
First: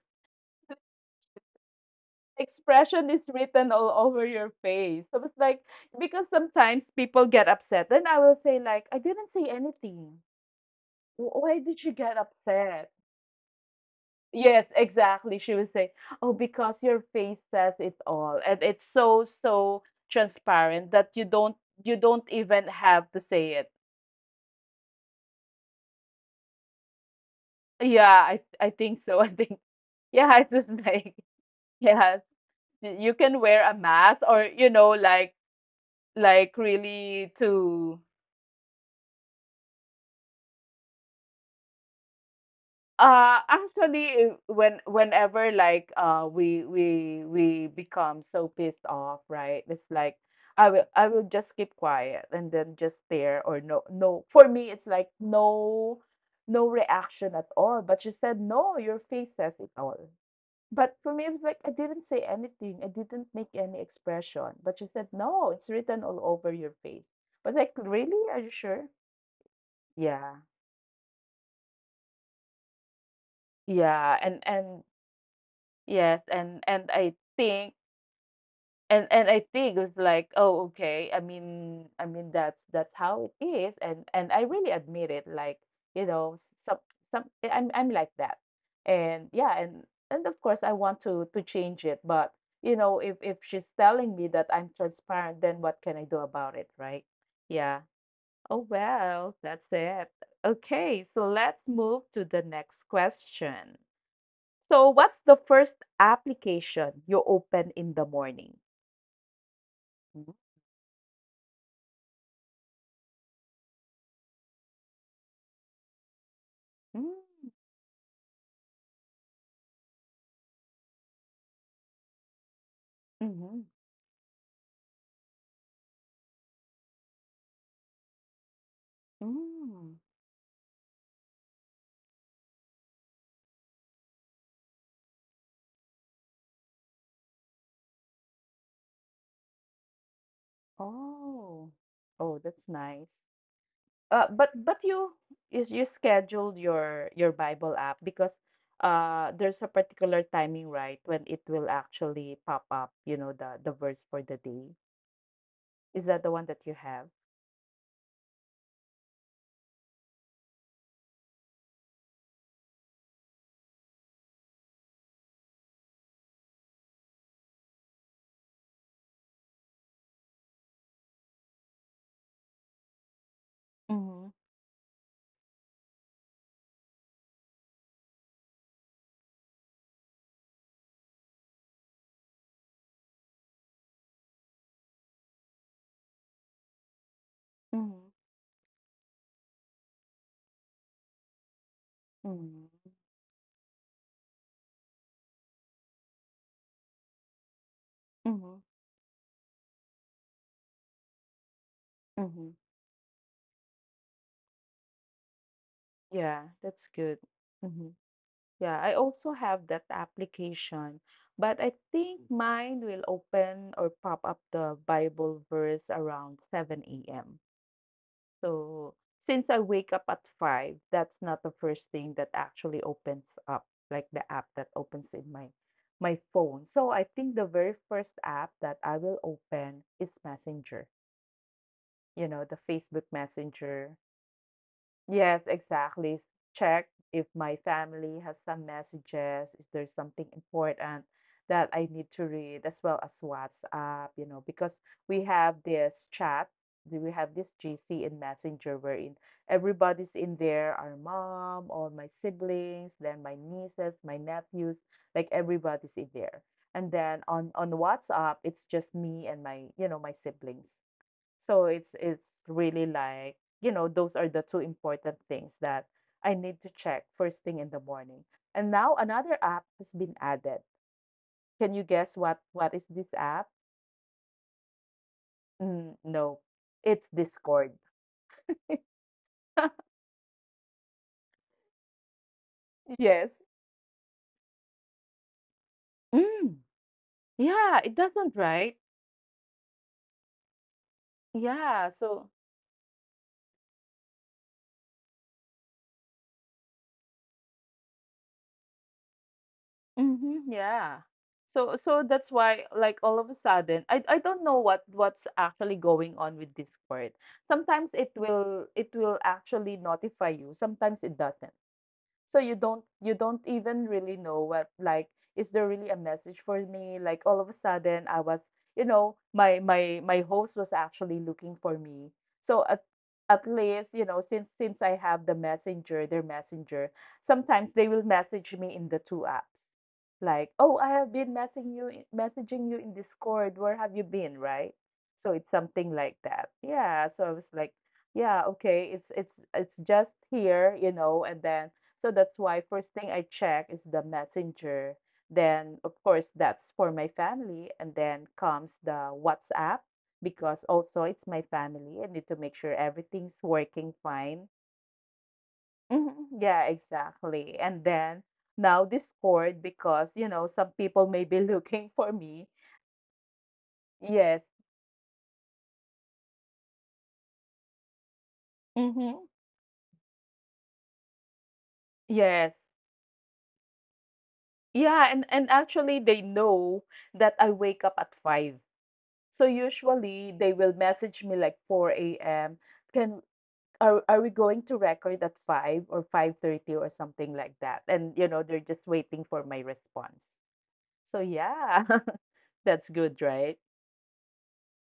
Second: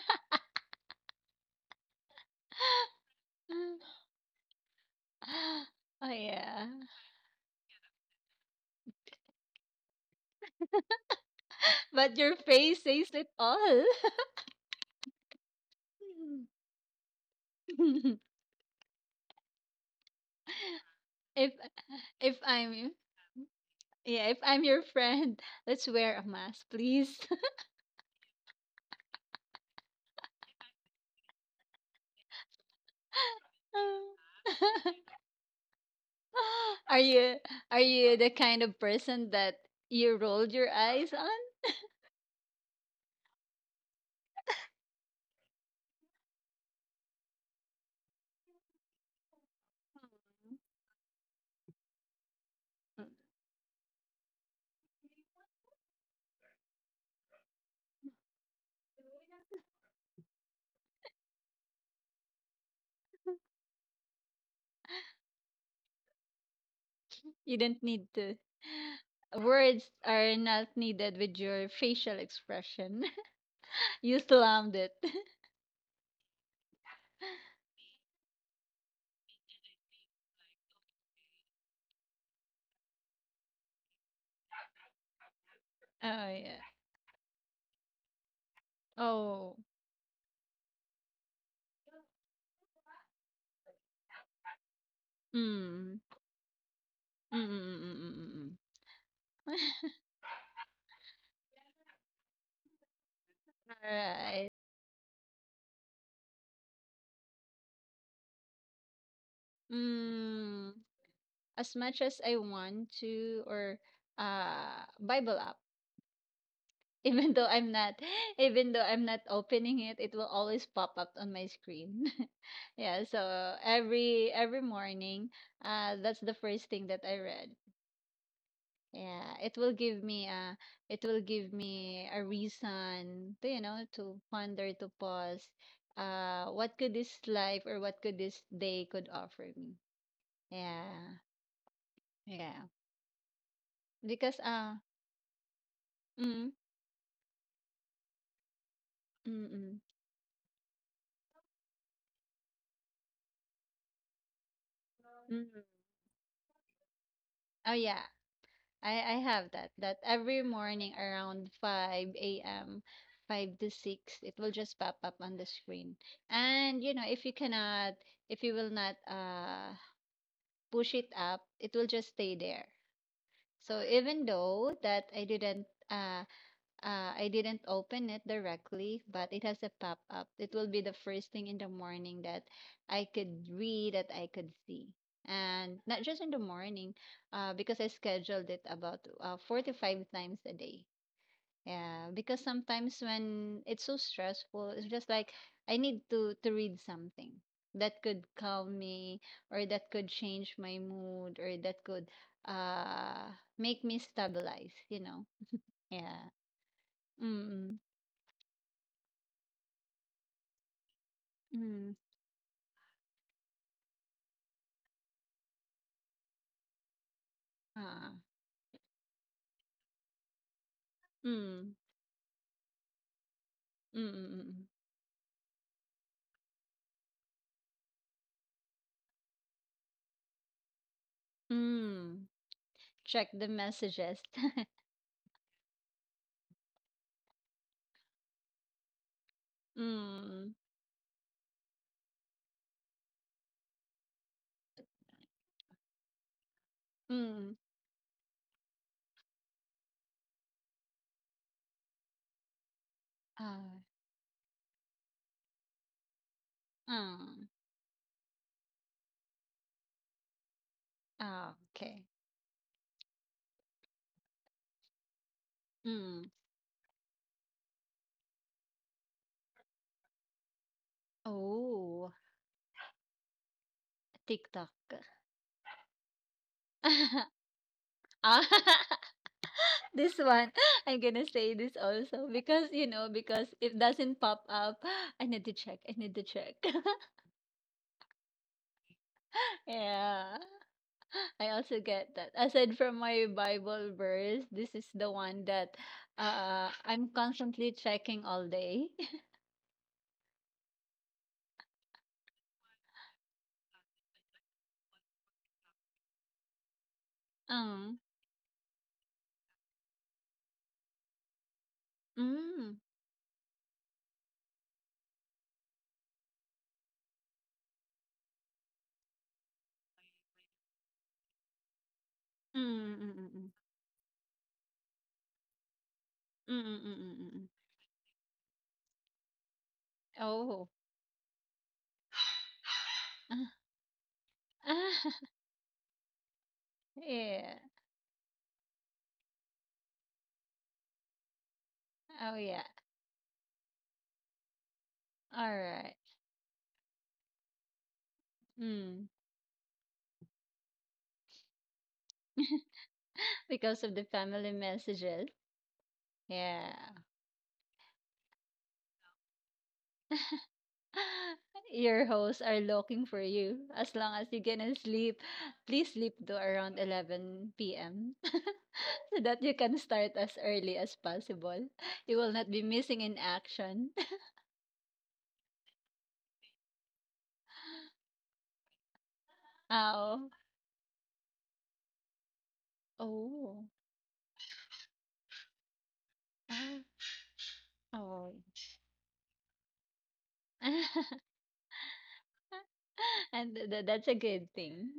Speaker 1: Expression is written all
Speaker 2: [gasps] [laughs]
Speaker 1: over your face. So it's like
Speaker 2: Oh
Speaker 1: because
Speaker 2: yeah,
Speaker 1: sometimes people get upset. Then I will say like, I didn't say anything. Why did you
Speaker 2: [laughs]
Speaker 1: get
Speaker 2: but your face
Speaker 1: upset?
Speaker 2: says it all.
Speaker 1: Yes, exactly. She would say, "Oh, because your face says it all."
Speaker 2: [laughs]
Speaker 1: And it's so so transparent that you don't,
Speaker 2: if
Speaker 1: you don't
Speaker 2: if
Speaker 1: even
Speaker 2: I'm
Speaker 1: have to say it.
Speaker 2: Yeah, if I'm your friend, let's wear a mask, please.
Speaker 1: Yeah, I think so. [laughs] I think yeah, it's just like yeah, you can wear a mask, or you know,
Speaker 2: [laughs] [laughs] [gasps]
Speaker 1: like
Speaker 2: [laughs] Are
Speaker 1: really
Speaker 2: you, are
Speaker 1: to
Speaker 2: you the kind of person that you rolled your eyes on?
Speaker 1: Actually, when whenever like we become so pissed off, right? It's like I will just keep quiet and then just stare. Or no, no. For me, it's like no no reaction at all. But she said no, your face says it all. But for me, it was like I didn't say anything. I didn't make any expression. But she said no, it's written all over your face. But
Speaker 2: You
Speaker 1: like
Speaker 2: didn't need
Speaker 1: really, are
Speaker 2: to.
Speaker 1: you sure?
Speaker 2: [gasps] Words
Speaker 1: Yeah.
Speaker 2: are not needed with your facial expression. [laughs]
Speaker 1: Yeah,
Speaker 2: You
Speaker 1: and
Speaker 2: slammed it. [laughs]
Speaker 1: yes, and I think and I think it was like, oh, okay. I mean that's how it is, and I really admit it. Like, you know,
Speaker 2: Oh yeah.
Speaker 1: some I'm like that, and yeah,
Speaker 2: Oh.
Speaker 1: and of course I want to change it, but you know, if she's telling me that I'm transparent, then what can I
Speaker 2: Mm.
Speaker 1: do about it, right?
Speaker 2: Mm. mm,
Speaker 1: Yeah.
Speaker 2: mm, mm,
Speaker 1: Oh
Speaker 2: mm,
Speaker 1: well,
Speaker 2: mm.
Speaker 1: that's
Speaker 2: [laughs]
Speaker 1: it. Okay, so let's move to the next question.
Speaker 2: Alright.
Speaker 1: So, what's the first application you open in the morning? Mhm.
Speaker 2: Mm. As much as I want to, or Bible app. [laughs] even
Speaker 1: Mm,
Speaker 2: though I'm not [laughs] even though I'm not opening it, it will always pop up on my screen. [laughs] Yeah, so
Speaker 1: mhm,
Speaker 2: every morning, that's the first thing that I read. Yeah,
Speaker 1: mm.
Speaker 2: it will give me a reason to, you know, to ponder, to pause, what could this life or what could this day could offer me. Yeah.
Speaker 1: Oh, oh, that's
Speaker 2: Yeah.
Speaker 1: nice.
Speaker 2: Because
Speaker 1: But you, you you scheduled
Speaker 2: mm,
Speaker 1: your Bible app because
Speaker 2: mm,
Speaker 1: there's a
Speaker 2: mm,
Speaker 1: particular timing, right, when it will actually pop up, you know, the verse for the day.
Speaker 2: mm.
Speaker 1: Is that the one that you have?
Speaker 2: Oh yeah, I have that, that every morning around 5 a.m., five to six, it will just pop up on the screen. And you know, if you will not push it up, it will just stay there. So
Speaker 1: Mm-hmm.
Speaker 2: even though that I didn't open it directly, but it has a pop up. It will be the first thing in the morning that I could read, that I could see. And not just in the morning, because I
Speaker 1: Mm-hmm.
Speaker 2: scheduled it about four to five times a day. Yeah, because sometimes when it's so stressful, it's just like I need to read something that could
Speaker 1: Mm-hmm.
Speaker 2: calm me, or that could change my mood, or that could
Speaker 1: Mm-hmm.
Speaker 2: uh make me stabilize, you know. Yeah.
Speaker 1: Yeah, that's good.
Speaker 2: Mm.
Speaker 1: Mm-hmm. Yeah, I also have that application, but I
Speaker 2: Mm,
Speaker 1: think mine will open or pop up the Bible verse around 7 a.m.
Speaker 2: ah.
Speaker 1: So since I wake up at 5, that's not the
Speaker 2: Mm,
Speaker 1: first thing that actually opens up, like
Speaker 2: mm,
Speaker 1: the
Speaker 2: mm,
Speaker 1: app that
Speaker 2: mm.
Speaker 1: opens in my phone. So I think the very first app that I will open is Messenger, you
Speaker 2: Mm.
Speaker 1: know, the Facebook
Speaker 2: Check the
Speaker 1: Messenger.
Speaker 2: messages. [laughs]
Speaker 1: Yes, exactly. Check if my family has some messages. Is there something
Speaker 2: Mm,
Speaker 1: important that I need to read, as well as WhatsApp, you know, because we have this chat, we have this
Speaker 2: mm.
Speaker 1: GC in Messenger wherein everybody's in there, our mom, all my siblings, then my
Speaker 2: Ah,
Speaker 1: nieces, my nephews, like everybody's in there. And then
Speaker 2: mm,
Speaker 1: on WhatsApp, it's just me and my, you know, my siblings.
Speaker 2: ah,
Speaker 1: So
Speaker 2: okay.
Speaker 1: it's really like, you know, those are the two important things that I
Speaker 2: Mm.
Speaker 1: need to check first thing in the morning. And now another app has been added. Can you guess
Speaker 2: Oh,
Speaker 1: what is this app?
Speaker 2: TikTok.
Speaker 1: Mm, no. It's
Speaker 2: [laughs]
Speaker 1: Discord.
Speaker 2: Ah,
Speaker 1: [laughs]
Speaker 2: [laughs] this one, [laughs] I'm gonna say this also because you know
Speaker 1: Yes.
Speaker 2: because it doesn't pop up. [gasps] I need to check. I need to
Speaker 1: Mm,
Speaker 2: check. [laughs]
Speaker 1: yeah, it doesn't, right?
Speaker 2: Yeah. I also
Speaker 1: Yeah,
Speaker 2: get
Speaker 1: so
Speaker 2: that. Aside from my Bible verse, this is the one that I'm constantly checking all day.
Speaker 1: mhm, yeah. So so that's why like all of a sudden I don't know what what's actually going on with Discord.
Speaker 2: [laughs]
Speaker 1: Sometimes
Speaker 2: Um,
Speaker 1: it will actually notify you, sometimes it doesn't. So you don't,
Speaker 2: mm,
Speaker 1: you don't even really know what, like is there really a message for me? Like all of a sudden I was, you know, my host was actually looking for me. So
Speaker 2: mm, mm,
Speaker 1: at
Speaker 2: mm,
Speaker 1: least you know, since I have the messenger, their
Speaker 2: mm, mm,
Speaker 1: messenger,
Speaker 2: mm, mm, mm, mm, mm.
Speaker 1: sometimes they will message me in the two apps, like
Speaker 2: Oh.
Speaker 1: oh I have been messaging you in discord, where have you been, right?
Speaker 2: Ah,
Speaker 1: So
Speaker 2: [laughs]
Speaker 1: it's something like that, yeah, so I was
Speaker 2: yeah.
Speaker 1: like yeah okay, it's just here, you know, and then so
Speaker 2: Oh
Speaker 1: that's
Speaker 2: yeah.
Speaker 1: why first thing I check is the messenger.
Speaker 2: All
Speaker 1: Then, of
Speaker 2: right.
Speaker 1: course, that's for my family. And then comes the
Speaker 2: Mm.
Speaker 1: WhatsApp, because also it's my family. I need to make
Speaker 2: [laughs]
Speaker 1: sure everything's
Speaker 2: Because
Speaker 1: working
Speaker 2: of the
Speaker 1: fine.
Speaker 2: family messages.
Speaker 1: Mhm, yeah,
Speaker 2: Yeah.
Speaker 1: exactly. And then now Discord because, you know, some people may be [laughs]
Speaker 2: [laughs]
Speaker 1: looking
Speaker 2: Your
Speaker 1: for
Speaker 2: hosts
Speaker 1: me.
Speaker 2: are looking for you. As long as you
Speaker 1: Yes.
Speaker 2: can sleep, please sleep to around 11 p.m., [laughs] so
Speaker 1: Hmm.
Speaker 2: that you can start as early as possible. You will not
Speaker 1: Yes.
Speaker 2: be missing in action. [laughs]
Speaker 1: Yeah, and actually they know that I wake up at 5. So
Speaker 2: Oh,
Speaker 1: usually they will message me like 4 a.m. Can,
Speaker 2: oh,
Speaker 1: are we going to record at 5 or 5:30 or something like that?
Speaker 2: oh,
Speaker 1: And you
Speaker 2: oh.
Speaker 1: know, they're just waiting for my response. So
Speaker 2: [laughs]
Speaker 1: yeah, [laughs] that's good, right?
Speaker 2: That's a good thing.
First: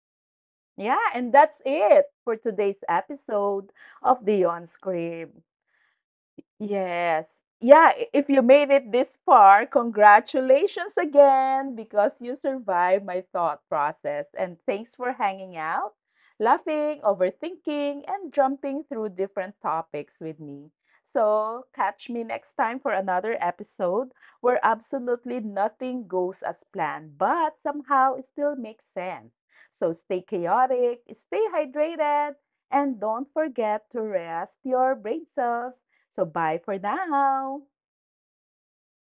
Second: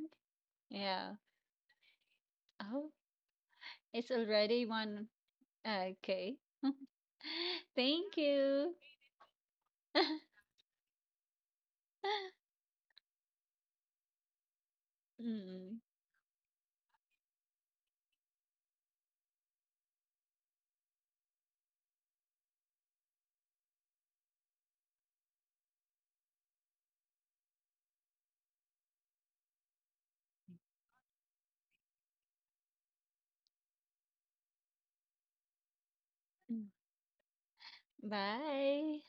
Speaker 1: Yeah,
Speaker 2: Yeah.
Speaker 1: and that's it for today's
Speaker 2: Oh,
Speaker 1: episode
Speaker 2: it's
Speaker 1: of the
Speaker 2: already
Speaker 1: On
Speaker 2: one.
Speaker 1: Screen.
Speaker 2: Okay.
Speaker 1: Yes.
Speaker 2: [laughs]
Speaker 1: Yeah,
Speaker 2: Thank
Speaker 1: if you made
Speaker 2: you.
Speaker 1: it this far,
Speaker 2: [laughs]
Speaker 1: congratulations again because you survived my thought process. And thanks for hanging
Speaker 2: Mm,
Speaker 1: out, laughing, overthinking, and jumping through different topics with me. So, catch me next time for another episode where absolutely nothing goes as planned, but somehow it still makes sense. So, stay chaotic, stay hydrated, and don't forget to rest your brain cells. So bye
Speaker 2: mm.
Speaker 1: for now.
Speaker 2: Bye.